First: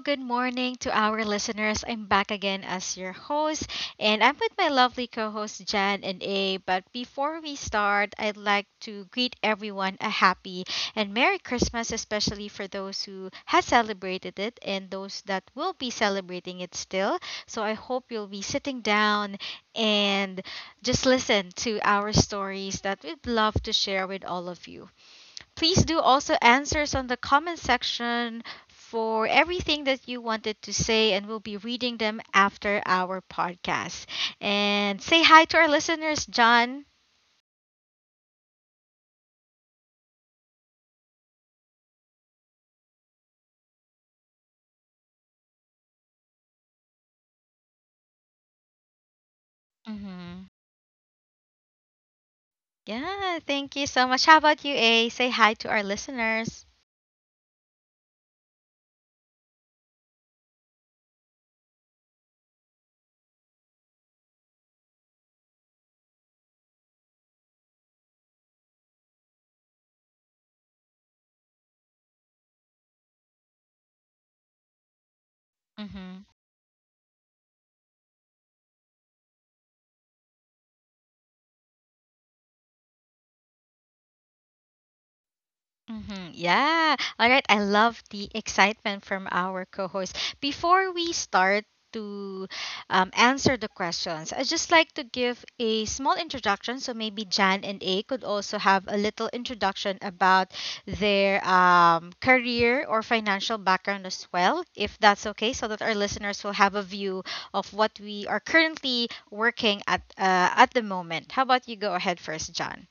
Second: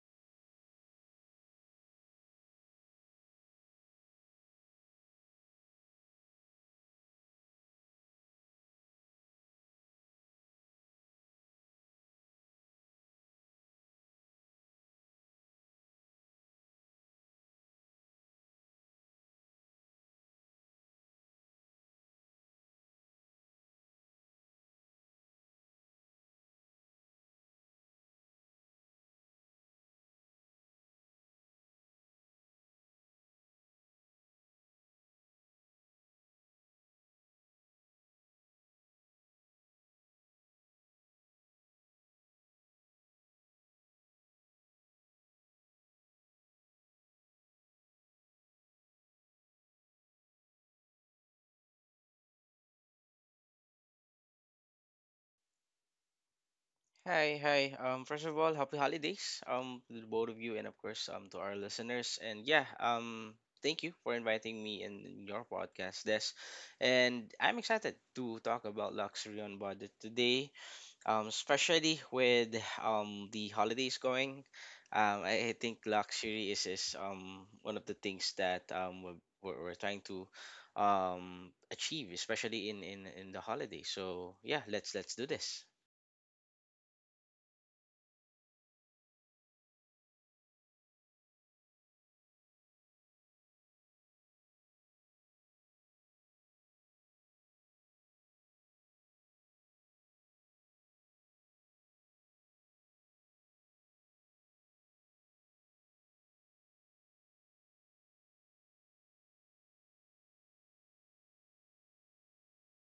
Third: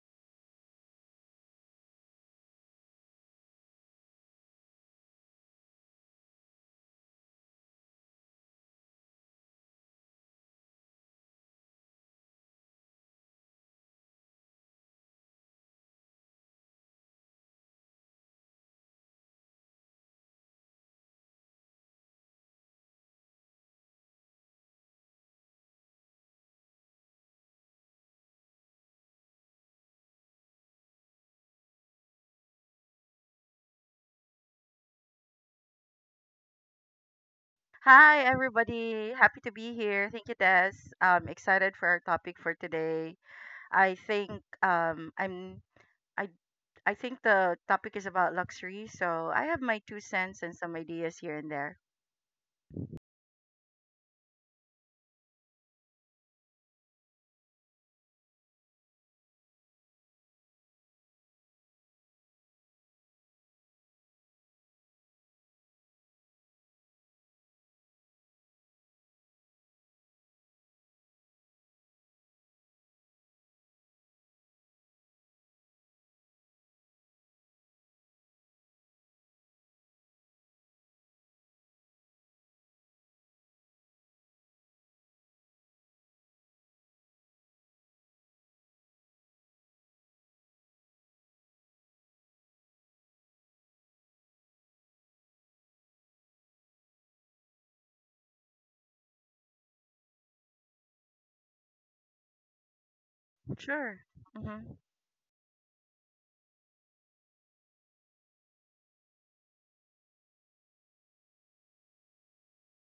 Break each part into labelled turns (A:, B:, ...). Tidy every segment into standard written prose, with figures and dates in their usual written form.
A: good morning to our listeners. I'm back again as your host, and I'm with my lovely co hosts Jan and A. But before we start, I'd like to greet everyone a happy and Merry Christmas, especially for those who has celebrated it and those that will be celebrating it still. So I hope you'll be sitting down and just listen to our stories that we'd love to share with all of you. Please do also answers on the comment section for everything that you wanted to say, and we'll be reading them after our podcast. And say hi to our listeners, John.
B: Hi, everybody. Happy to be here. Thank you, Des. I'm excited for our topic for today. I think um, I'm I I think the topic is about luxury, so I have my 2 cents
A: Hmm.
B: and some ideas here and there.
A: Yeah, thank you so much. How about you, A? Say hi to our listeners.
C: Hi, hi. First of all, happy holidays, to the both of you, and of course, to our listeners. And yeah, thank you for inviting me in your podcast, Des. And I'm excited to talk about luxury on budget today, especially with the holidays going. I think
A: Hmm.
C: luxury is one of the things that we're trying to achieve, especially in the holidays. So yeah, let's do this.
A: Mm-hmm. Yeah. All right. I love the excitement from our co host. Before we start to answer the questions, I'd just like to give a small introduction. So maybe Jan and A could also have a little introduction about their career or financial
B: Sure.
A: background as well,
B: Mm-hmm.
A: if that's okay, so that our listeners will have a view of what we are currently working at the moment. How about you go ahead first, Jan?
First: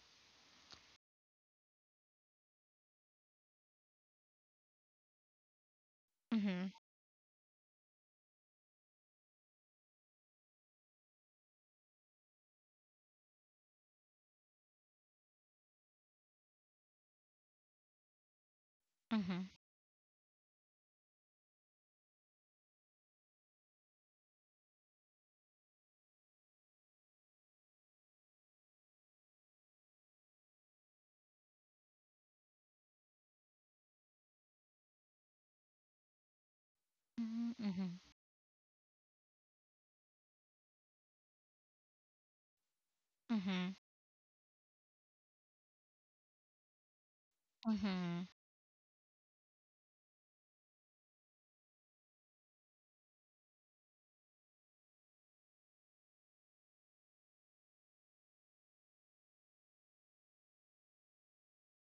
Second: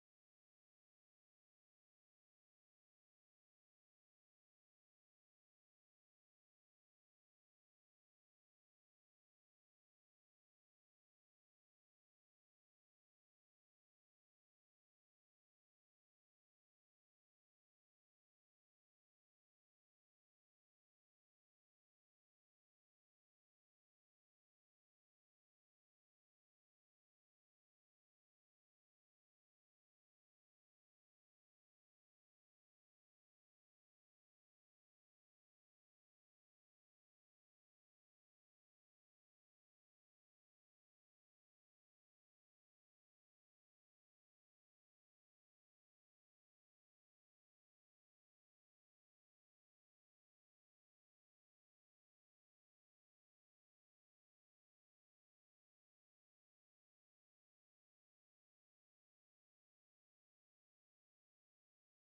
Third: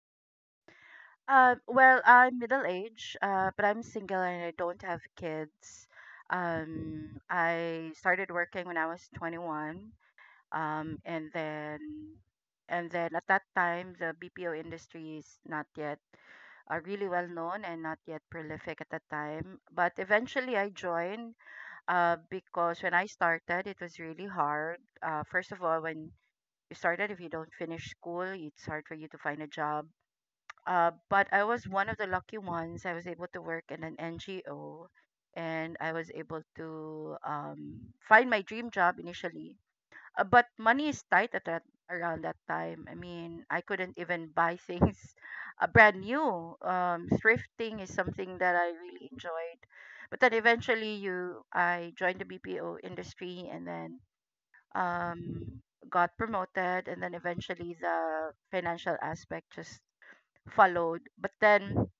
B: Well, I'm middle age, but I'm single and I don't have kids.
A: Mm-hmm.
B: I started working when I was 21. um, and then and then at that time the BPO industry is not yet really well known and not yet prolific at that
A: Mm-hmm.
B: time. But eventually I joined because when I started it was really hard. First of all, when you started, if you don't finish school, it's hard for you to find a job. But I was one of the lucky ones. I was able to work in an NGO, and I was able to
A: Mm-hmm.
B: find my dream job initially, but money is tight at that around that time. I mean, I
A: Mm-hmm.
B: couldn't even buy things brand new. Thrifting is
A: Mm-hmm.
B: something that I really enjoyed. But then eventually, you I joined the BPO industry, and then um, got promoted, and then eventually the financial aspect just followed. But then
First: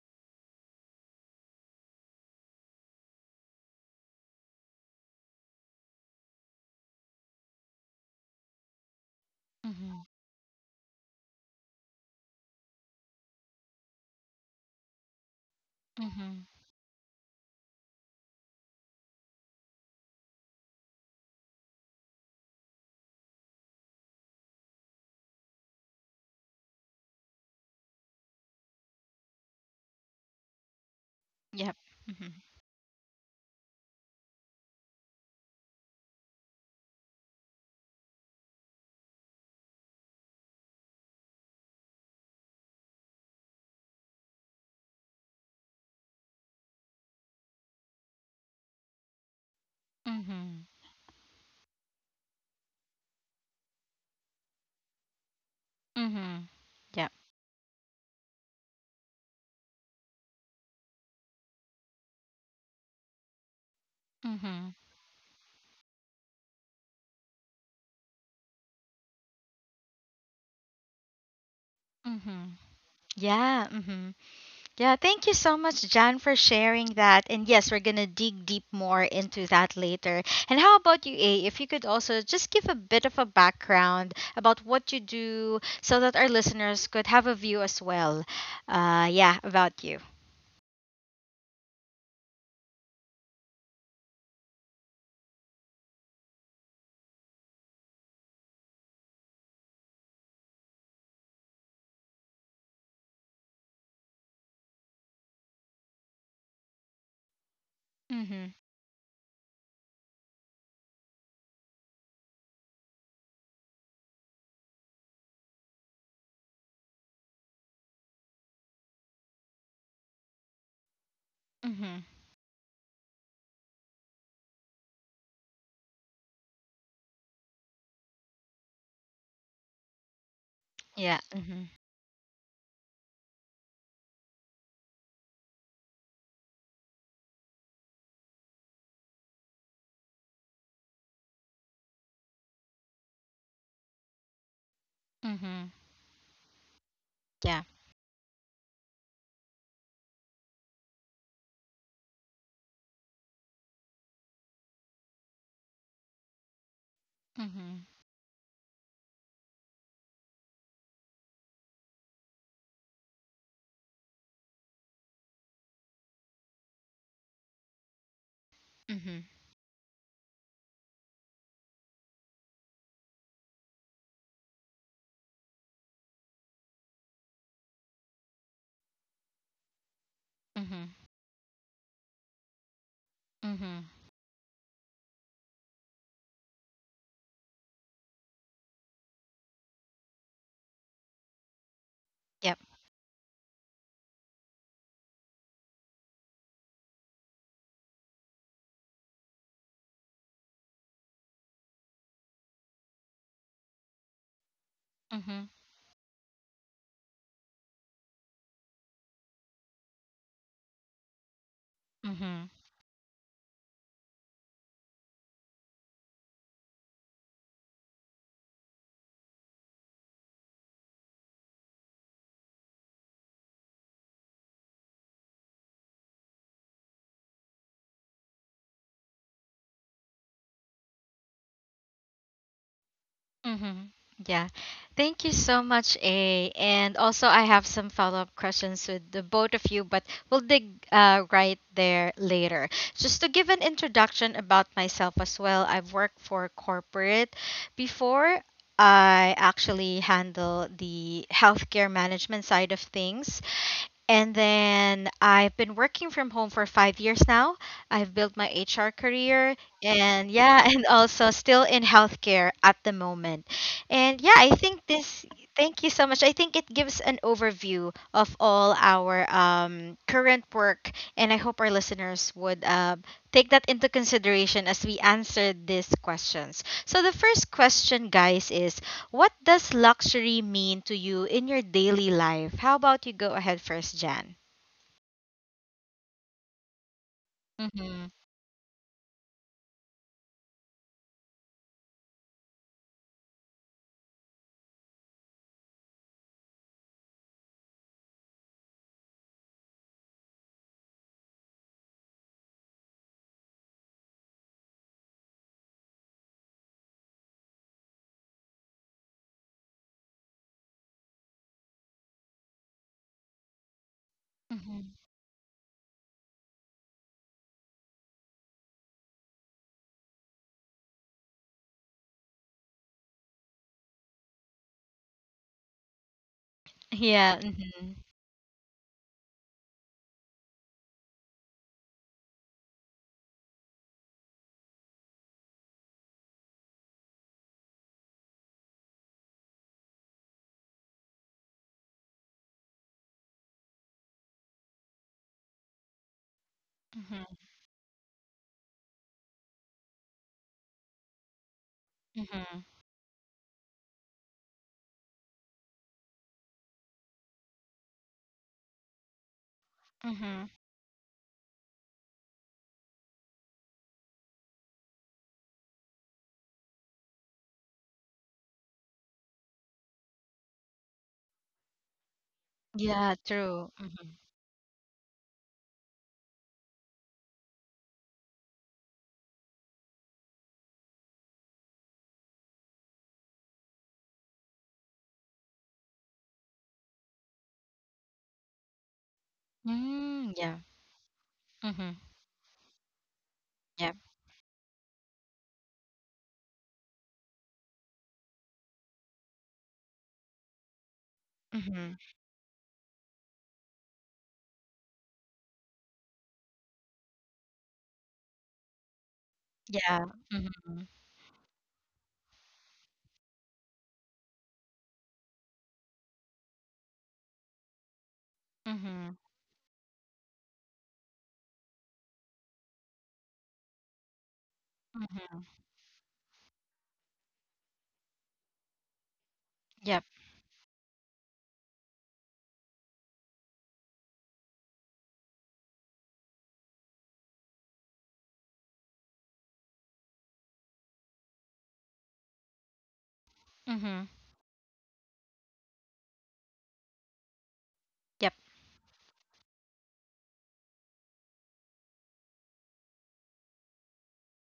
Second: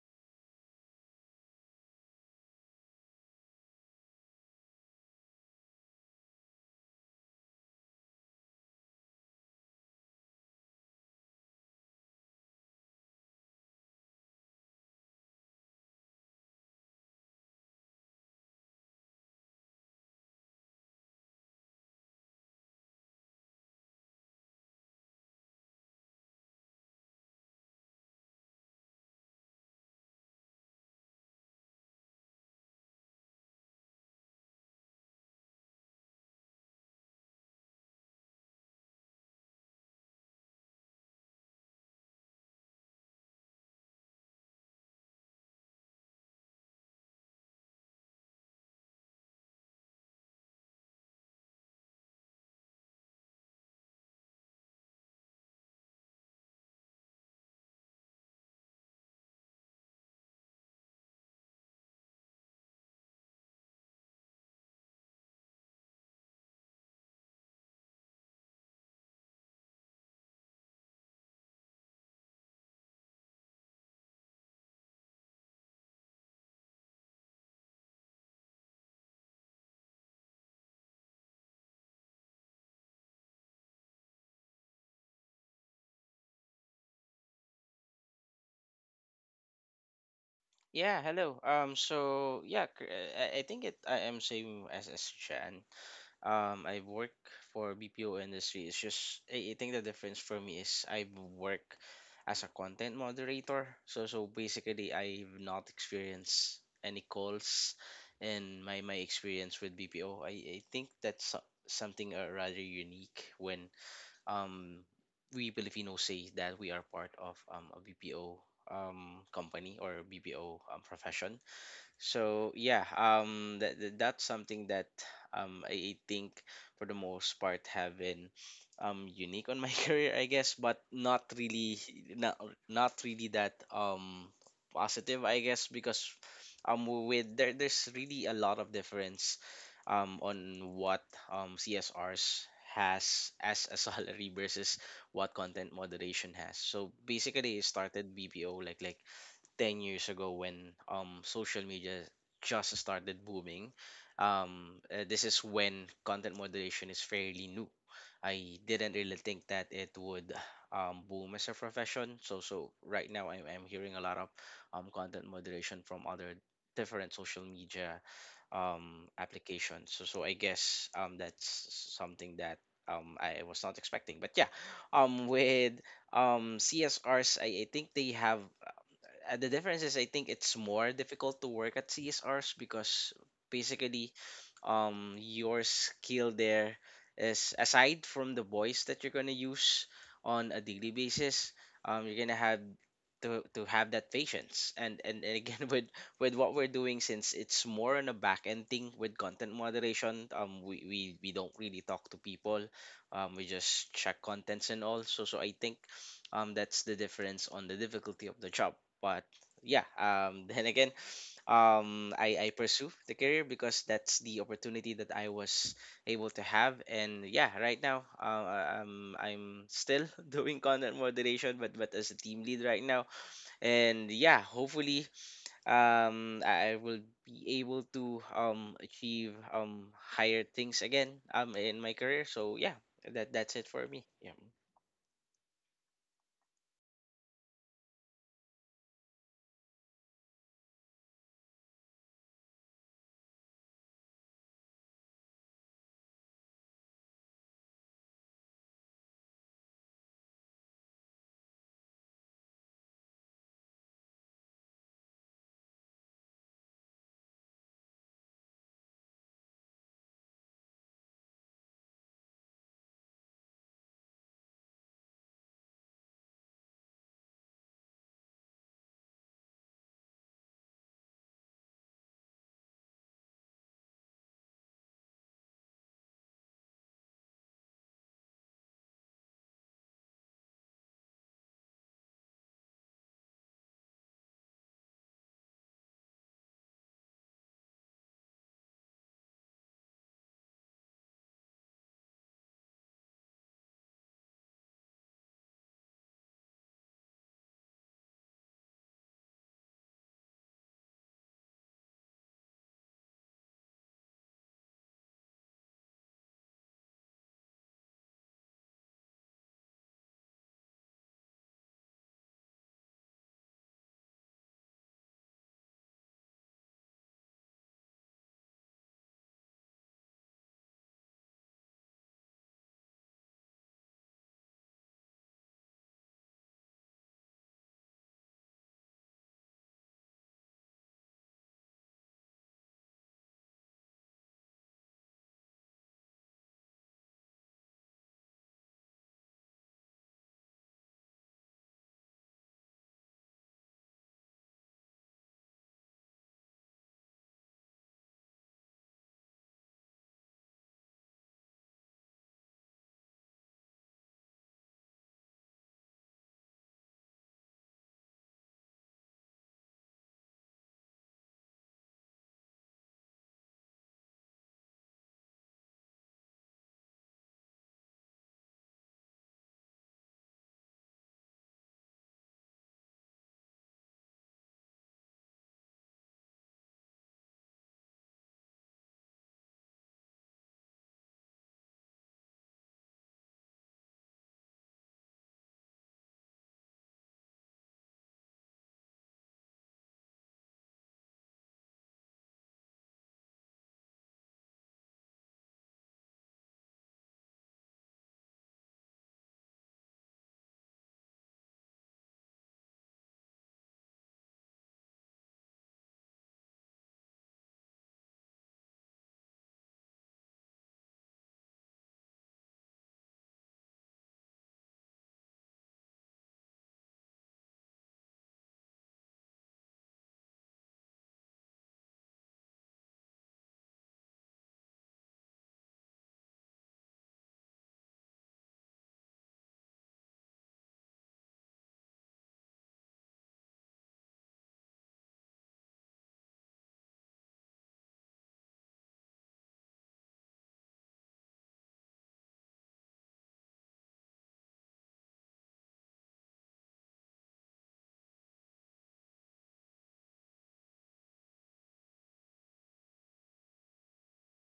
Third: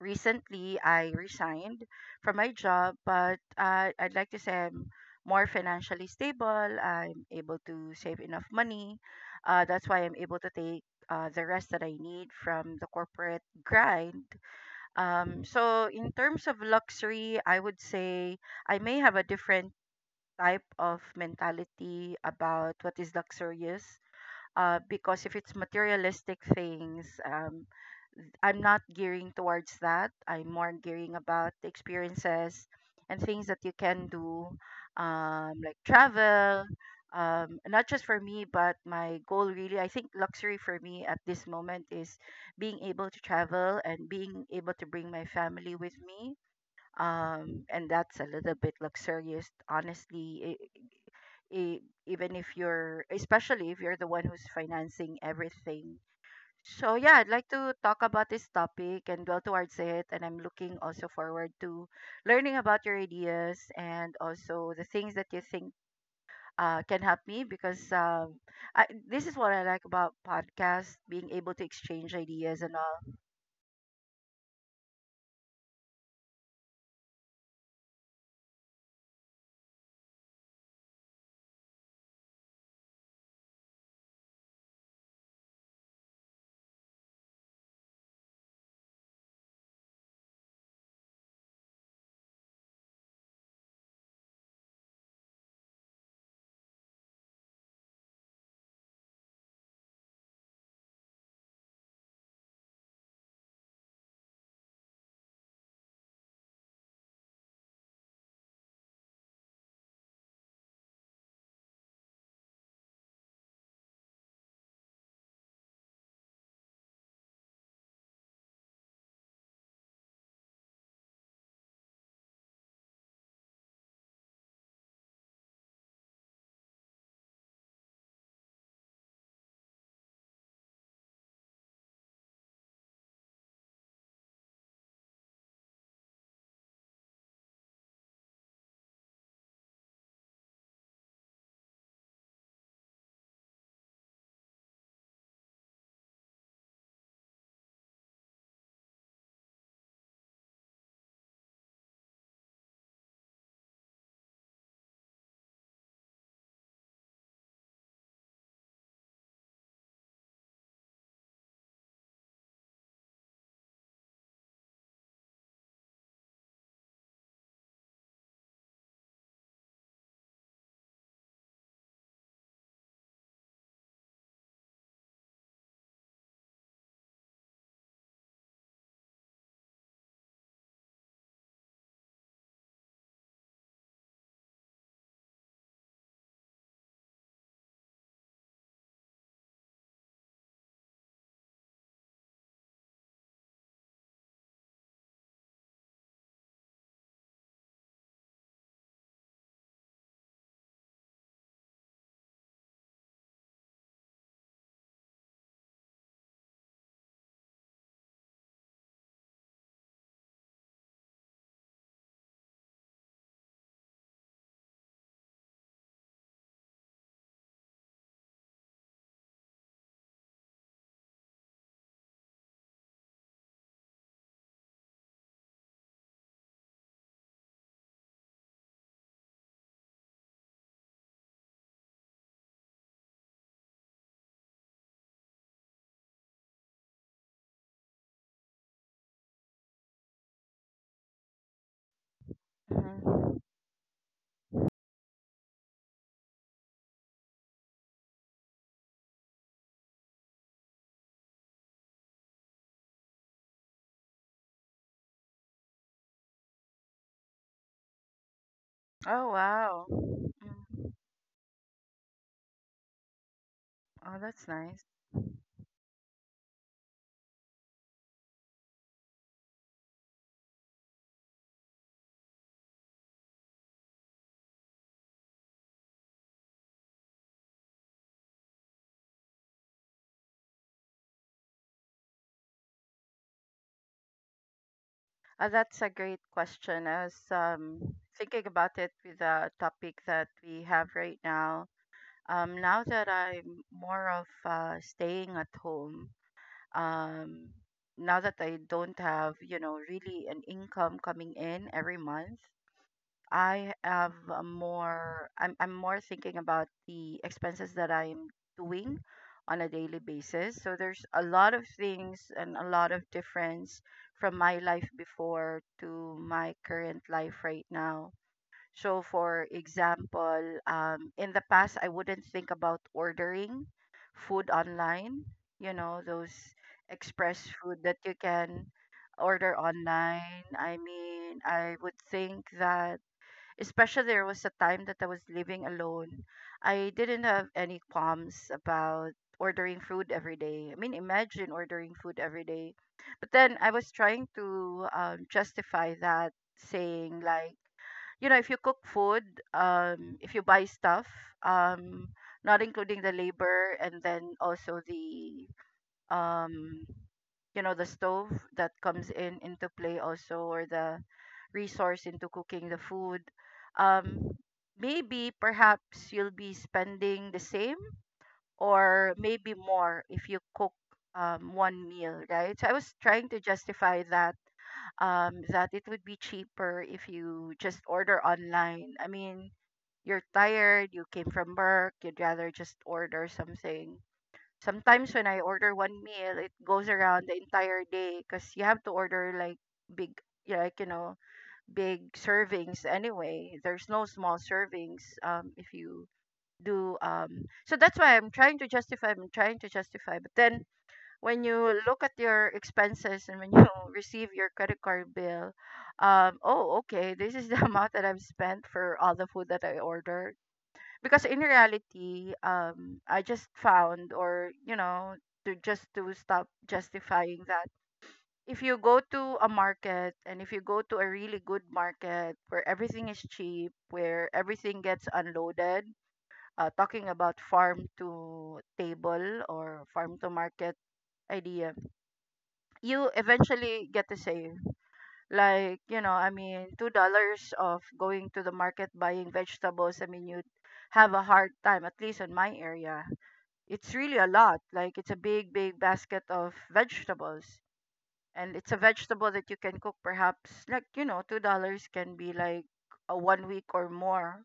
B: recently I resigned from my job, but I'd like to say I'm more financially stable. I'm able to save enough money. That's
A: Mm-hmm.
B: why I'm able to take the rest that I need from the corporate grind. So, in
A: Mm-hmm.
B: terms of luxury, I would say I may have a different type of mentality about what is luxurious. Because if it's materialistic things, I'm not gearing towards that. I'm more gearing about the
A: Yep. Mm-hmm.
B: experiences and things that you can do, like travel. Not just for me, but my goal really, I think luxury for me at this moment is being able to travel and being able to bring my family with me. And that's a little bit luxurious, honestly.
A: Mm-hmm.
B: I even if you're, especially if you're the one who's financing everything.
A: Mm-hmm.
B: So
A: Yep.
B: yeah, I'd like to talk about this topic and dwell towards it. And I'm looking also forward to learning about your ideas and
A: Mm-hmm.
B: also the things that you think can help me because this is what I like about podcasts, being able to exchange
A: Mm-hmm.
B: ideas and all.
A: Yeah. Mm-hmm. Yeah. Thank you so much, John, for sharing that. And yes, we're gonna dig deep more into that later. And how about you, A? If you could also just give a bit of a background about what you do, so that our listeners could have a view as well. Yeah, about you.
C: Yeah, hello. So yeah, cr- I think it. I am same as Jan. I work for BPO industry. It's just I think the difference for me is I work as a content moderator. So basically, I've not experienced any calls
A: Mm-hmm.
C: in my experience with BPO. I think that's something, rather unique when um, we Filipinos say that we are part of, a BPO company or BPO profession.
A: Mm-hmm.
C: So yeah, that's something that I think for the most part have been unique on my career, I guess, but
A: Yeah.
C: not
A: Mm-hmm.
C: really, not not really that positive, I guess, because, with, there's really a lot of difference on what CSRs has as a salary versus what
A: Mm-hmm.
C: content moderation has. So basically,
A: Yeah.
C: it started BPO like 10 years ago when social media just started booming. This is when content moderation is fairly new.
A: Mm-hmm.
C: I didn't really think that it would, boom as a profession. So right now, I'm hearing a lot of content moderation from other different social media,
A: Mm-hmm.
C: applications. So I guess, that's something that, I was not expecting. But yeah, with CSRs, I think they have, the difference is I think it's more
A: Mm-hmm.
C: difficult to work at CSRs because
A: Mm-hmm.
C: basically, your skill there is, aside from the voice that you're gonna use on a daily basis, you're gonna
A: Yep.
C: have to have that patience, and again, with what we're doing, since it's more on a back end thing with content moderation. We don't really talk to people. We just check contents and all. So
A: Mm-hmm.
C: I think, that's the difference on the difficulty of the job. But yeah, then again, um i
A: Mm-hmm.
C: i pursue the career because that's the opportunity that I was able to have. And yeah, right now, I'm still doing content moderation, but as a team lead right now. And yeah, hopefully, I will be able to achieve, higher things again in my career. So yeah, that's it
A: Mm-hmm.
C: for me, yeah.
A: Yeah. Thank you so much, A. And also, I have some follow up questions with the both of you, but we'll dig right there later. Just to
B: Mhm.
A: give an introduction about myself as well, I've worked for corporate before. I actually handle the healthcare management side of things. And then I've been working from home for 5 years now. I've built my HR
B: Oh,
A: career
B: wow.
A: and yeah, and
B: Mm.
A: also still in healthcare at the moment. And
B: Oh,
A: yeah,
B: that's
A: I think
B: nice.
A: this, thank you so much. I think it gives an overview of all our current work. And I hope our listeners would take that into consideration as we answer these questions. So, the first question, guys, is what does luxury mean to you in your daily life? How about you go ahead first, Jan?
B: That's a great question. I was
A: Mm-hmm.
B: thinking about it with the topic that we have right now. Now that I'm more of staying at home, um, now that I don't have, you know, really an income coming in every month, I have I'm more thinking about the expenses that I'm doing on a daily basis. So there's a lot of things and a lot of difference from my
A: Mm-hmm.
B: life before to my current life right now. So for example, in the past, I wouldn't think about ordering food online. You know, those
A: Yeah.
B: express food
A: Mm-hmm.
B: that you can order online. I mean, I would think that, especially there was a time that I was living alone, I didn't have any qualms about ordering food every day. I mean, imagine ordering food every day. But then I was trying to justify that saying
A: Mm-hmm.
B: like, you know, if you cook food, if you buy stuff, um
A: Mm-hmm.
B: not including the labor and then also the um the stove that comes in into play also,
A: Mm-hmm.
B: or the resource into cooking the food, um maybe perhaps you'll be spending the same or maybe more if you cook one meal, right? So I was
A: Yeah,
B: trying to
A: true.
B: justify
A: Mm-hmm.
B: that, that it would be cheaper if you just order online. I mean, you're tired, you came from work, you'd rather just order something. Sometimes when I order one meal, it goes around the entire day because you have to order like big,
A: Mm,
B: yeah,
A: yeah.
B: like, you know,
A: Mm-hmm.
B: big servings anyway. There's
A: Yep.
B: no small servings if you do. So that's why I'm trying to justify. I'm trying to justify. But then when you
A: Mm-hmm.
B: look at your expenses and when you receive your credit card bill, oh, okay, this is the amount that I've spent for all the food that I
A: Yeah.
B: ordered.
A: Mm-hmm.
B: Because in reality, I just found, or you know, to just to stop justifying that, if you go
A: Mm-hmm.
B: to a market and if you go to a really good market where everything is cheap, where everything gets unloaded, talking about farm to table or
A: Yep.
B: farm to market idea, you eventually get to save, like, you know, I mean, $2 of going to the market buying vegetables. I mean, you have a hard time, at least in my area, it's
A: Mm-hmm.
B: really a lot. Like it's a big, big basket of vegetables.
A: Yep.
B: And it's a vegetable that you can cook perhaps like, you know, $2 can be like a 1 week or more.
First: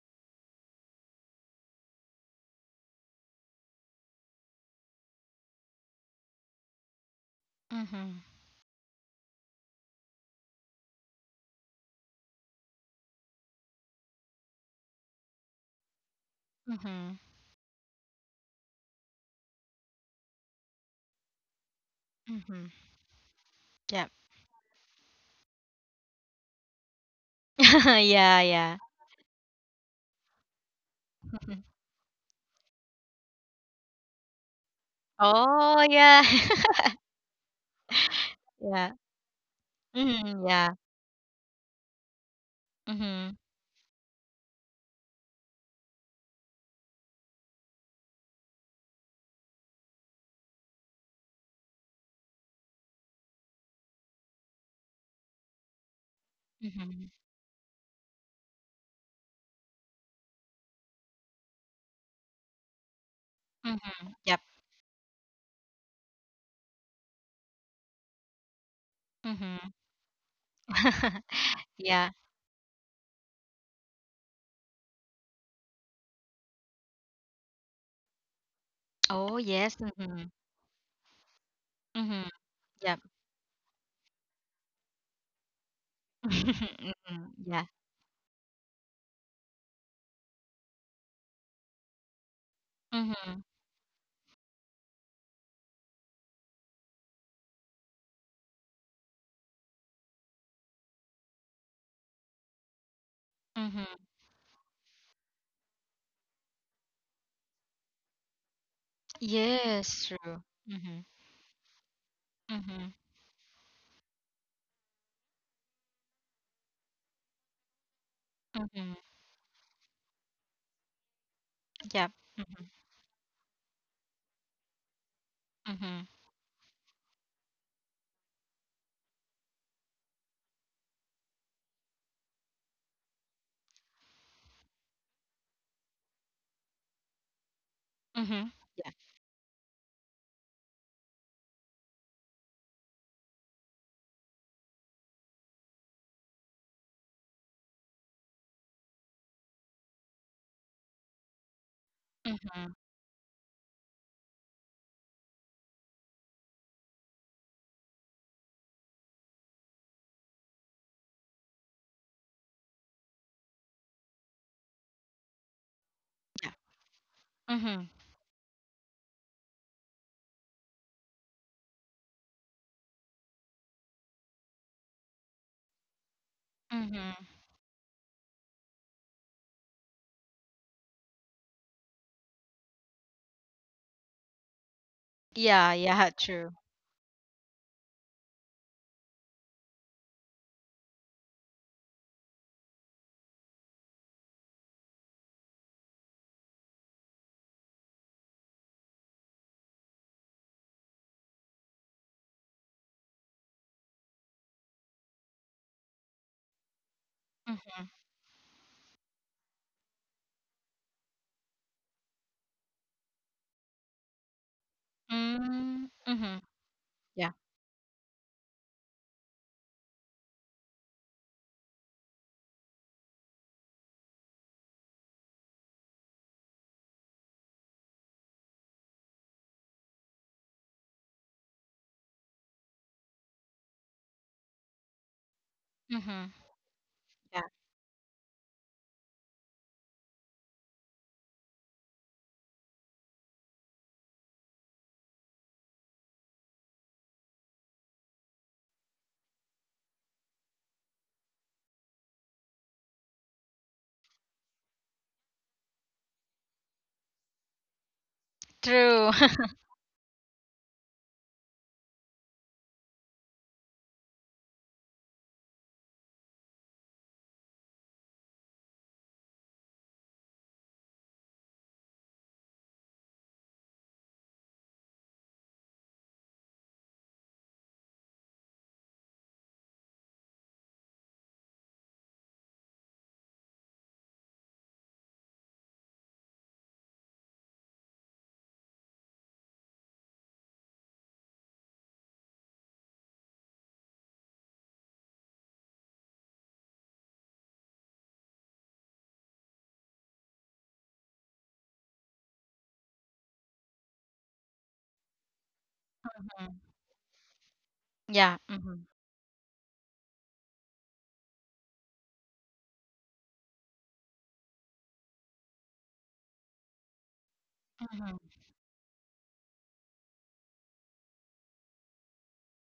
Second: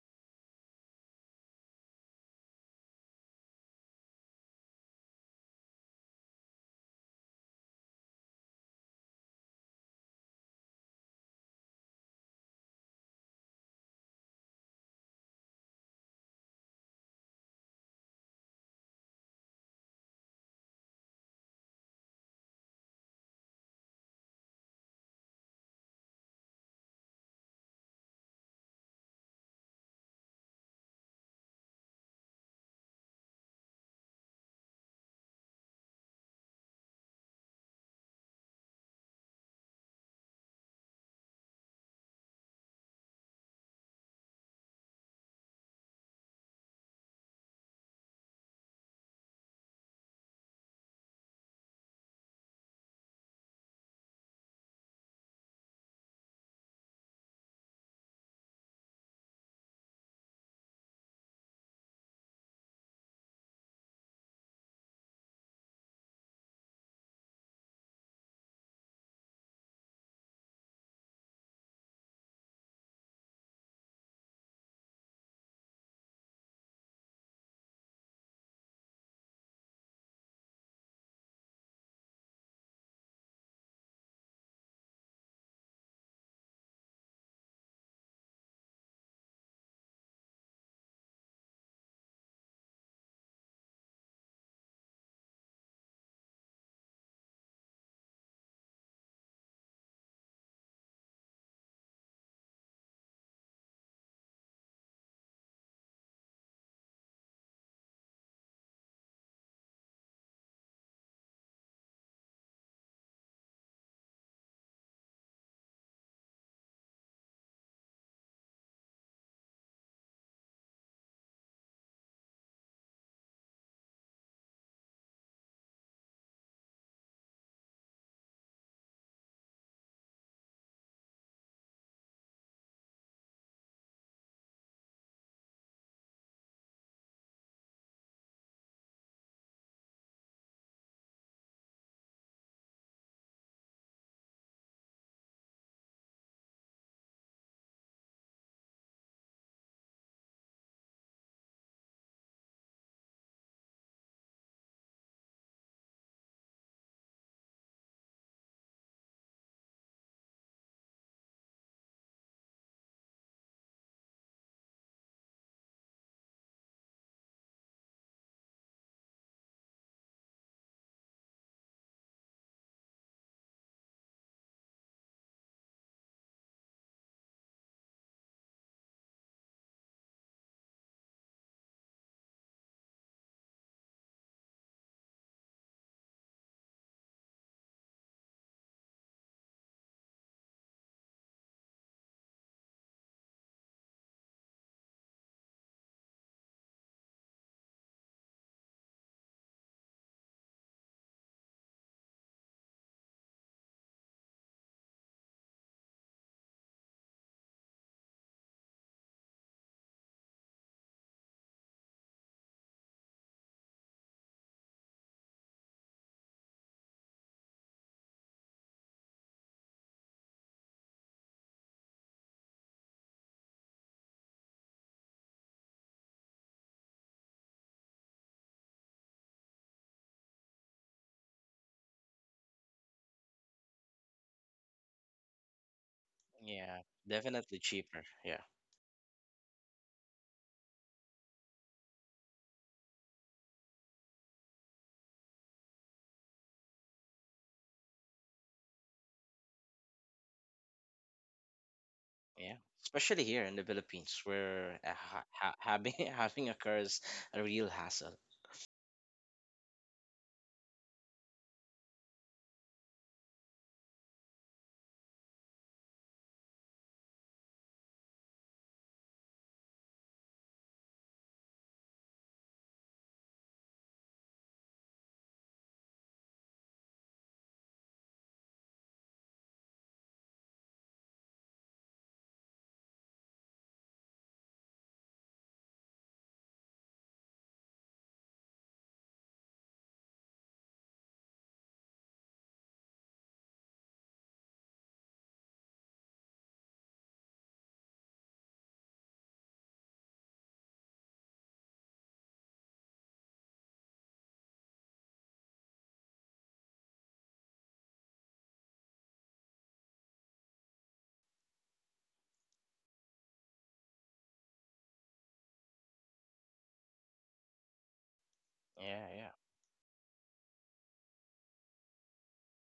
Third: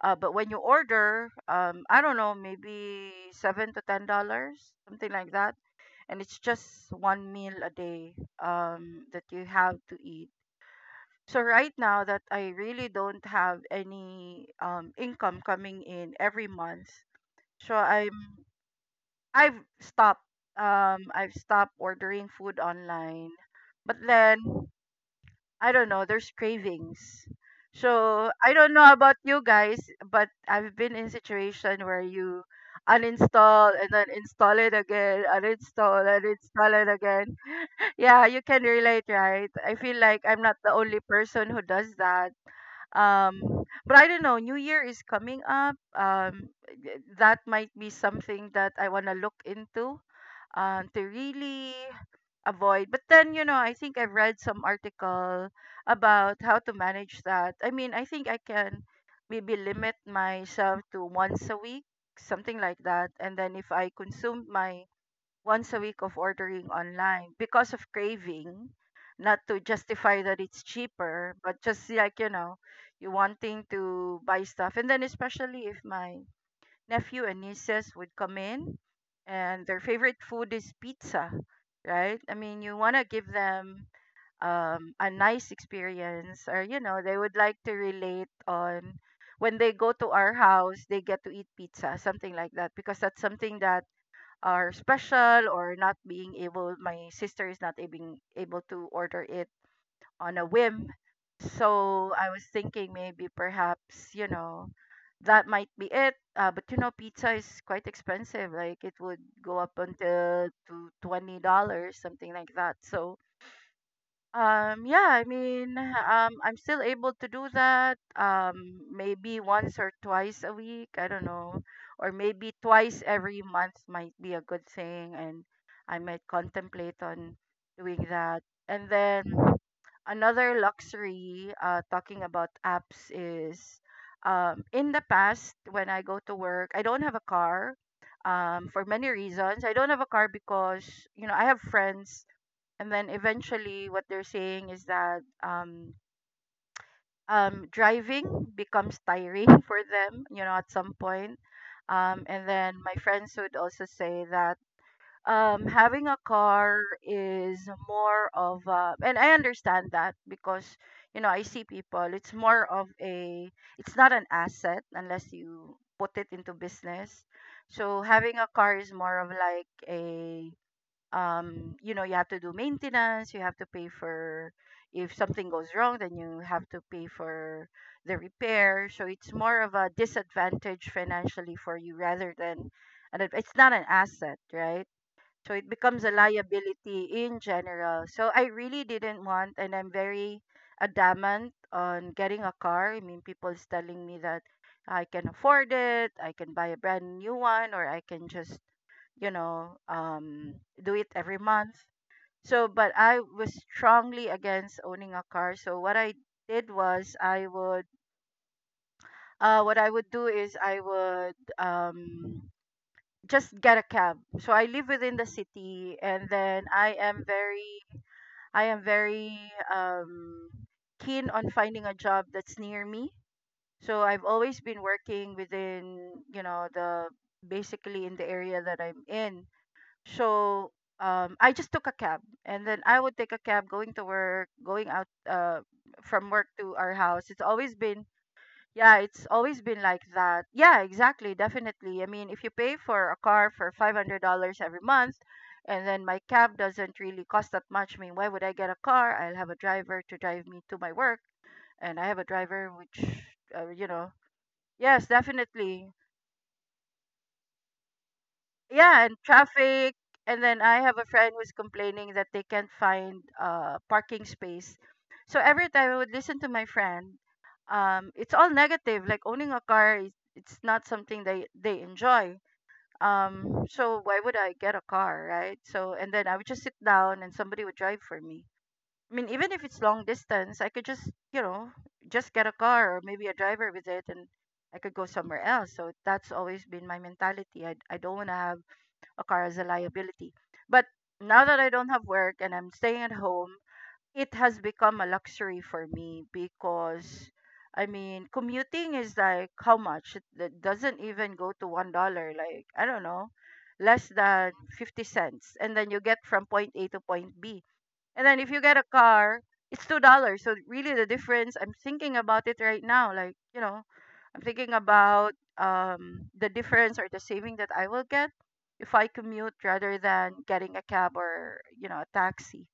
B: But when you order, I don't know, maybe $7 to $10, something like that. And it's just one meal a day
A: Mm-hmm.
B: that you have to eat. So right now that I really don't have any income coming in every month,
A: Mm-hmm.
B: so I'm I've stopped. I've stopped ordering food
A: Mm-hmm.
B: online, but
A: Yep.
B: then I don't know. There's cravings, so
A: Yeah,
B: I don't
A: yeah.
B: know about you guys, but I've been in
A: Mhm.
B: situation where you uninstall and then install it again,
A: Oh,
B: uninstall
A: yeah.
B: and install it again. Yeah, you can
A: Yeah.
B: relate, right? I feel like I'm
A: Mm.
B: not the
A: Yeah.
B: only person who does that.
A: Mm-hmm.
B: Um, but I don't know. New Year is coming up. That might be something that I want to look into to really avoid. But then, you know, I think I've read some article about how to
A: Mm-hmm.
B: manage that. I mean, I think I can maybe limit myself to once a week, something like that. And then if I
A: Mhm. Yep.
B: consume my once a week of ordering online because of craving, not
A: Mhm.
B: to justify that it's cheaper, but just
A: Yeah.
B: like, you know, you wanting to buy stuff. And then especially if my nephew and nieces would come in
A: Oh,
B: and
A: yes.
B: their favorite
A: Mhm.
B: food is pizza, right?
A: Mhm.
B: I mean, you want
A: Yep.
B: to give them a nice experience, or you know,
A: Mhm.
B: they would like
A: Yeah.
B: to relate on when they go to our house, they get to eat pizza, something like that, because that's
A: Mhm.
B: something that are special or not being able. My sister is not being able to order it on a whim. So I was thinking maybe
A: Mhm.
B: perhaps, you know, that might be it. But you know, pizza is quite expensive. Like it would go up
A: Yes, true.
B: until to
A: Mhm.
B: $20, something like that.
A: Mhm.
B: So yeah, I mean, I'm still able to do that.
A: Mhm.
B: Maybe once or twice a week. I don't know, or
A: Yep.
B: maybe twice every month might be a good thing, and I
A: Mhm.
B: might contemplate on doing that. And then another luxury, talking about apps is, in the past when I go to work, I don't have a car,
A: Mhm.
B: for
A: Yeah.
B: many reasons. I don't have a car because, you know, I have friends, and then eventually what they're saying is that driving becomes tiring for them, you know, at some point. And then
A: Mhm.
B: my friends would also say that having a car is more of a, and I understand that because, you know, I see people, it's more of a, it's not an asset unless you put it into
A: Yeah.
B: business.
A: Mhm.
B: So having a car is more of like a, you know, you have to do maintenance, you have to pay for, if something goes wrong, then you have to pay
A: Mhm.
B: for the repair. So it's more of a disadvantage financially for you rather than an it's not an asset, right? So it
A: Yeah,
B: becomes a
A: yeah, true.
B: liability in general. So I really didn't want, and I'm very adamant on getting a car. I mean, people's telling me that I can afford it, I can buy a brand new one, or I can just, you know, do it every month. So, but I was strongly against owning a car. So did was I would, what I would do is I would just get a cab. So I live within the
A: Mhm.
B: city, and
A: Mhm.
B: then
A: Yeah.
B: I am very um keen on finding a job that's near me. So I've always been working within, you know, the basically in the area that I'm in. So I just took a cab, and then I would take a cab going to work, going out from
A: Mhm.
B: work to
C: Yeah,
B: our house. It's
A: Yeah.
C: definitely
B: always
C: cheaper.
B: been
C: Yeah.
B: Yeah, it's always been like that. Yeah, exactly, definitely. I mean, if you pay for a car for $500 every month, and then my cab doesn't really cost that much, I mean, why would I get a car? I'll have a driver to drive me to my work, and I have a
C: Yeah,
B: driver which,
C: especially here in the
B: you know,
C: Philippines, where,
B: yes, definitely.
C: having having a car is a real hassle.
B: Yeah,
A: True.
B: and traffic, and then I have a friend who's complaining that they can't find parking space. So every time I would listen to my friend, it's all negative. Like owning a car, is it's not something they enjoy. So why would I get a car, right? So and then I would just sit down and somebody would drive for me. I mean, even if it's long distance, I could just, you know, just get a car or maybe a driver with it, and I could go somewhere else. So that's always been my mentality. I don't want to have a car as a liability. But now that I don't have work and I'm staying at home, it has become a luxury for me because I mean, commuting is like how much? It doesn't even go to $1. Like I don't know, less than 50 cents, and then you get from
A: Mhm.
B: point A to point B. And then
A: Yeah.
B: if you get a
A: Mhm.
B: car, it's $2. So really, the difference. I'm thinking about it right now. Like, you know, I'm thinking about the difference or the saving that I will
A: Mhm.
B: get if
C: Yeah,
B: I
C: yeah,
B: commute rather than getting a cab or, you know, a taxi.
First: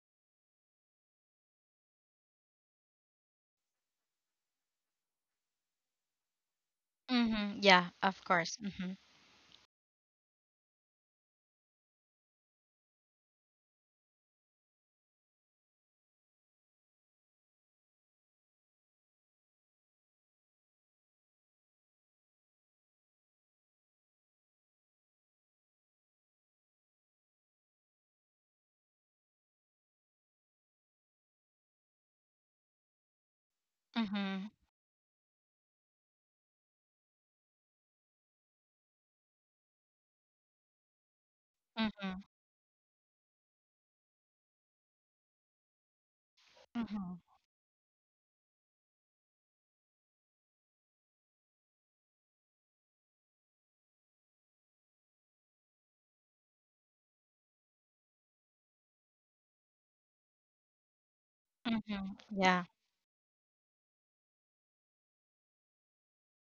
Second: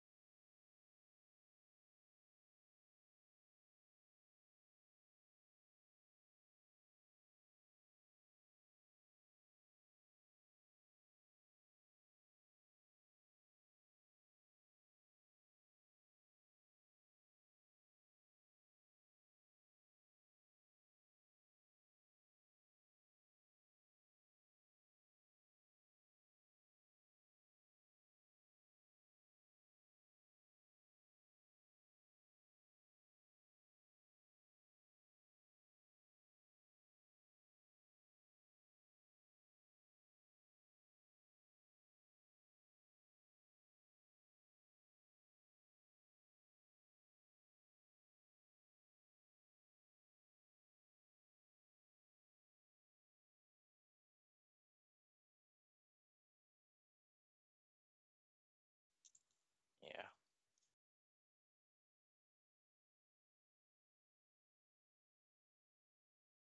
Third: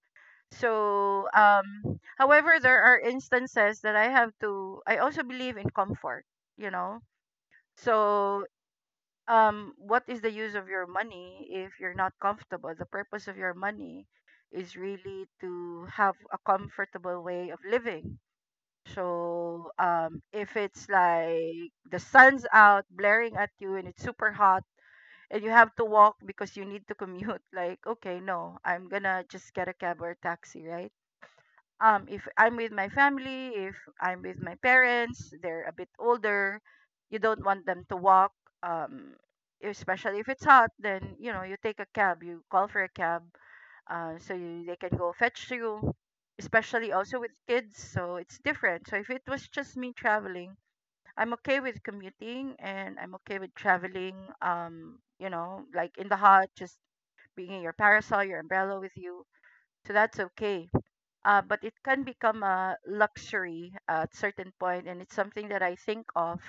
B: So, however, there are instances that I have to. I also believe in comfort. You know,
A: Mhm. Yeah, of
B: so
A: course. Mhm.
B: what is the use of your money if you're not comfortable? The purpose of your money is really to have a comfortable way of living. So if it's like the sun's out blaring at you and it's super hot and you have to walk because you need to commute, like okay, no, I'm gonna just get a cab or a taxi, right? If I'm with my family, if I'm with
A: Mhm.
B: my parents, they're a bit older, you don't want them to walk. Um, Especially if it's hot, then you know you take a cab,
A: Mhm.
B: you call for a cab, so you, they can go fetch you, especially also
A: Mhm.
B: with kids. So it's different. So if it was just me traveling, I'm okay with commuting and I'm okay with traveling, you know, like in the hot, just bringing your parasol, your umbrella with you. So
C: yeah.
B: that's okay. But it can
A: Mhm.
B: become
A: Yeah.
B: a luxury at certain point, and it's something that I think of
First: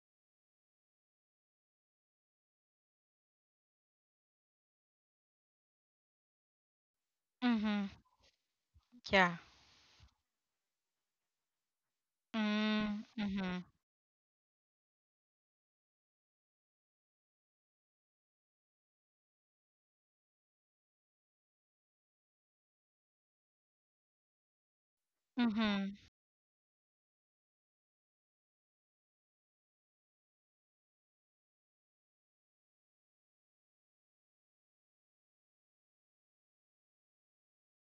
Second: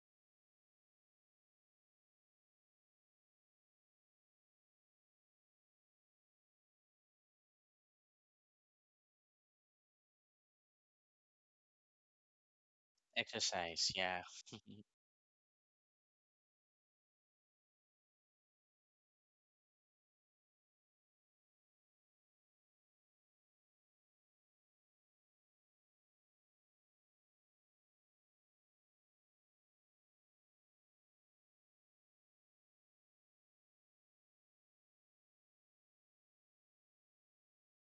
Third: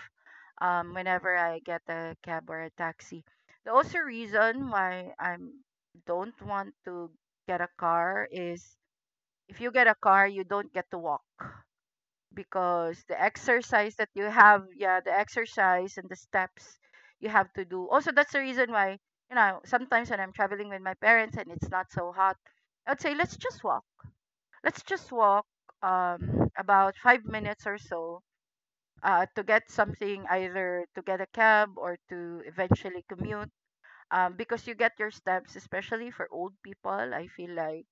B: whenever I get a cab or a taxi. The also reason why I don't want to get a
A: Mm-hmm.
B: car is
A: Yeah.
B: if you get a car, you don't get to walk, because
A: Mm,
B: the
A: mhm.
C: Exercise,
B: exercise that
C: yeah.
B: you have, yeah, the exercise and the steps you have to do also, that's the reason why, you know, sometimes when I'm traveling with my parents and it's not so hot, I'd say let's just walk.
A: Mhm.
B: About 5 minutes or so to get something, either to get a cab or to eventually commute, because you get your steps, especially for old people, I feel like,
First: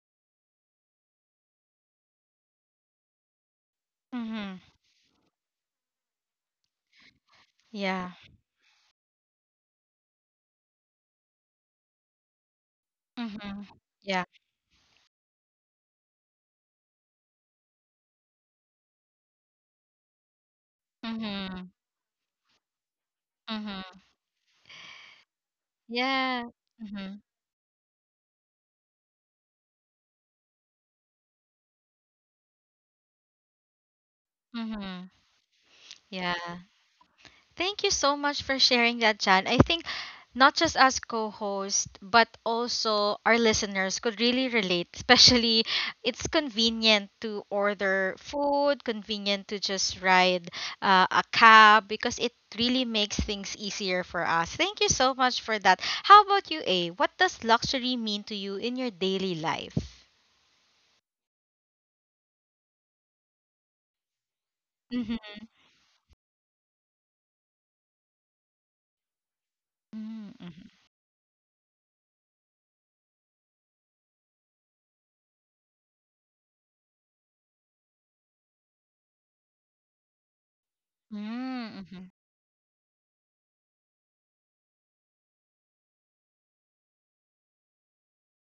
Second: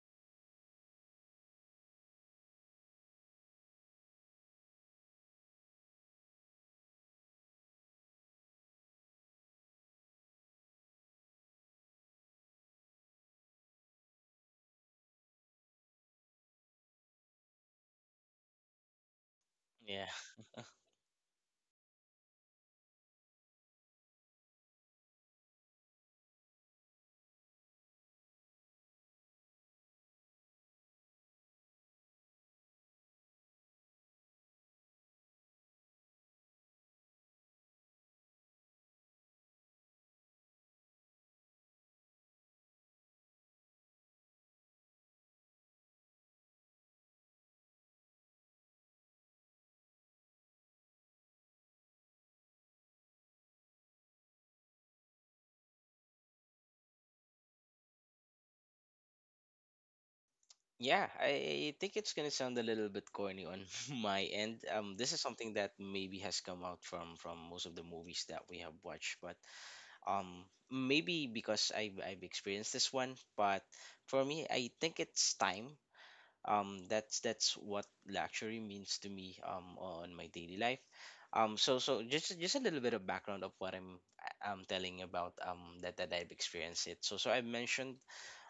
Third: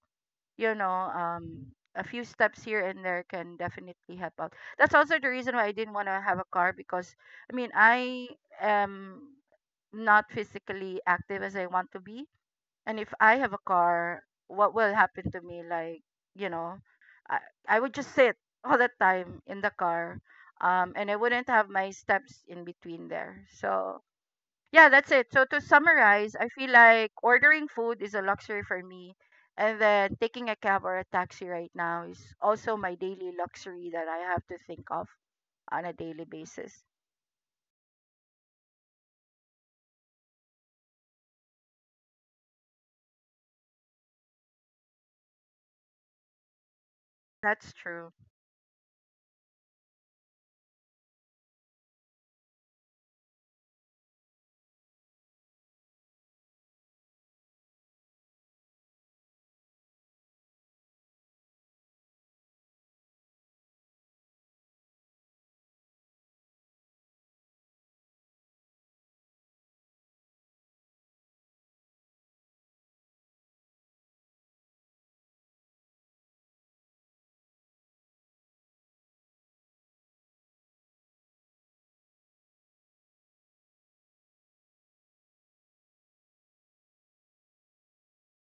B: you know, a few steps here and there can definitely help out.
A: Mhm.
B: That's also the reason why I didn't want to have a car, because I mean,
A: Yeah.
B: I am not physically active as I want to be. And if I have a
A: Mhm.
B: car,
A: Yeah.
B: what will happen to me? Like, you know, I, I would just sit all the time in the
C: Yeah,
B: car. And I wouldn't have
A: Mhm.
B: my steps in between there.
A: Mhm.
B: So, yeah, that's it. So, to summarize,
A: Yeah.
B: I feel like
A: Mhm.
B: ordering food is a luxury for me. And then taking a cab or a taxi right now is also my daily luxury that I have to think of
A: Mhm.
B: on a daily
A: Yeah.
B: basis.
A: Thank you so much for sharing that, Jan. I think not just as co host, but also our listeners could really relate, especially it's convenient to
B: That's true.
A: order food, convenient to just ride a cab because it really makes things easier for us. Thank you so much for that. How about you, A? What does luxury mean to you in your daily life?
C: yeah. I think it's gonna sound a little bit corny on my end. This is
A: Mm-hmm.
C: something that maybe has come out from most of the movies that we have watched. But um
A: Mm-hmm.
C: maybe because I've experienced this one. But for me, I think it's time. That's what luxury means to me on my daily life. So
A: Mm-hmm.
C: just a little bit of background of what I'm telling about, that I've experienced it. So I mentioned,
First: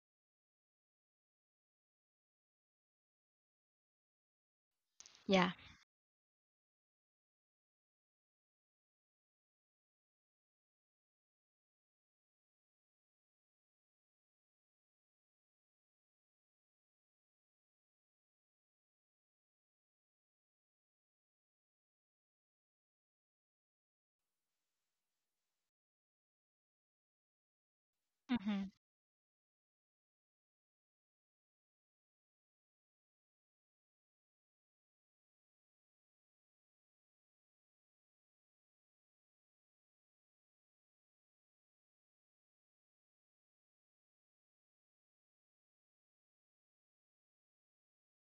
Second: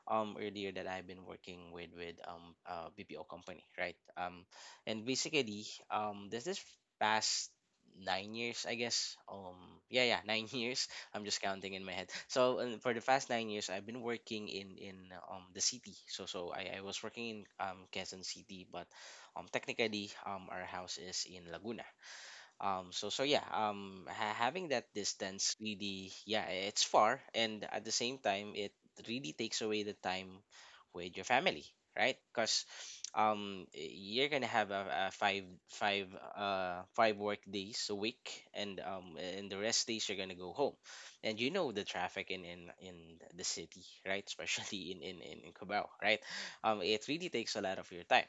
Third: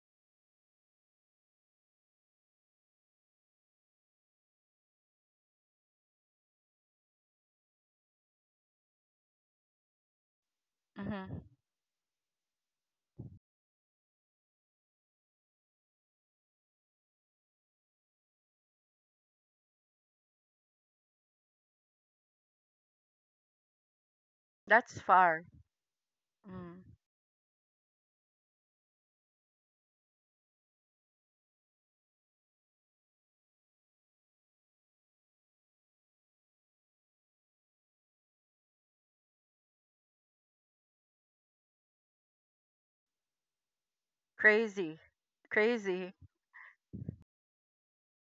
C: earlier that I've been working with BPO company, right? And
A: Yeah.
C: basically, this is past 9 years, I guess. Yeah, yeah, nine years. I'm just
B: Hmm.
C: counting in my head. So, and for the past 9 years I've been working in the city. I was working in, Quezon City, but technically, our house is in Laguna. So yeah, having that
B: That's far.
C: distance, really, yeah,
B: Mm.
C: it's far. And at the same time,
A: Mm-hmm.
C: it really takes away the time with your family, right? Because, you're gonna have a five 5 work days a week. And the rest days you're gonna go home. And you know the traffic in the city, right? Especially
B: Crazy.
C: in Cubao,
B: Crazy.
C: right? It really takes a lot of your time.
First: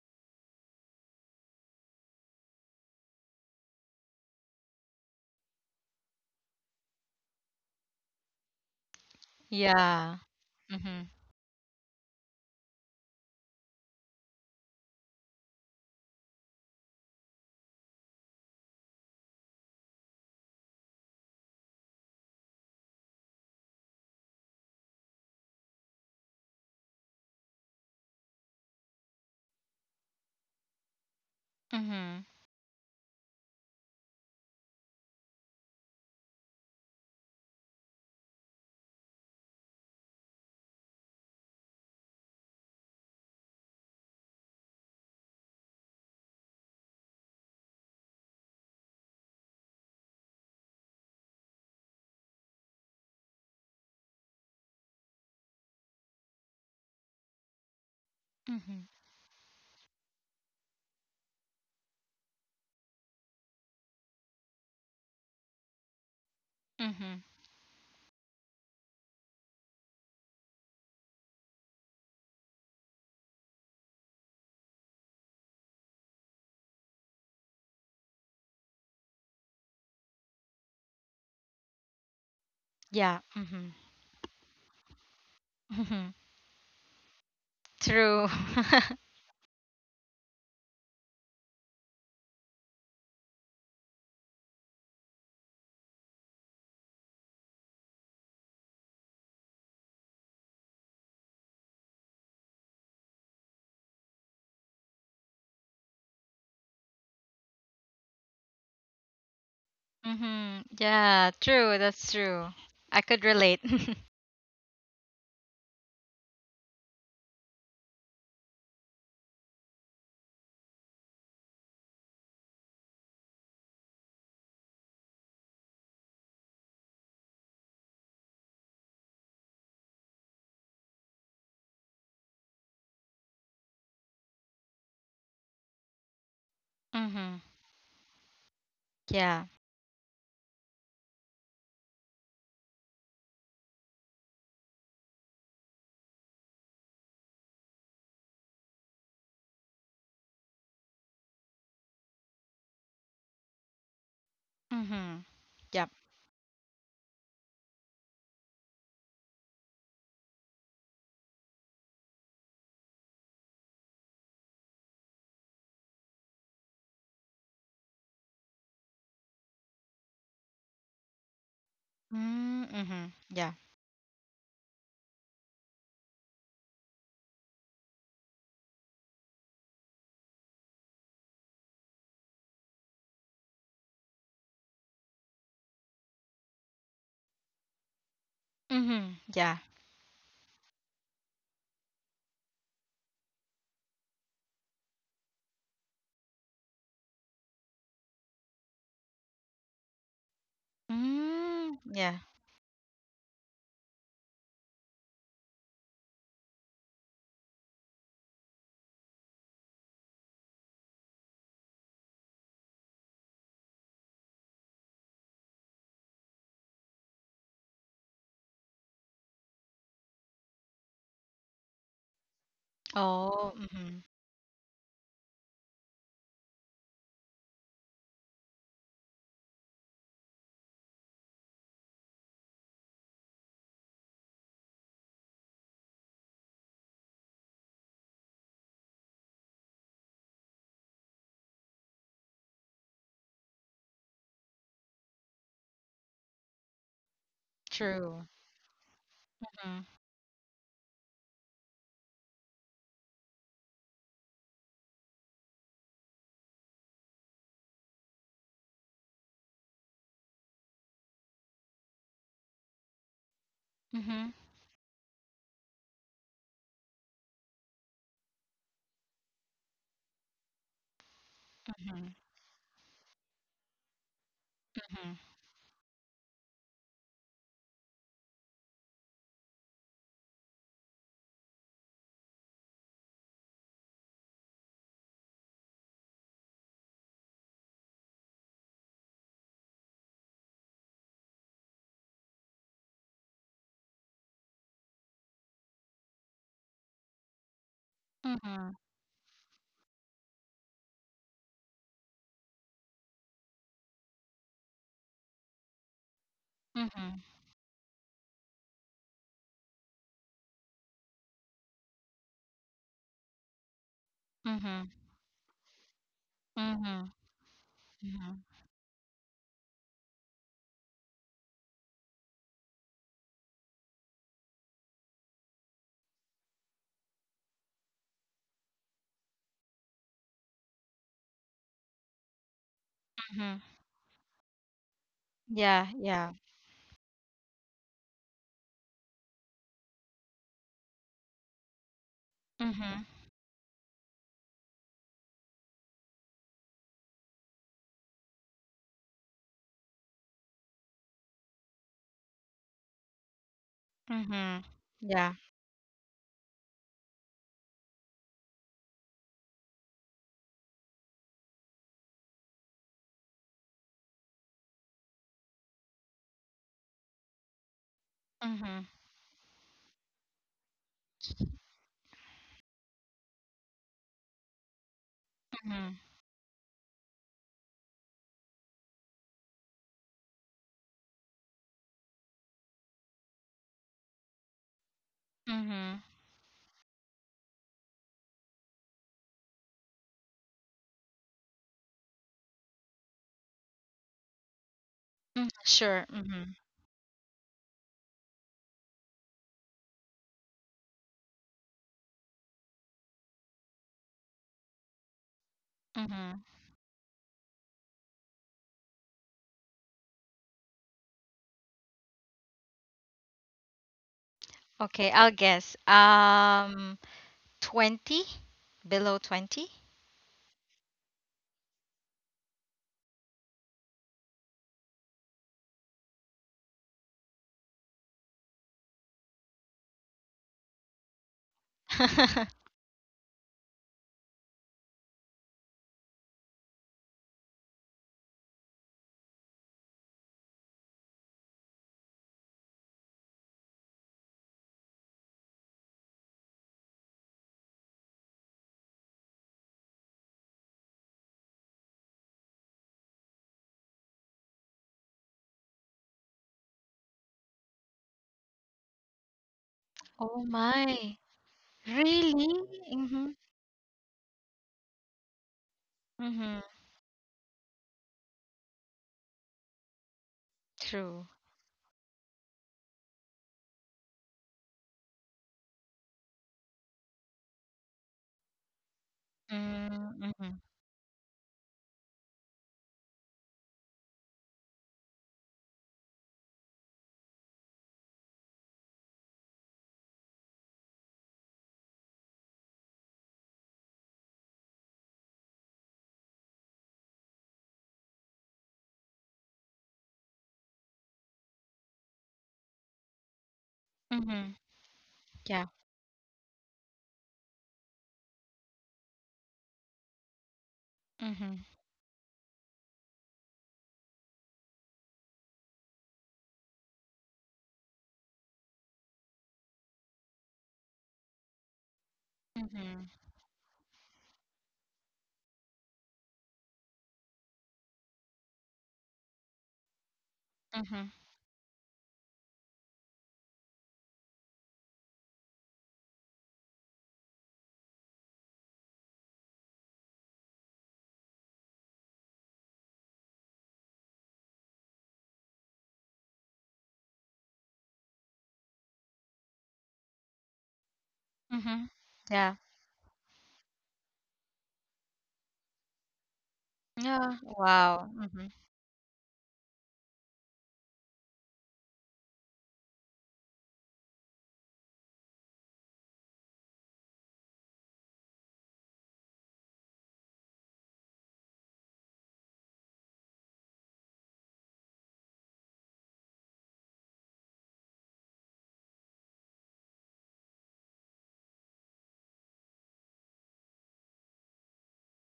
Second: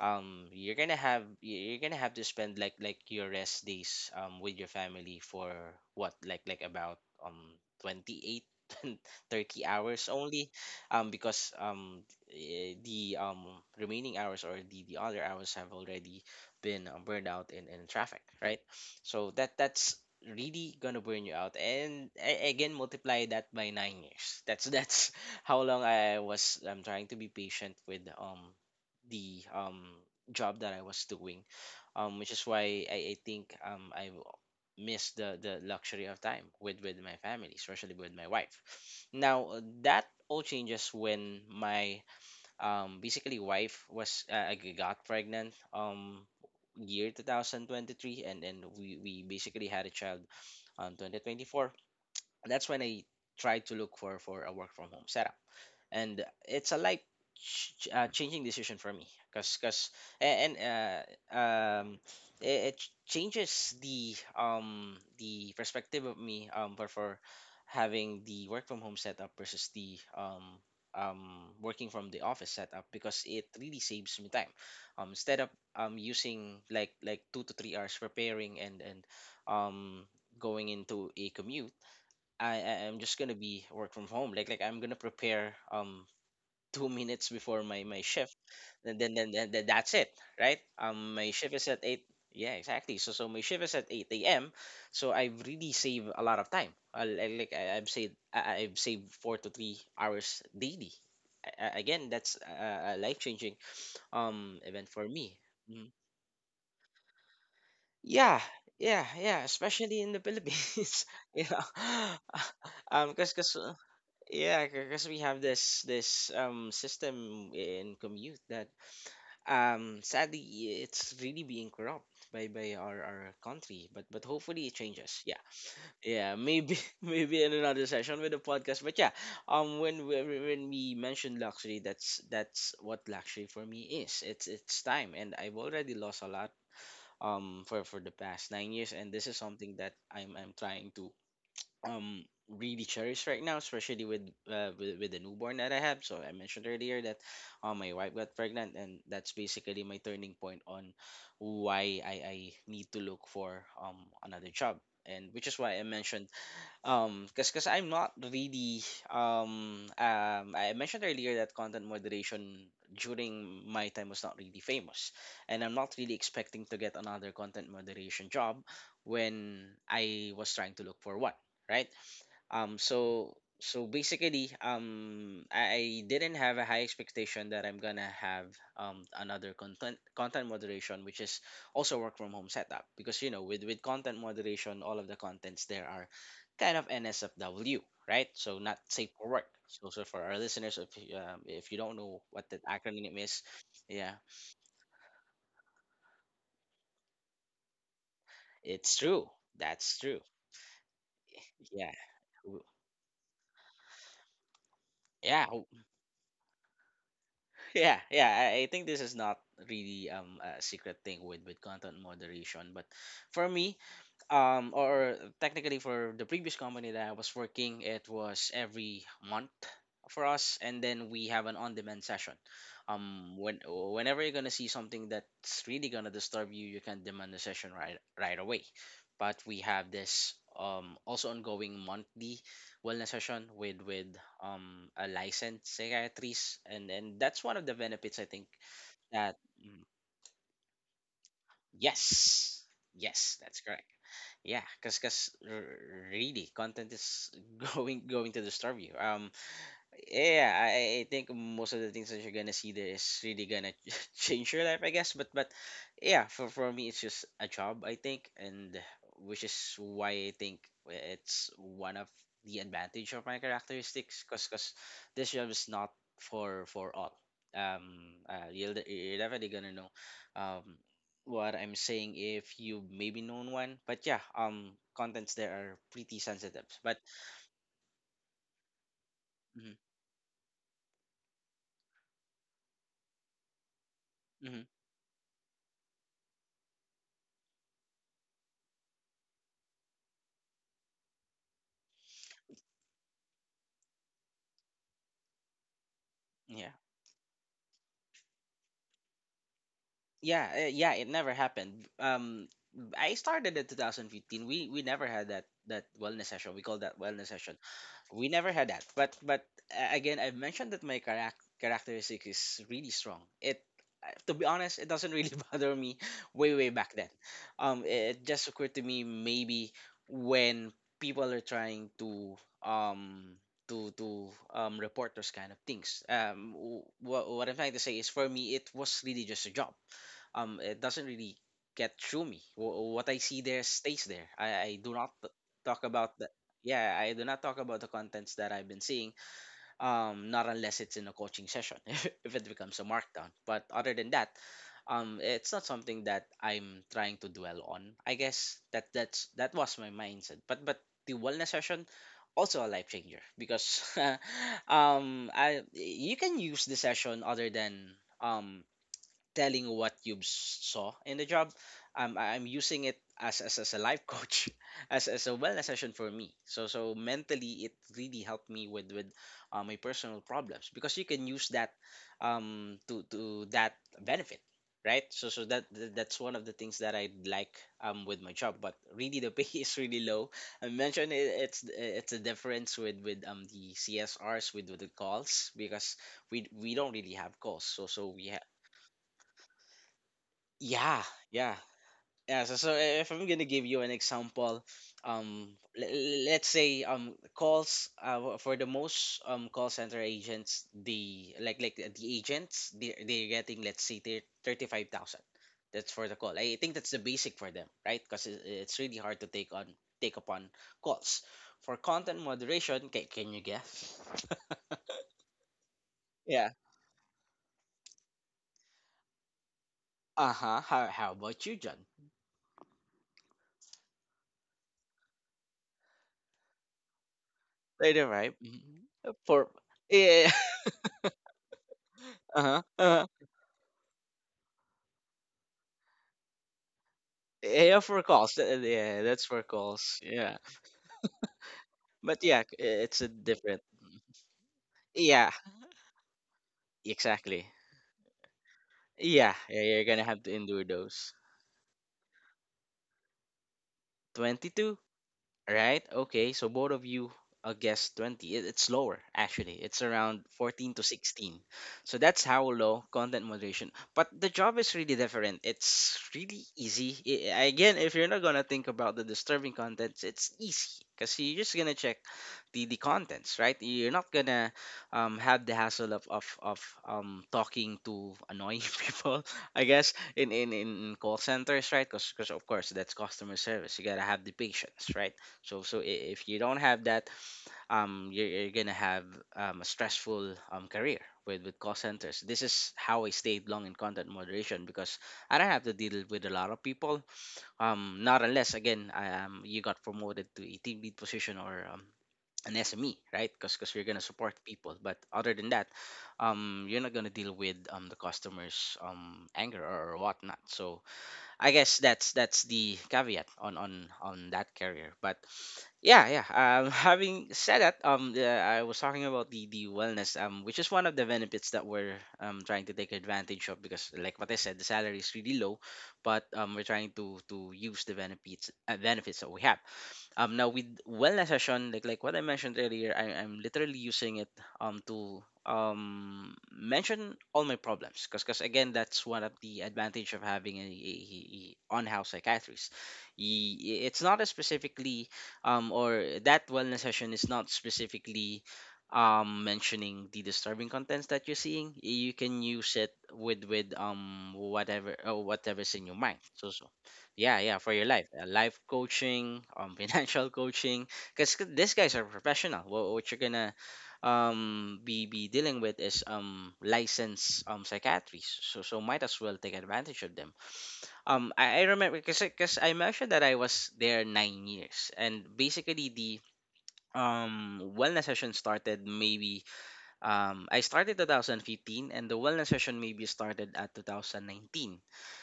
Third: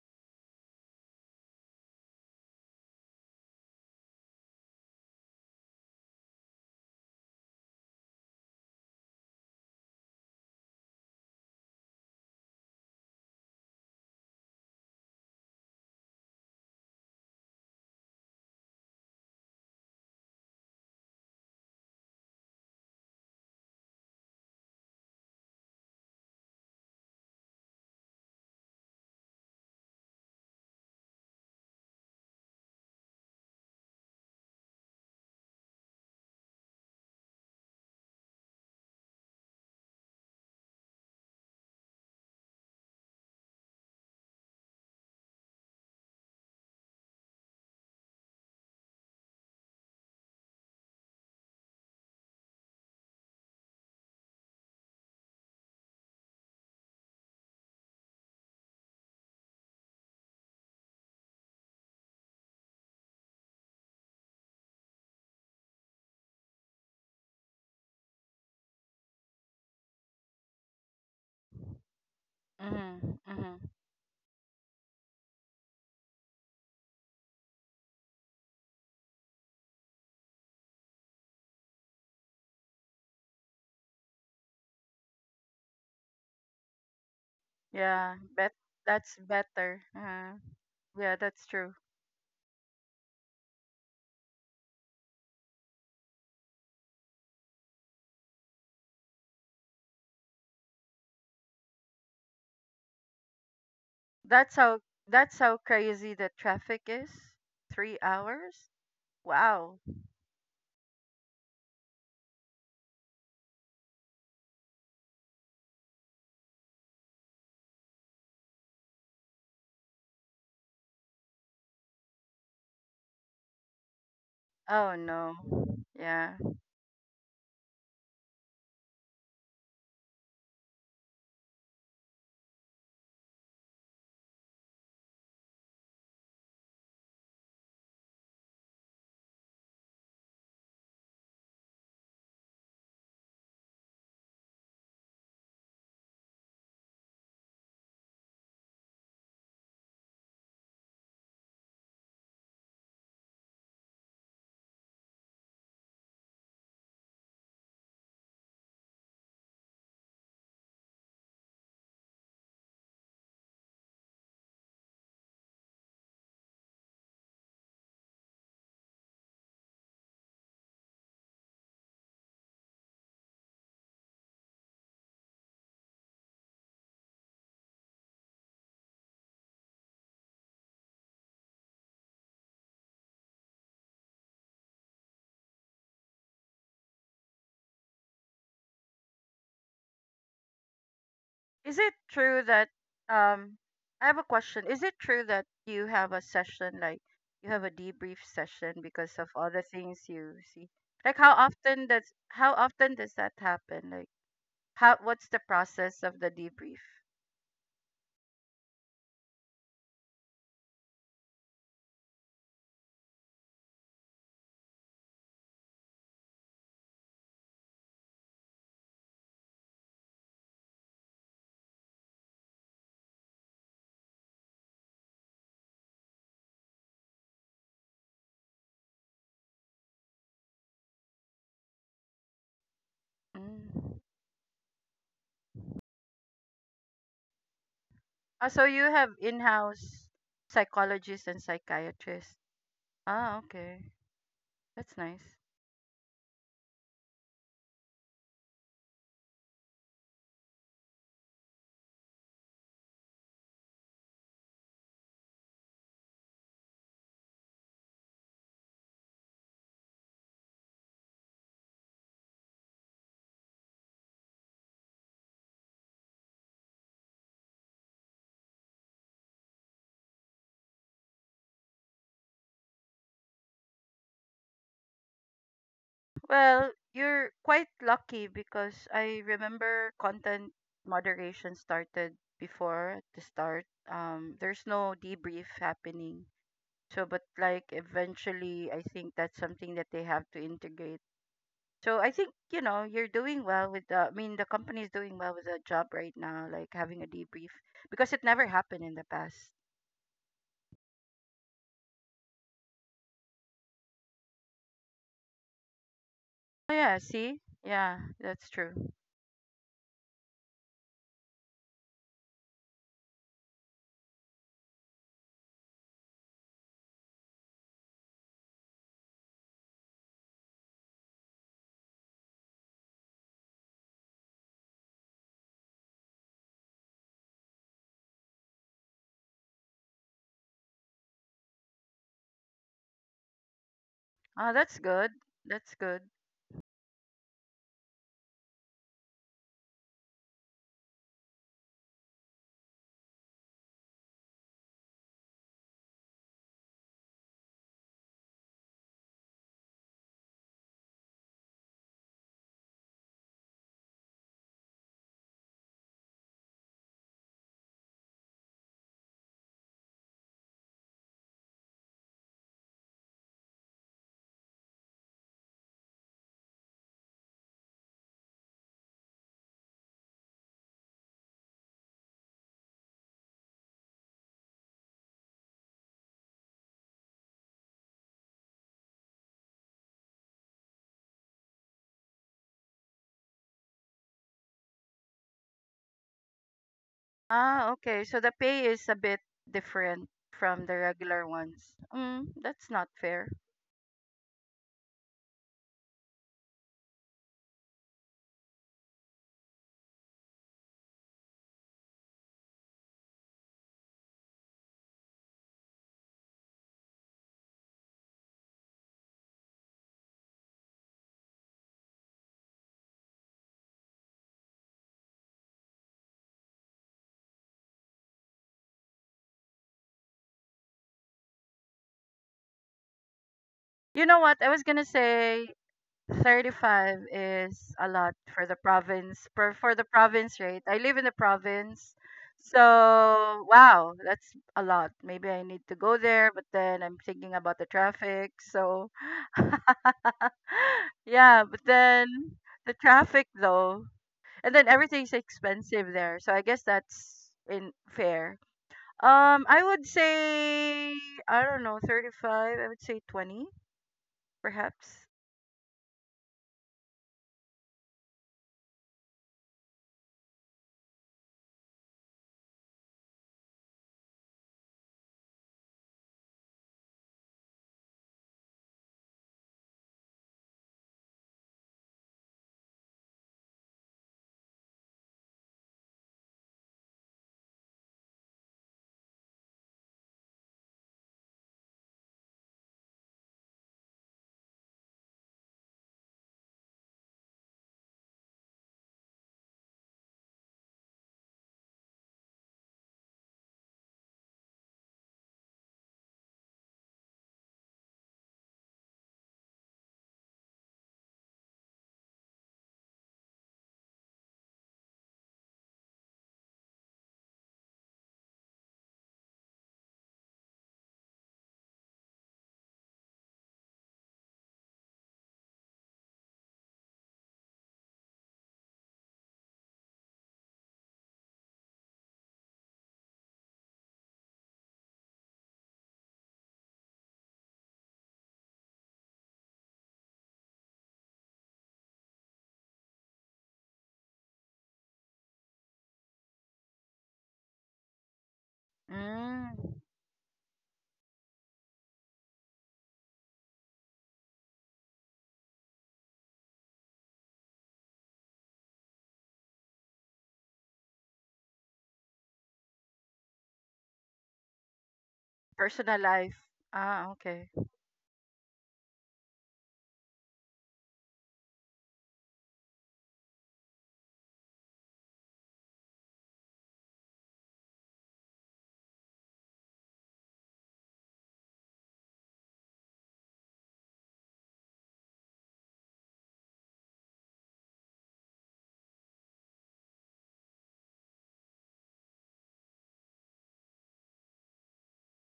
C: You're gonna have to spend, like your rest days, with your family, for what, like about, um 28 and 30 hours
A: Yeah.
C: only.
A: Mm-hmm.
C: Because, the, remaining hours, or the other hours, have already been, burned out in traffic, right? So that's really gonna burn you out. And, again, multiply that by 9 years. That's how long, I'm trying to be patient with, the, job that I was doing,
A: Mm-hmm.
C: which is why I think, I miss the luxury of time with my family, especially with my wife. Now, that all changes when my, basically wife was, got pregnant, year 2023. And then we basically had a child, 2024. That's when I tried to look for a work from home setup. And it's a, changing decision
A: Mhm.
C: for me. Because and um changes the perspective of me, for
A: Mhm.
C: having the work from home setup versus the working from the office setup
B: Mhm.
C: because it
B: Mhm.
C: really saves me time. Instead of, using, like 2 to 3 hours preparing, and um going into a commute. I'm just
A: Yeah.
C: gonna be
A: Mhm.
C: work from home. Like I'm gonna prepare,
A: Mhm.
C: 2 minutes before my
B: Yeah,
A: True.
C: shift.
B: bet
C: And then
B: that's
C: then, then, then
B: better.
C: that's it, right?
B: Yeah,
C: My
B: that's
C: shift is
B: true.
C: at 8. Yeah, exactly. So my shift is at 8 a.m., so I really save a lot of time. I Like I've saved 4 to 3 hours daily. Again, that's a life-changing,
B: That's how,
C: event for me.
B: that's how
C: Mhm.
B: crazy the traffic is. Three
C: Yeah,
B: hours?
C: yeah, yeah,
B: Wow.
C: especially in the
A: Mhm.
C: Philippines.
A: Yeah,
C: you
A: true. That's
C: know
A: true. I could
C: because,
A: relate.
C: yeah, because we have this, system in commute that, sadly, it's really being corrupt by our country. But hopefully it
B: Oh
C: changes,
B: no.
C: yeah. Yeah,
B: Yeah.
C: maybe maybe in another session with the podcast. But yeah, um when we when we mentioned luxury, that's what luxury for me is. It's time. And I've already lost a lot,
A: Mhm.
C: for the past 9 years. And this is
A: Yeah.
C: something that I'm trying to, really cherish right now, especially with, with the newborn that I have. So I mentioned earlier that, my wife got pregnant, and that's basically my turning point on why I need to look for, another job.
A: Mhm.
C: And which is why I
A: Yep.
C: mentioned, because I'm not really, I mentioned earlier that content moderation during my time was not really famous, and I'm not really expecting to get another content moderation job when I was trying to look for one, right?
A: Mm, mhm.
C: So
A: Yeah.
C: so basically I didn't have a high expectation that I'm gonna have, another content moderation, which is also work from home setup, because, with content moderation, all of the contents there are kind of nsfw, right? So, not safe
A: Mhm.
C: for work.
A: Yeah.
C: So, for our listeners, if you
B: Is
C: don't
B: it
C: know
B: true
C: what that
B: that
C: acronym is.
B: um I
C: Yeah,
B: have a question. Is it true that you have a session like you have a debrief session
C: it's true.
B: because of all the
C: That's true.
B: things you see? Like how
A: Mm,
C: Yeah.
B: often
A: yeah.
B: does,
C: w-
B: how often does that happen? Like how, what's
C: yeah,
B: the process of the debrief?
C: yeah, yeah, I think this is not really, a secret thing with content moderation. But for me, or technically, for the previous company that I was working, it was every month for us. And then we have an on-demand session.
A: Oh, mhm.
C: Whenever you're gonna see something that's really gonna disturb you, you can demand a session right away. But we have this, also ongoing monthly wellness session with,
B: Mm.
C: a licensed psychiatrist, and that's one of the benefits, I think,
B: Ah, so you have
C: that. Mm.
B: in-house psychologists and psychiatrists.
C: Yes, yes,
B: Ah,
C: that's correct,
B: okay.
C: yeah. Because
B: That's nice.
C: really content is going
A: True.
C: going to disturb you.
A: Mhm.
C: Yeah, I think most of the things that you're gonna see there is really gonna change your life, I guess. But yeah, for me, it's just a job, I think, and which is why I think it's one of the advantage of my characteristics,
A: Mhm.
C: cause this job is not for all. You're definitely gonna know, um, what I'm saying if you maybe known one. But yeah,
A: Mhm.
C: contents there are pretty sensitive.
B: Well,
C: But
B: you're quite lucky because I
C: mm-hmm,
B: remember content moderation started before at the start.
C: mm-hmm,
B: There's no debrief happening. So, but like eventually, I think that's something that they have to integrate. So I think, you know, you're doing well with the, I mean, the company is doing well with the job right now,
C: yeah.
B: like having a debrief because it never
A: Mhm.
B: happened in the past.
C: Yeah, yeah, it never happened. I started in 2015. We never had that wellness session. We
B: Oh
C: call that
B: yeah,
A: Mhm.
C: wellness
B: see?
C: session.
B: Yeah,
C: We never
B: that's
C: had that.
B: true.
C: But again, I've mentioned that my characteristic is really strong. It To be honest, it
A: Mhm.
C: doesn't really bother me way back then.
A: Mhm.
C: It
A: Mhm.
C: just occurred to me maybe when people are trying to um to to report those kind of things. What I'm trying to say is for me, it was really just a job. It doesn't really get through me. What I see
A: Mhm.
C: there stays there.
B: Ah,
C: I
B: that's
C: do not
B: good. That's
C: talk
A: Yeah,
B: good.
C: about the,
A: yeah.
C: yeah, I do not talk about the contents that I've been seeing, not unless it's in a coaching session. If it becomes a
A: Mhm.
C: markdown, but other than that, it's not something that I'm trying to dwell on, I guess. That was my mindset. But the wellness session also a life changer, because
A: Mhm. Yeah.
C: I you can use the session other than telling what you saw in the job. I'm using it as a life coach, as a wellness session for me. So mentally, it really helped me
A: Mhm.
C: with my personal problems, because you can use that to that benefit, right? So so that that-
A: Mhm.
C: that's one of the things that I like with my job. But really, the pay is really low. I mentioned it's a difference with the CSRs with the calls, because
A: Mhm.
C: we don't really have calls.
B: Ah, okay. So the pay is a bit different from the
C: Yeah,
B: regular
C: yeah,
B: ones. Mm,
C: yeah. So, so
B: that's not
C: eh, if I'm
B: fair.
C: gonna give you an example,
A: Mm, sure.
C: let's
A: Mm-hmm.
C: say calls, for the most call center agents, the like the agents, they're getting, let's say, 35,000. That's for the call.
A: Mm-hmm.
C: I think that's the basic for them, right? Because it's really hard to take upon calls. For content moderation, can you guess?
A: Okay, I'll guess.
C: Yeah.
A: 20? Below 20?
C: Uh huh. How about you, John?
B: You know what? I was gonna say 35 is a
C: Thirty
B: lot
C: five.
B: for the province,
C: For
B: for the
C: Yeah.
B: province rate. I live in the province,
C: Uh huh.
B: so wow, that's a lot. Maybe I need to go there, but then I'm thinking about the
C: Yeah, for
B: traffic.
C: calls.
B: So
C: Yeah, that's for calls. Yeah.
B: yeah, but then
C: But yeah,
B: the
C: it's a
B: traffic
C: different.
B: though, and then everything's
C: Yeah,
B: expensive there, so I guess that's
C: exactly.
B: in fair.
C: Yeah, yeah,
B: I
C: you're
B: would
C: gonna have to endure
B: say,
C: those.
B: I don't know, 35, I would say 20
C: 22?
B: perhaps.
C: Right? Okay, so both of you guessed 20. It's lower, actually. It's around
A: Oh
C: 14 to
A: my.
C: 16. So that's
A: Really?
C: how low
A: Mm-hmm.
C: content moderation. But the job is really different. It's really
A: Mm-hmm.
C: easy. Again, if you're not going to think about the disturbing contents, it's easy because
A: True.
C: you're just going to check the contents, right? You're not going to have the hassle of talking to annoying people, I guess, in,
A: Mm-hmm.
C: in, in call centers, right? Because, of course, that's customer service. You got to have the patience, right? If you don't have that, you're gonna have a stressful career with call centers. This is how I stayed long in content moderation, because I don't have to deal with a lot of people. Not unless, again, you got promoted to a team lead position, or an SME, right? Because you're gonna support
A: Mm-hmm.
C: people. But other than
A: Yeah.
C: that, you're not gonna deal with the customers' anger or whatnot. So I
A: Mm-hmm.
C: guess that's the caveat on that career. But yeah, yeah. Having said that, I was talking about the wellness, which is one of the benefits that we're trying to take
A: Mm-hmm.
C: advantage of because, like what I said, the salary is really low, but we're trying to use the benefits that we have now with
A: Mm-hmm.
C: wellness session, like what I mentioned earlier. I'm literally using it to mention all my problems, because, again, that's one of the
B: Mm.
C: advantage of having a on-house psychiatrist. Y- it's not a specifically, or that wellness session is not specifically, mentioning the disturbing contents that you're seeing.
A: Mm-hmm.
C: You can
A: Yeah.
C: use it with whatever or whatever's in your
B: Personal
C: mind.
B: life. Ah,
A: Yeah.
C: Yeah,
B: okay.
C: yeah, for your life,
A: Wow. Mm-hmm.
C: life coaching, financial coaching, because these guys are professional. What you're gonna be dealing with is licensed psychiatrists. So might as well take advantage of them. I remember, because I mentioned that I was there 9 years, and basically the wellness session started maybe, I started 2015 and the wellness session maybe started at 2019.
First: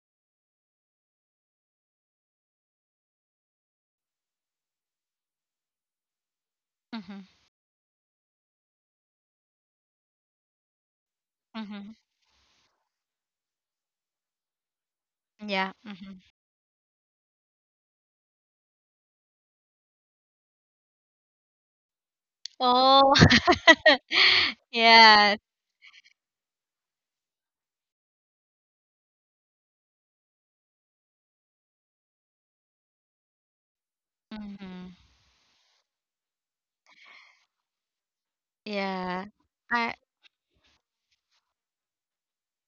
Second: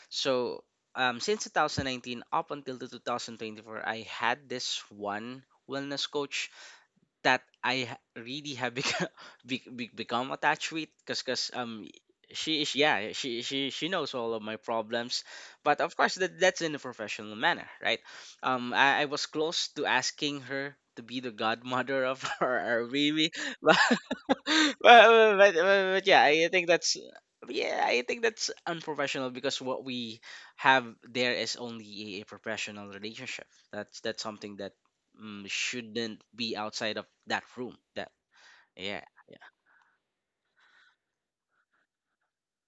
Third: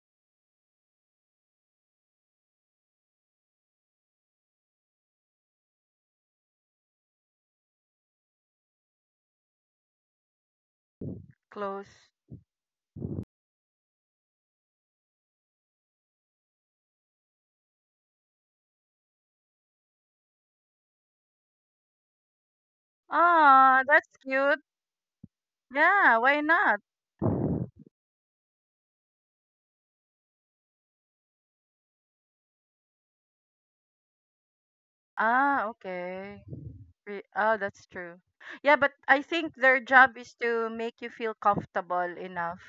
C: So, since 2019 up until the 2024, I had this one wellness coach
A: Mm-hmm.
C: that really have become, become attached with, because
B: Close.
A: Mm-hmm.
C: she is. Yeah, she knows all of my problems,
A: Yeah.
C: but of
A: Mm-hmm.
C: course that's in a professional manner, right? I was close to asking her to be the godmother of our
A: Oh.
C: baby,
B: Ah, that's cute.
A: Yeah.
C: but, but, but but
B: Yeah,
C: yeah,
B: why
C: I think
B: not?
C: that's yeah, I think that's unprofessional, because what we have there is only a professional relationship. That's something that,
A: Mm-hmm.
B: Ah,
C: shouldn't
B: okay.
C: be outside of
B: Re-
C: that
B: Oh,
C: room.
B: that's
C: That
B: true. Yeah, but
C: Yeah,
B: I
A: Yeah.
C: yeah,
B: think their
A: I
B: job is to make you feel comfortable enough.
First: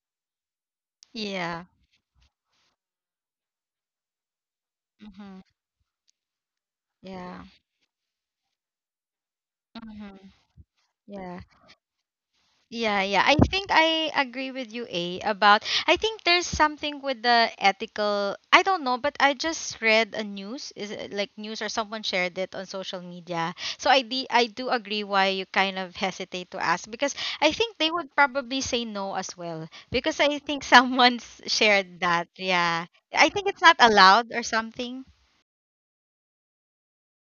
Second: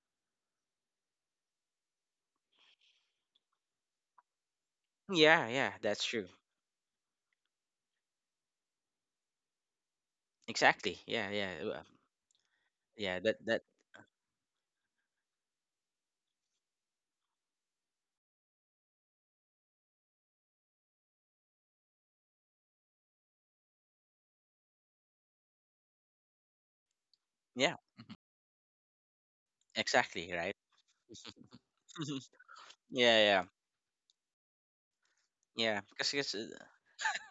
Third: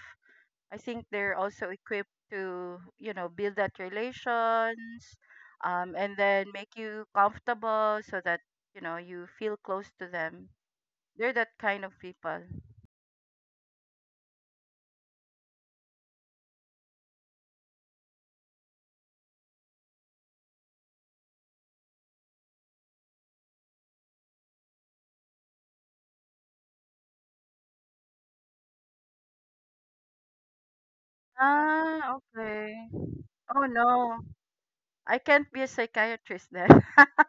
B: I think they're
A: yeah.
B: also equipped to, you know, build that relations,
A: Mm-hmm.
C: yeah, yeah. That's
B: and
C: true.
B: then make you
A: Yeah.
B: comfortable so that, you know, you feel close to
A: Mm-hmm.
B: them.
C: Exactly. Yeah,
B: They're
A: Yeah.
C: yeah,
B: that kind of people.
A: Yeah,
C: yeah.
A: yeah. I
C: That that
A: think I agree with you, A, about I think there's something with the ethical I don't know, but I just read a news, is it like news or someone shared it on social media. So I do agree why you kind of hesitate to ask because I
C: Yeah.
A: think they would probably say no as well. Because
C: Exactly.
A: I
C: Right.
A: think someone's shared
B: Ah,
A: that.
B: okay.
A: Yeah.
C: Yeah,
A: I
C: yeah,
A: think it's
B: Oh
A: not
B: no.
A: allowed or something.
B: I can't be a
C: yeah. Because
B: psychiatrist then.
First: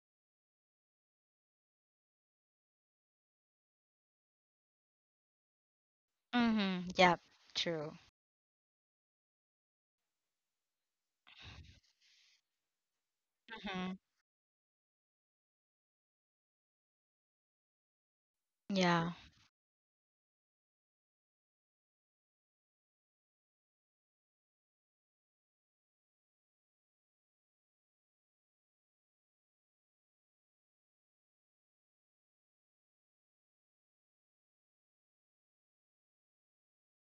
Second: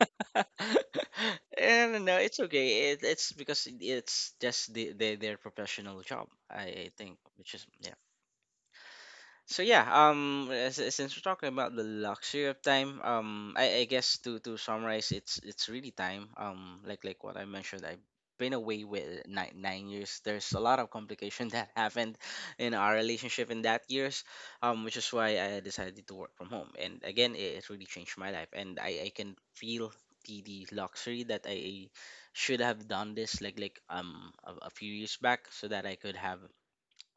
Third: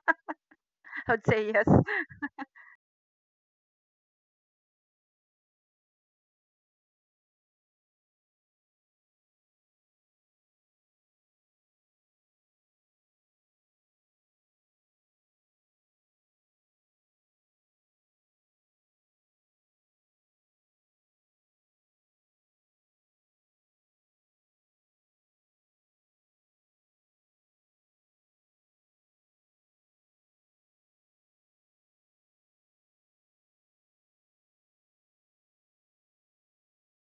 B: I'd say yes.
C: and no, no, it's okay. It's because it- it's just their professional job,
A: Mm-hmm.
C: I
A: Yeah.
C: think, which is,
A: True.
C: yeah. So yeah, since we're talking about the luxury of time, I
A: Mm-hmm.
C: guess to summarize, it's really time. Like what I mentioned, I've been away
A: Yeah.
C: with nine years. There's a lot of complication that happened in our relationship in that years, which is why I decided to work from home. And again, it really changed my life, and I can feel the luxury that I should have done this like a few years back, so that I could have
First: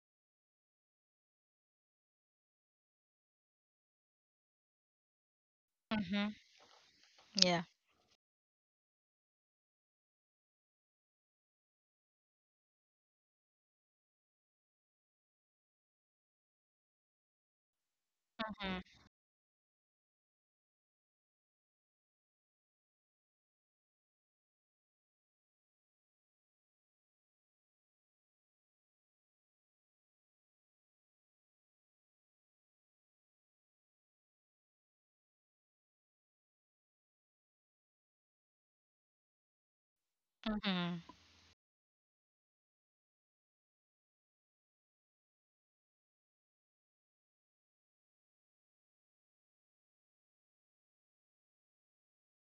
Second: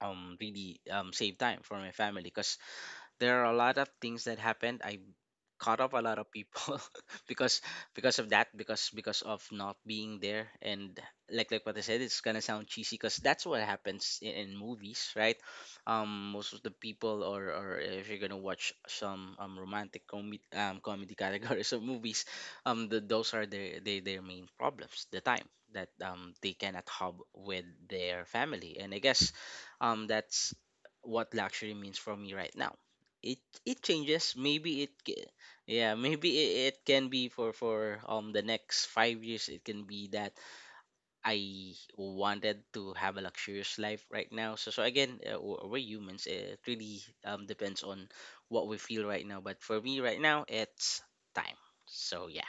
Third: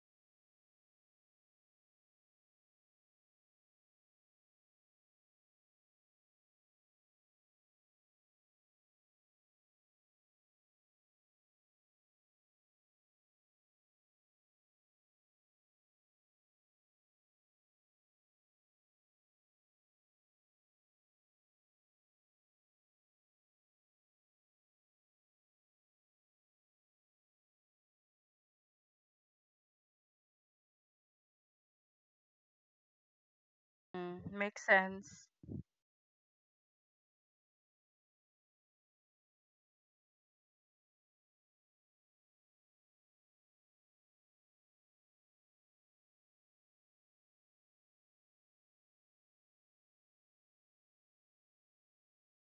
C: really save time for my family, because there are a lot of things that happened. I cut off a lot
A: Mm-hmm.
C: of people because
A: Yeah.
C: because of that, because of not being there. And, like what I said, it's gonna sound cheesy because that's what happens in movies, right? Most of the people, or if you're gonna watch some romantic comedy categories of movies, those are their main problems, the time that they cannot hub with their family, and I guess that's what luxury means for me right now. It it
B: Mm,
C: changes,
B: makes
C: maybe it,
B: sense.
C: yeah, maybe it can be for the next 5 years. It can be that
A: Mm-hmm.
C: I wanted to have a luxurious life right now. So again, we're humans. It really depends on what we feel right now. But for me right now, it's time. So yeah,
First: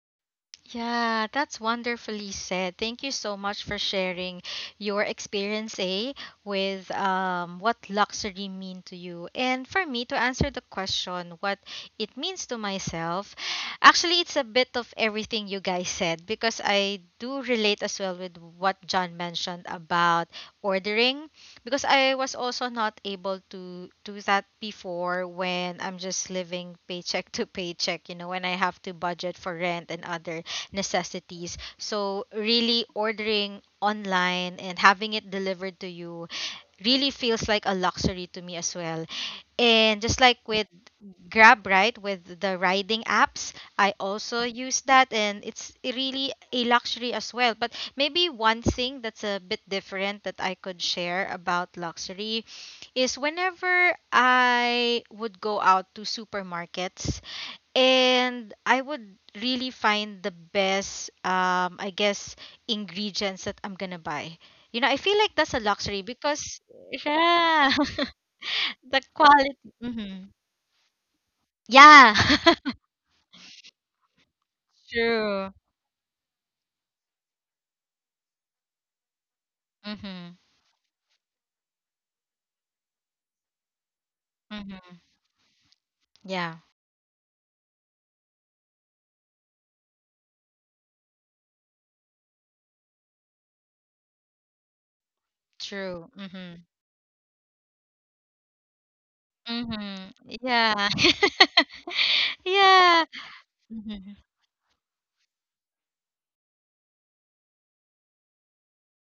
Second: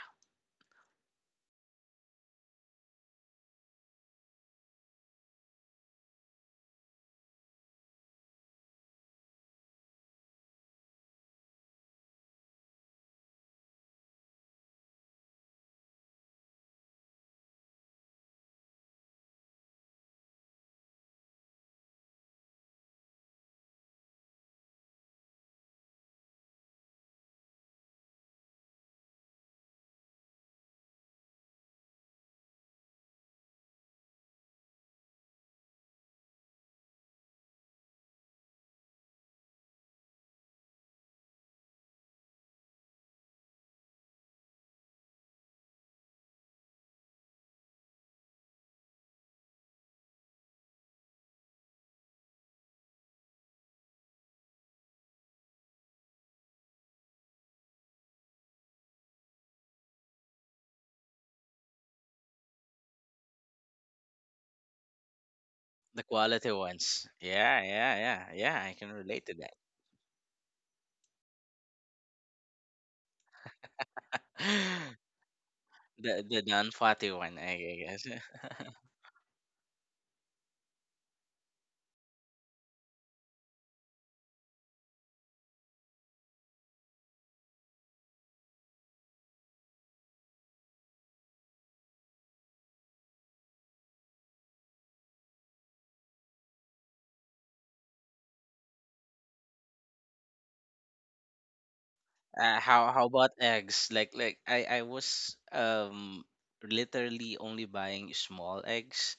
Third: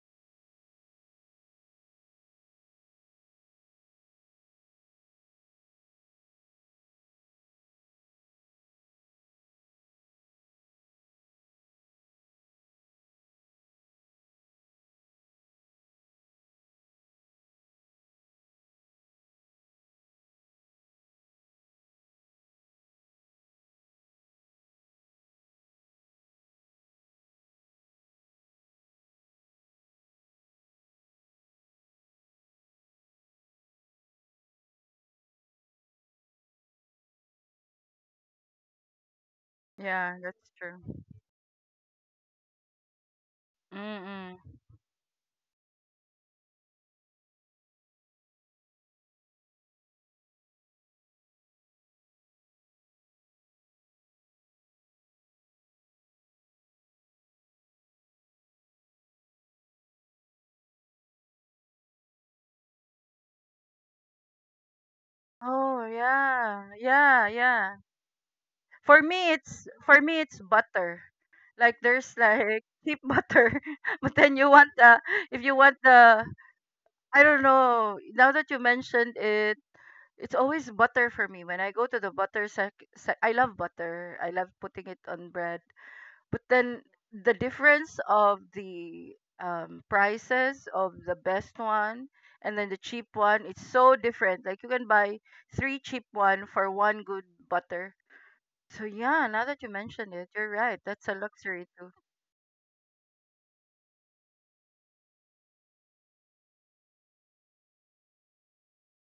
A: Yeah, that's wonderfully said. Thank you so much for sharing your experience, eh, with what luxury mean to you. And for me to answer the question, what it means to myself, actually, it's a bit of everything you guys said because I do relate as well with what John mentioned about ordering because I was also not able to do that before when I'm just living paycheck to paycheck, you know, when I have to budget for rent and other necessities. So, really ordering online and having it delivered to you really feels like a luxury to me as well. And
B: Yeah,
A: just like
B: that's
A: with
B: true.
A: Grab, right, with the riding apps, I also
B: Mm-mm.
A: use that and it's really a luxury as well. But maybe one thing that's a bit different that I could share about luxury is whenever I would go out to supermarkets and I would really find the best, I guess, ingredients that I'm gonna buy. You know, I feel like that's a
B: Oh
A: luxury
C: the
A: because,
C: quality
B: yeah,
C: ones.
B: yeah,
C: Yeah,
A: yeah,
B: yeah.
C: yeah, yeah, yeah. I can
A: the
B: For
C: relate
B: me,
C: to that.
A: quality. Hmm.
B: it's butter. Like there's
A: Yeah,
B: like cheap butter, but then you want the, if
A: true.
B: you want
C: the
B: the
C: the non fatty
B: I
C: one,
B: don't
C: I
B: know.
C: guess.
B: Now that you mentioned it,
A: Mm-hmm.
B: it's always butter for me. When I go to the butter sec, I love butter. I love putting
A: Mm-hmm.
B: it on bread. But
A: Yeah,
B: then the difference of the prices of the best one and then the cheap one, it's so different. Like you can buy three cheap
A: true.
B: one
A: Mm-hmm.
B: for one good butter. So yeah, now that you mentioned it,
A: Mm-hmm.
B: you're right,
A: Yeah.
B: that's a luxury too.
C: Uh, how
A: Yeah.
C: how about eggs? Like
A: Mm-hmm.
C: like I I was literally only buying small eggs,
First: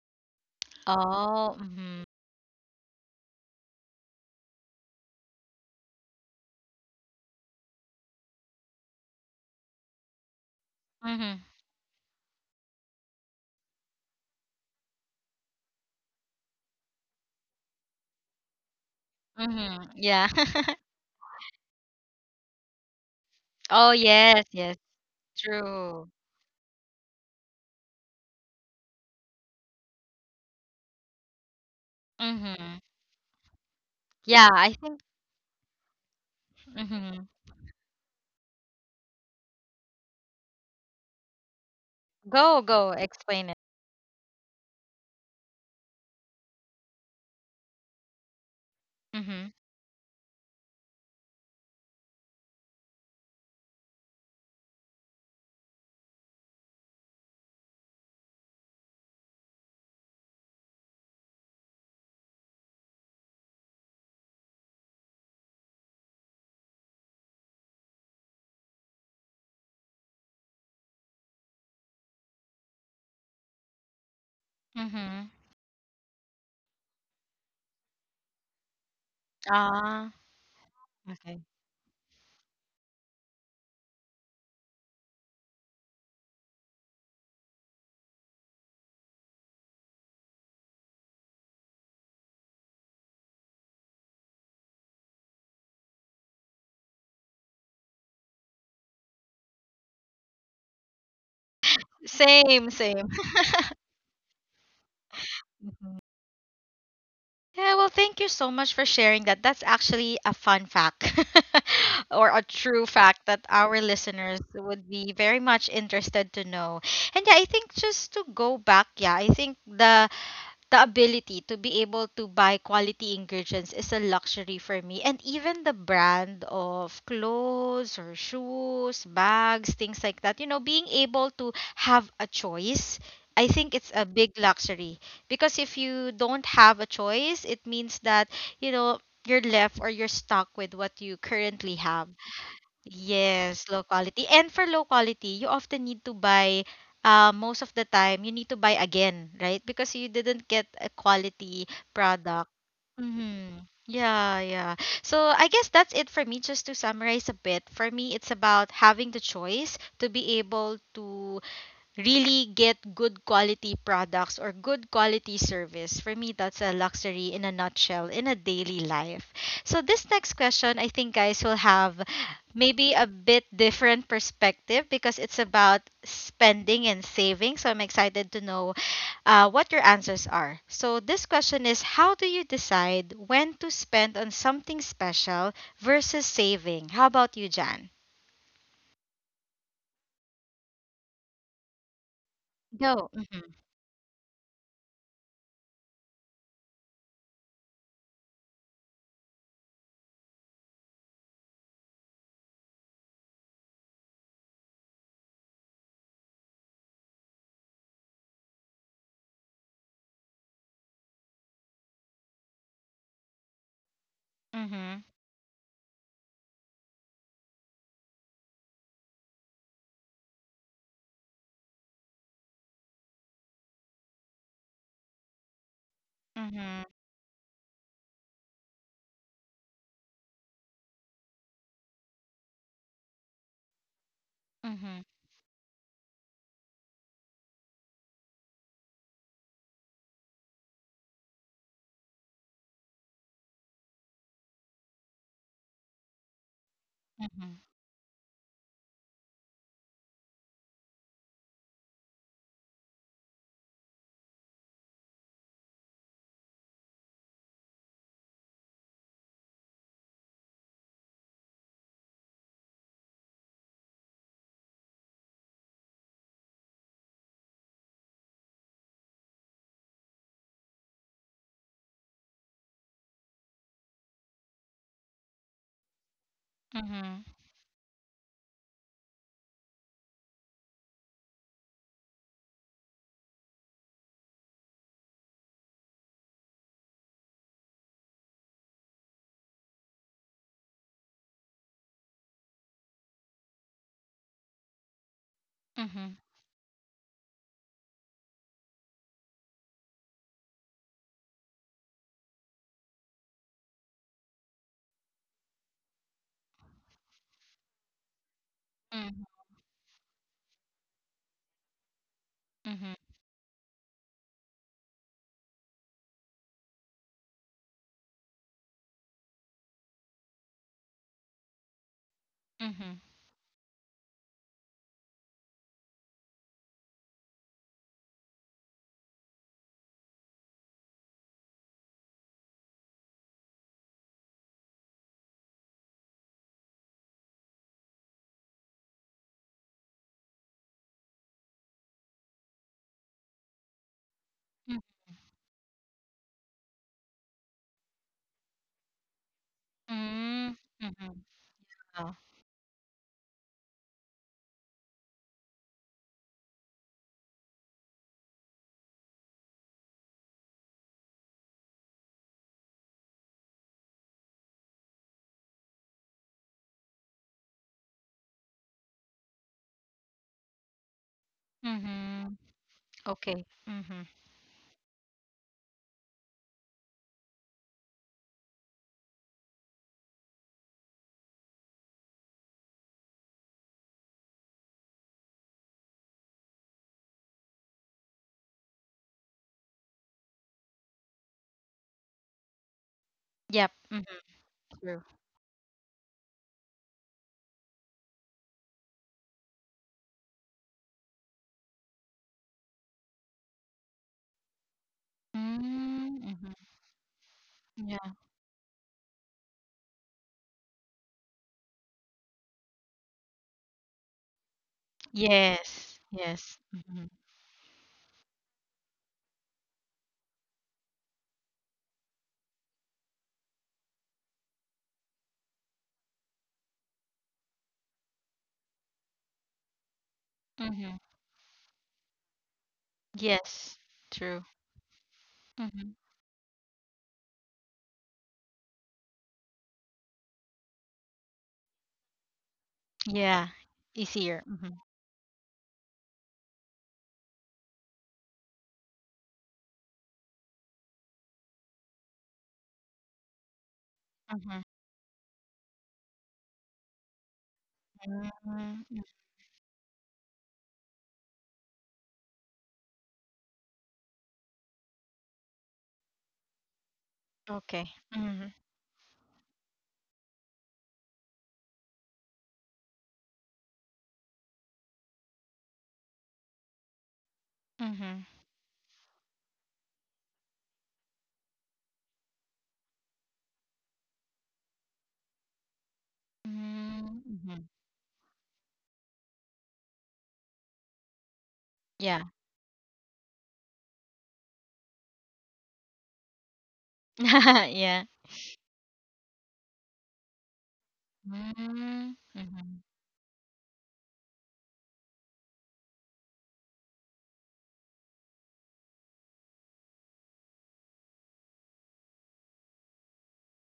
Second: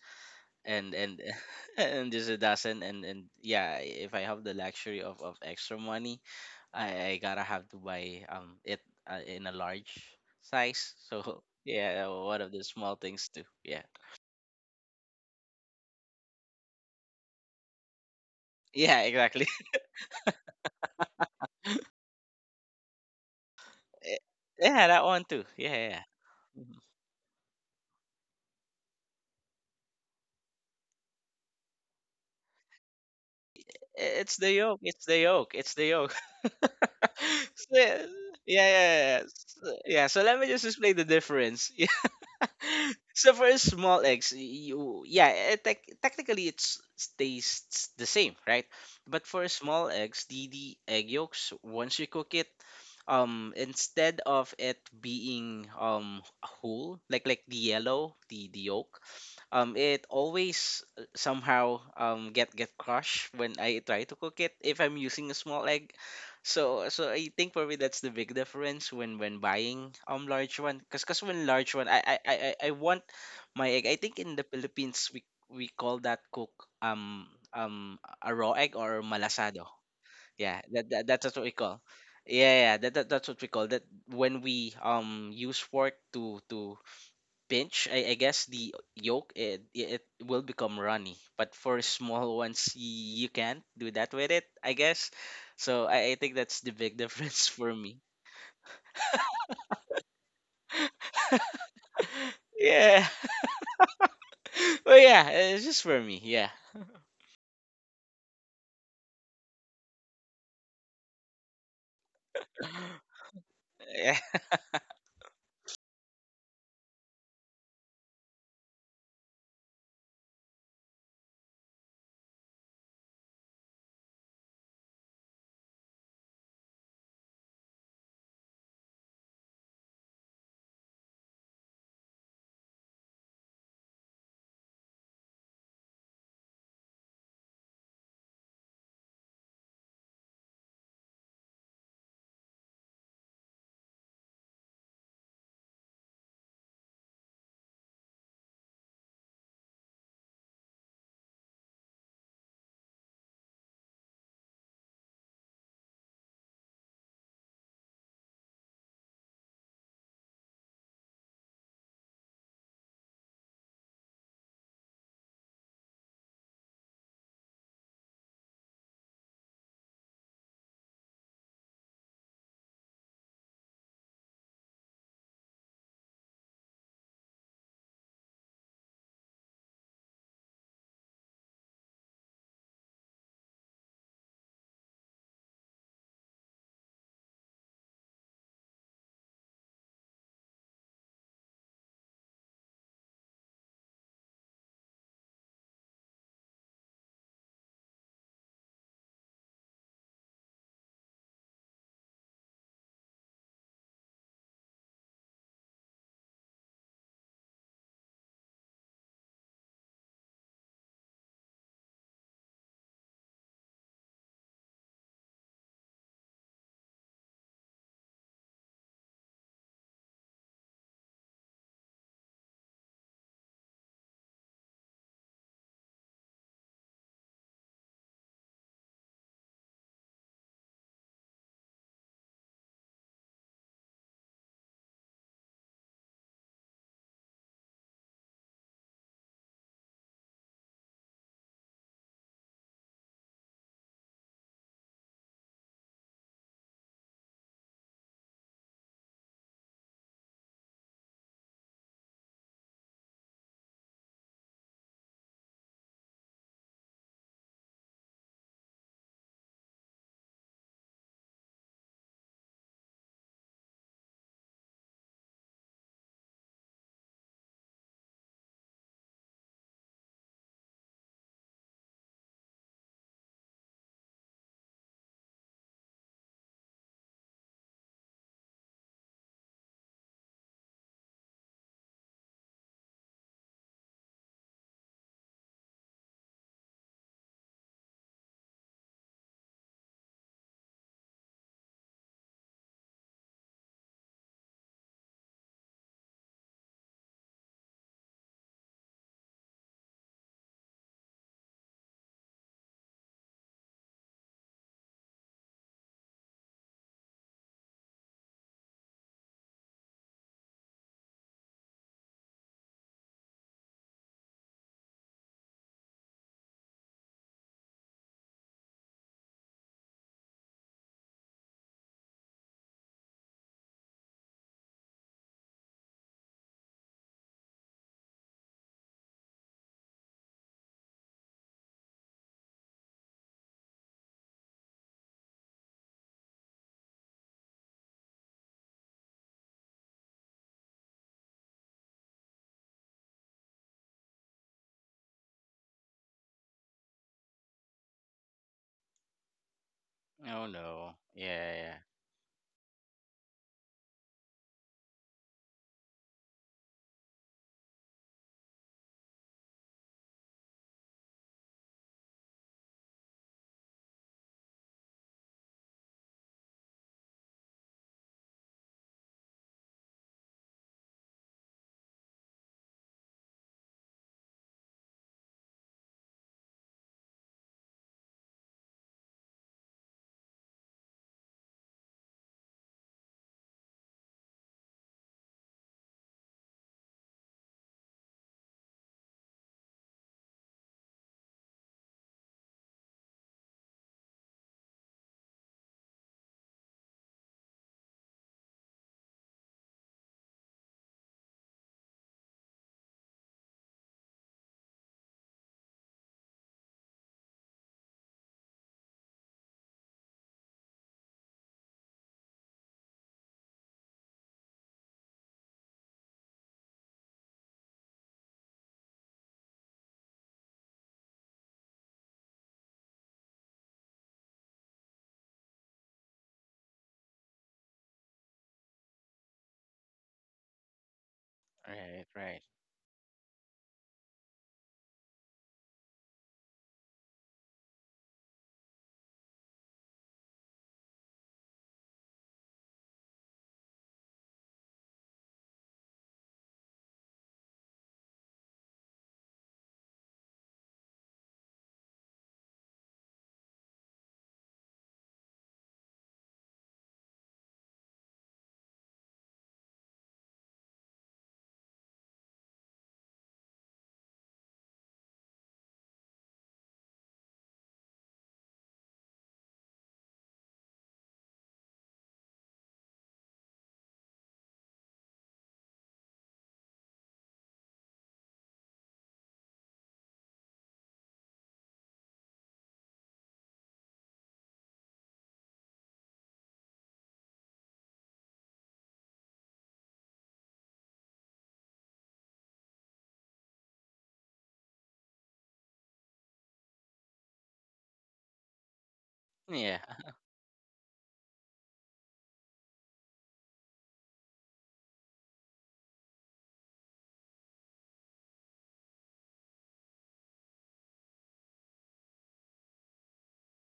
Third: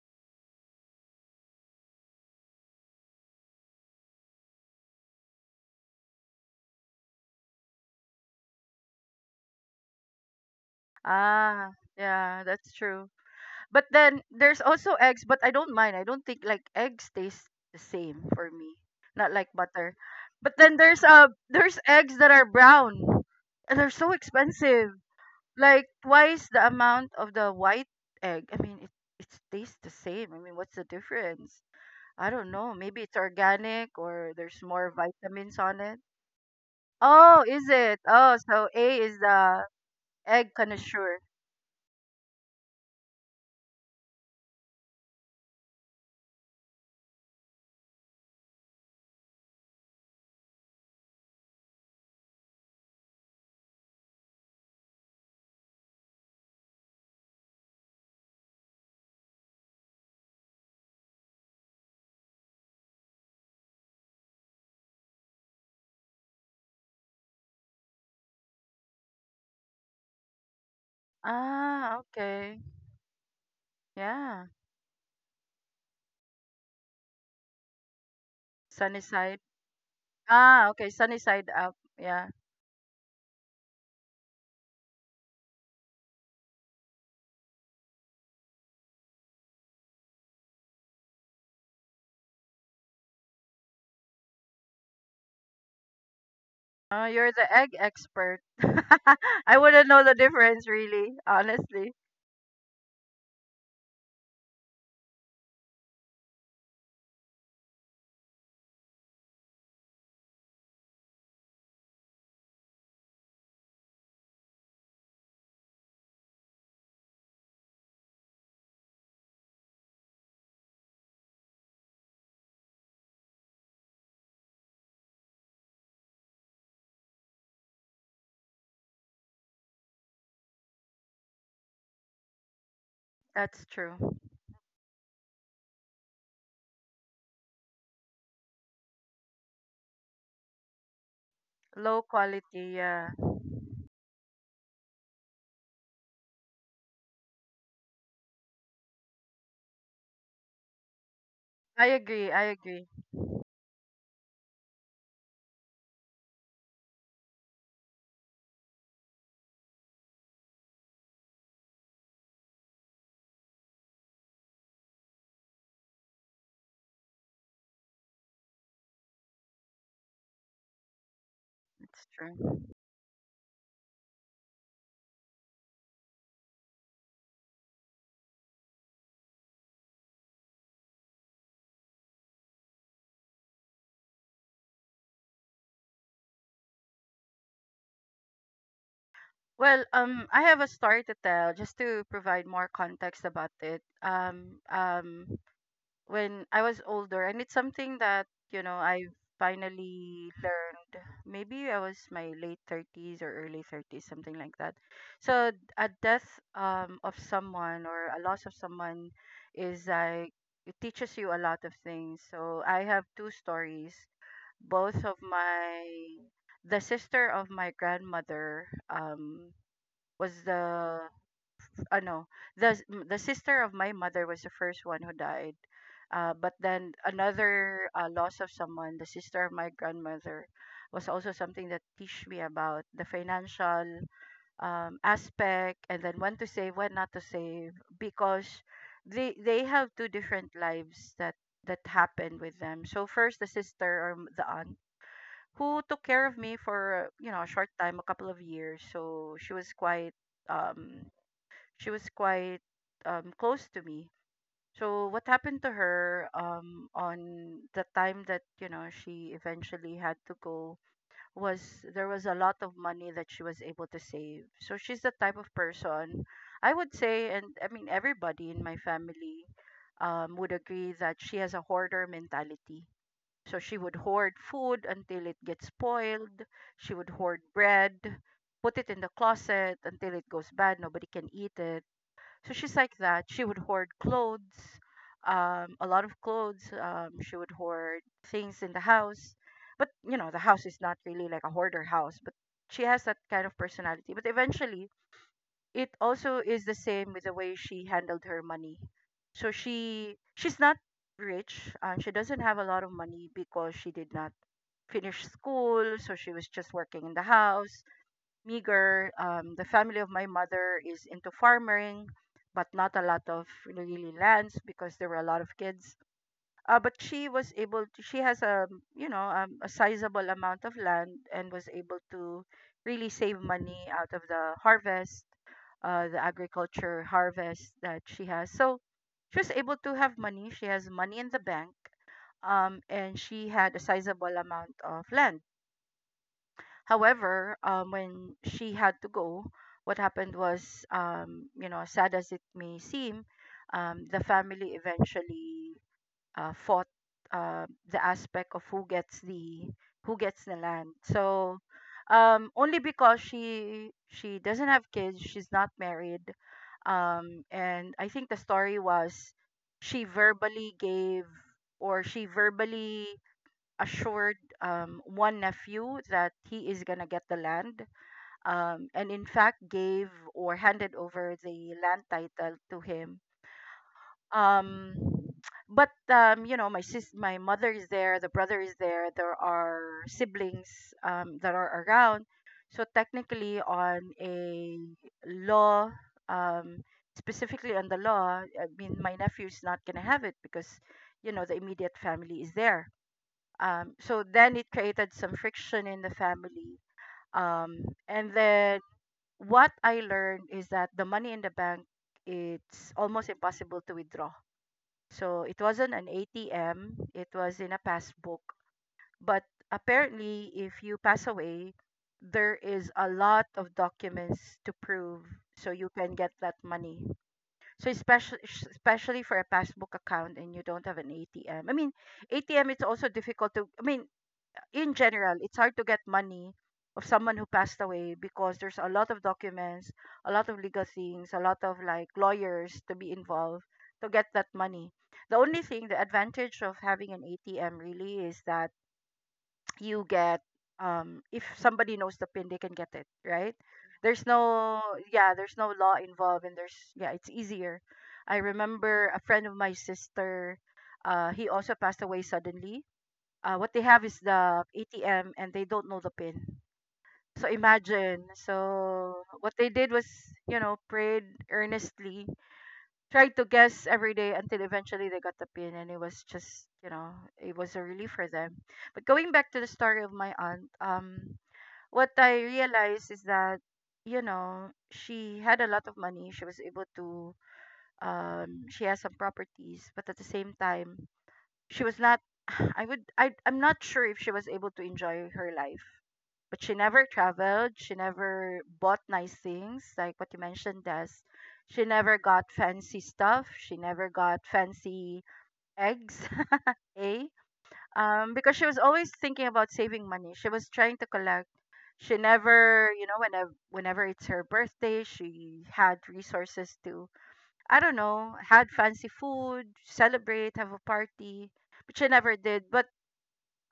C: and
A: Oh. Mm-hmm.
C: and just a dozen. And yeah, if I have the luxury of extra money, I gotta have to buy it in a large size. So
A: Mm-hmm.
B: Ah,
C: yeah, one
B: yeah,
C: of the
B: that's
C: small
B: true.
C: things too,
B: But
C: yeah.
B: then there's also eggs, but I don't mind. I don't think like eggs taste the same for me,
C: Yeah,
B: not
C: exactly.
B: like
A: Mm-hmm.
B: butter.
A: Yeah.
B: But then there's eggs that are brown and they're
A: Oh,
B: so
A: yes, yes,
C: Yeah,
B: expensive,
C: that one too. Yeah,
B: like
C: yeah, yeah.
A: true.
B: twice the
C: Mhm.
B: amount of the white egg. I mean, it tastes the same. I mean, what's the difference? I don't know.
A: Mm-hmm.
B: Maybe it's organic or
C: It's
A: Yeah,
C: the
B: there's
A: I
C: yolk,
B: more
A: think
C: it's the yolk,
B: vitamins
C: it's
B: on
C: the
B: it.
C: yolk. So,
A: Mhm.
B: Oh, is
C: yeah,
B: it? Oh, so
C: yeah,
B: A is
C: yeah.
B: the
C: So, yeah, so let me
B: egg
C: just explain the
B: connoisseur.
C: difference. Yeah.
A: Go, go.
C: So
A: Explain
C: for
A: it.
C: a small eggs, you yeah, technically it's tastes the same, right? But for a
A: Mhm.
C: small eggs, the egg yolks, once you cook it, instead of it being whole, like the yellow, the yolk, it always, somehow get crushed when I try to cook it, if I'm using a small egg. So I think for me that's the big difference when buying large one, cuz when large one,
B: Ah,
C: I I I I
B: okay.
C: I want my egg. I think in
B: Yeah.
C: the Philippines we
A: Mhm.
C: we call that cook, a raw egg,
B: Sunny
C: or
B: side.
C: malasado.
A: Ah.
C: Yeah,
B: Ah, okay.
C: that, that
B: Sunny
C: that's
A: Okay.
B: side
C: what we
B: up.
C: call.
B: Yeah.
C: Yeah, yeah, that's what we call that, when we use fork to pinch, I guess the yolk, it will become runny. But for small ones, you can't do that with it, I guess. So I think that's the big
B: Oh, you're
C: difference
B: the egg
C: for me.
B: expert. I wouldn't know the difference really, honestly.
A: Same,
C: Yeah.
A: same.
C: Well, yeah, it's just
A: Mhm.
C: for me. Yeah.
A: Yeah, well, thank you so much for sharing that. That's actually a fun fact or a true fact that our
C: Yeah.
A: listeners would be very much interested to know. And yeah, I think just to go back, yeah, I think the ability to be able to buy quality ingredients is a luxury for me. And even the brand of clothes or shoes, bags, things like that, you know, being able to have a choice, I
B: That's
A: think it's a
B: true.
A: big luxury. Because if you don't have a choice, it means that, you know, you're left or you're stuck with what you currently
B: Low
A: have.
B: quality, yeah.
A: Yes, low quality. And for low quality, you often need to buy, most of the time, you need to buy again, right? Because you didn't get a quality
B: I agree. I
A: product.
B: agree.
A: Mm-hmm. Yeah, yeah. So I guess that's it for me. Just to summarize a bit, for me, it's about having the choice to be able to really get good quality products or good quality service. For me, that's a luxury in a nutshell in a daily life. So, this next question, I think, guys, will have
B: It's true.
A: maybe a bit different perspective because it's about spending and saving. So, I'm excited to know what your answers are. So, this question is: how do you decide when to spend on something special versus saving? How about you, Jan?
B: Well, I have a story to tell just to provide more
A: Go.
B: context
A: Mm-hmm.
B: about it. When I was older, and it's something that, you know, I finally learned. Maybe I was my late thirties or early thirties, something like that. So a death of someone or a loss of someone is like it teaches you a lot of things. So I have two stories.
A: Mm-hmm.
B: Both of my, the sister of my grandmother, was the no the the sister of my mother was the first one who died. But
A: Mm-hmm.
B: then another loss of someone, the sister of my grandmother, was also something that teach me about the financial
A: Mm-hmm.
B: aspect and then when to save, when not to save, because they have two different lives that that happened with them. So first the sister or the aunt who took care of me for, you know, a short time, a couple of years. So she was quite um she was quite close to me. So what happened to her on the time that, you know, she eventually had to go was there was a lot of money that she was able to save. So she's the type of person, I would say, and I mean, everybody in my family would agree that she has a hoarder mentality. So she would hoard food until it gets spoiled. She would
A: Mhm.
B: hoard bread, put it in the closet until it goes bad. Nobody can eat it. So she's like that. She would hoard clothes, a lot of clothes. She would hoard things in the house. But, you know, the house is not really like a hoarder house, but she has that kind of personality. But eventually, it
A: Mhm.
B: also is the same with the way she handled her money. So she's not rich and she doesn't have a lot of money because she did not finish school, so she was just working in the house, meager.
A: Mhm.
B: The family of my mother is into farming, but
A: Mhm.
B: not a lot of really lands because there were a lot of kids. But she was able to, she has a, a sizable amount of land and was able to
A: Mhm.
B: really save money out of the harvest, the agriculture harvest that she has. So she was able to have money. She has money in the bank, and she had a sizable amount of land. However, when she had to go, what happened was, sad as it may seem, the family
A: Mhm.
B: eventually fought the aspect of who gets
C: Oh
A: Mhm.
B: the land.
C: no.
A: Mhm.
B: So
C: Yeah,
A: Oh.
B: only because she doesn't have kids, she's not married, and I think the story was she verbally gave she verbally assured one nephew that he is gonna get the land, and in fact gave or handed over the land
A: Mhm.
B: title to him.
A: Okay. Mhm.
B: Um but You know, my mother is there, the brother is there, there are siblings that are around, so technically on a law um specifically on the law, I mean, my nephew is not going to have it because, you know, the immediate family is there.
A: Yep. Mhm.
B: So then it
A: True.
B: created some friction in the family. Um and then what I learned is that the money in the bank, it's almost impossible to withdraw, so it wasn't an
A: Mm, mhm.
B: ATM, it was in a
A: Yeah.
B: passbook. But apparently, if you pass away, there is a lot of documents to prove so you
A: Yes.
B: can get that
A: Yes.
B: money.
A: Mhm.
B: So especially for a passbook account and you don't have an ATM. I mean, ATM it's also difficult to I mean, in general, it's hard to get money of someone who passed away because there's a lot of documents, a lot of legal
A: Mhm.
B: things, a lot
C: yeah.
B: of
C: Right,
B: like
C: right.
B: lawyers to be involved
A: Yes.
B: to get
A: True.
B: that money. The only thing,
A: Mhm.
B: the advantage of having an ATM really is that you get, if somebody knows the PIN, they can get it,
A: Yeah.
B: right? There's
A: Easier. Mhm.
B: yeah, there's no law involved, and there's, yeah, it's easier. I remember a friend of my sister, he also passed away suddenly. What they have is
A: Mhm.
B: the ATM and they don't know the PIN. So imagine.
A: Mhm. Mm,
B: So what they did was, you know, prayed earnestly, tried to guess every day until eventually they got the PIN, and it was just, you know, it was a
A: okay.
B: relief for
A: Mhm.
B: them. But going back to the story of my aunt, what I realized is that, you know, she had a lot of money. She was able to,
A: Mhm.
B: she has some properties, but at the same time, she was not I would I I'm not sure if she was able to enjoy her life, but she never
A: Mm, mhm.
B: traveled, she never bought nice things like what you mentioned, Des. She never
A: Yeah.
B: got fancy stuff, she never got fancy eggs, eh?
A: Yeah.
B: Because she was always thinking about
C: Yeah.
B: saving money. She was trying to collect. She
A: Mm, mhm.
B: never, you know, whenever it's her birthday, she had resources to, I don't know, had fancy food, celebrate, have a party, but she never did. But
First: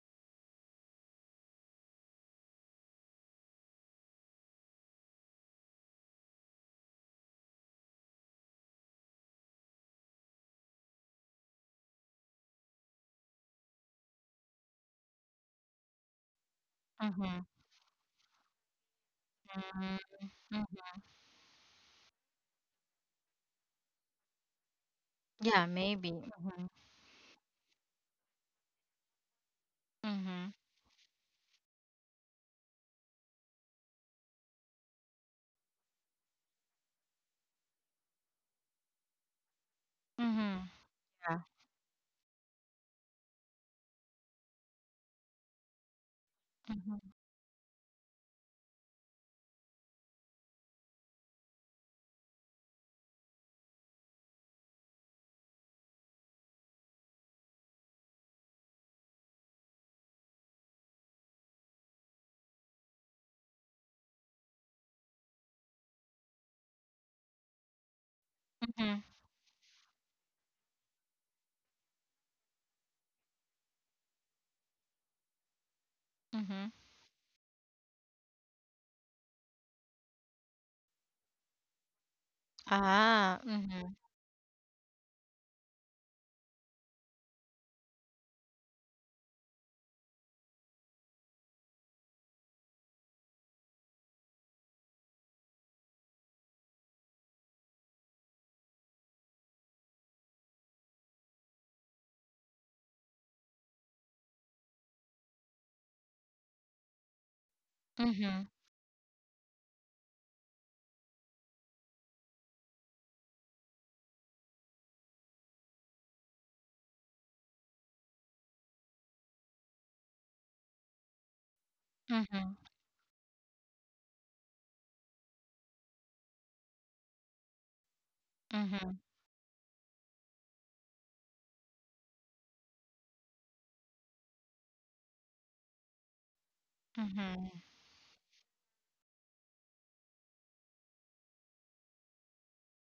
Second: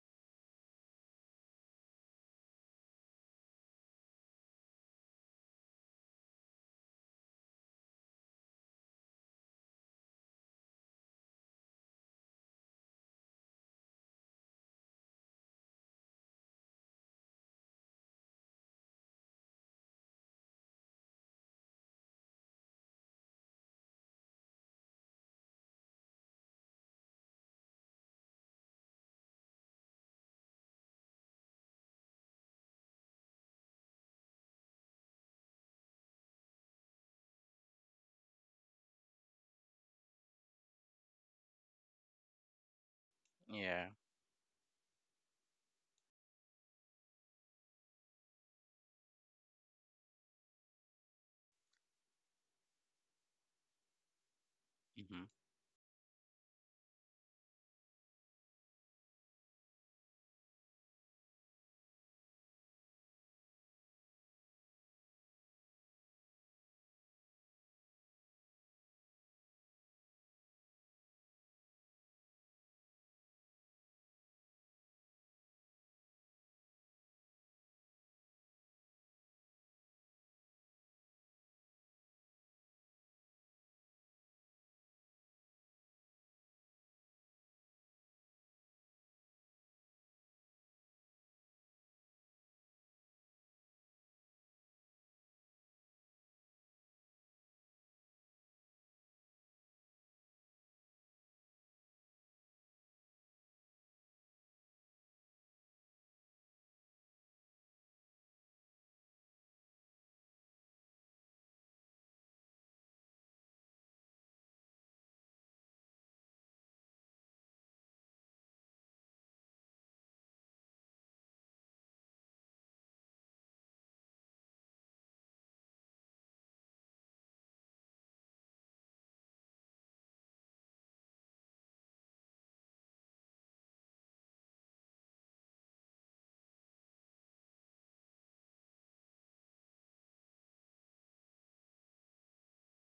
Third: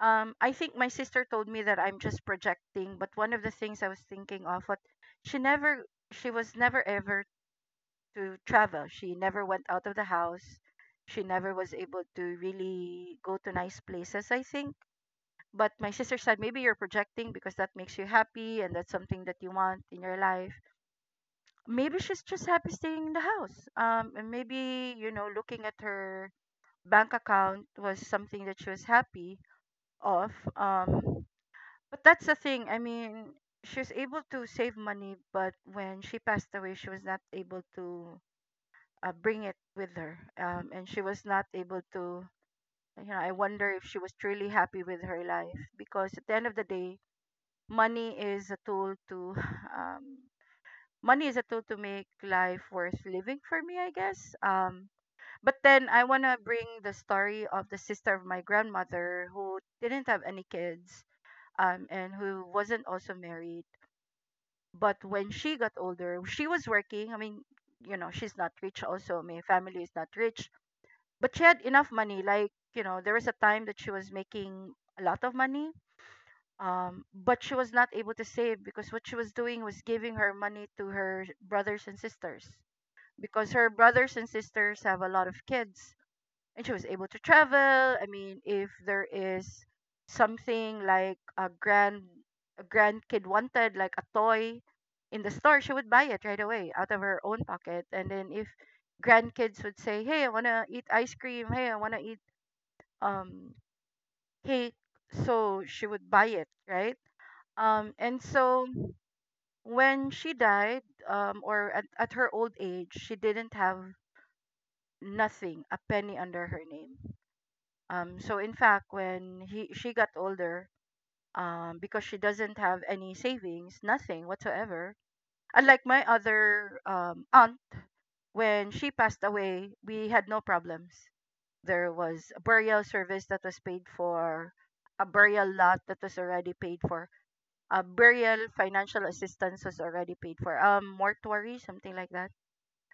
B: I think my sister told me that I'm just projecting, but one of the things I was thinking of what she never she was never ever to travel. She never went out of the house. She never was able to really go to nice places, I think. But my sister said, maybe you're projecting
A: Mhm.
B: because that makes you happy and that's something that you want
A: Mm,
B: in your life.
A: mm.
B: Maybe she's just happy staying in the house. And maybe, you know, looking
A: Yeah,
B: at
A: maybe.
B: her
A: Mhm.
B: bank account was something that she was happy of.
A: Mhm.
B: Um But that's the thing. I mean, she was able to save money, but when she passed away, she was not able to bring it with her.
A: Mhm.
B: And she was
A: Yeah.
B: not able to, you know, I wonder if
C: Yeah.
B: she was truly happy with her life because at the end of the day,
A: Mhm.
B: money is a tool to, um, money is a tool to make life worth living for me, I guess.
C: Mm-hmm.
B: But then I want to bring the story of the sister of my grandmother who didn't have any kids, and who wasn't also married. But when she got older, she was working. I mean, you know, she's not rich
A: Mhm.
B: also. My family is not rich. But she had enough money. Like, you know, there was a time that she was making a lot of money.
A: Mhm.
B: But she was not able to save because what she was doing was giving her money to her brothers and sisters.
A: Ah.
B: Because her
A: Mhm.
B: brothers and sisters have a lot of kids, and she was able to travel. I mean, if there is something like a grandkid wanted, like a toy in the store, she would buy it right away out of her own pocket. And then if grandkids would say, hey, I wanna eat ice cream, hey, I wanna eat um cake, so she would buy it, right? And
A: Mhm.
B: so when she died, at her old age, she didn't have nothing, a penny under her name. So in fact, when he she got older, because she doesn't
A: Mhm.
B: have any savings, nothing whatsoever. Unlike my other aunt, when she
A: Mhm.
B: passed away, we had no problems. There was a burial service that was paid for, a burial lot that was already paid for,
A: Mhm.
B: a burial financial assistance was already paid for, mortuary, something like that.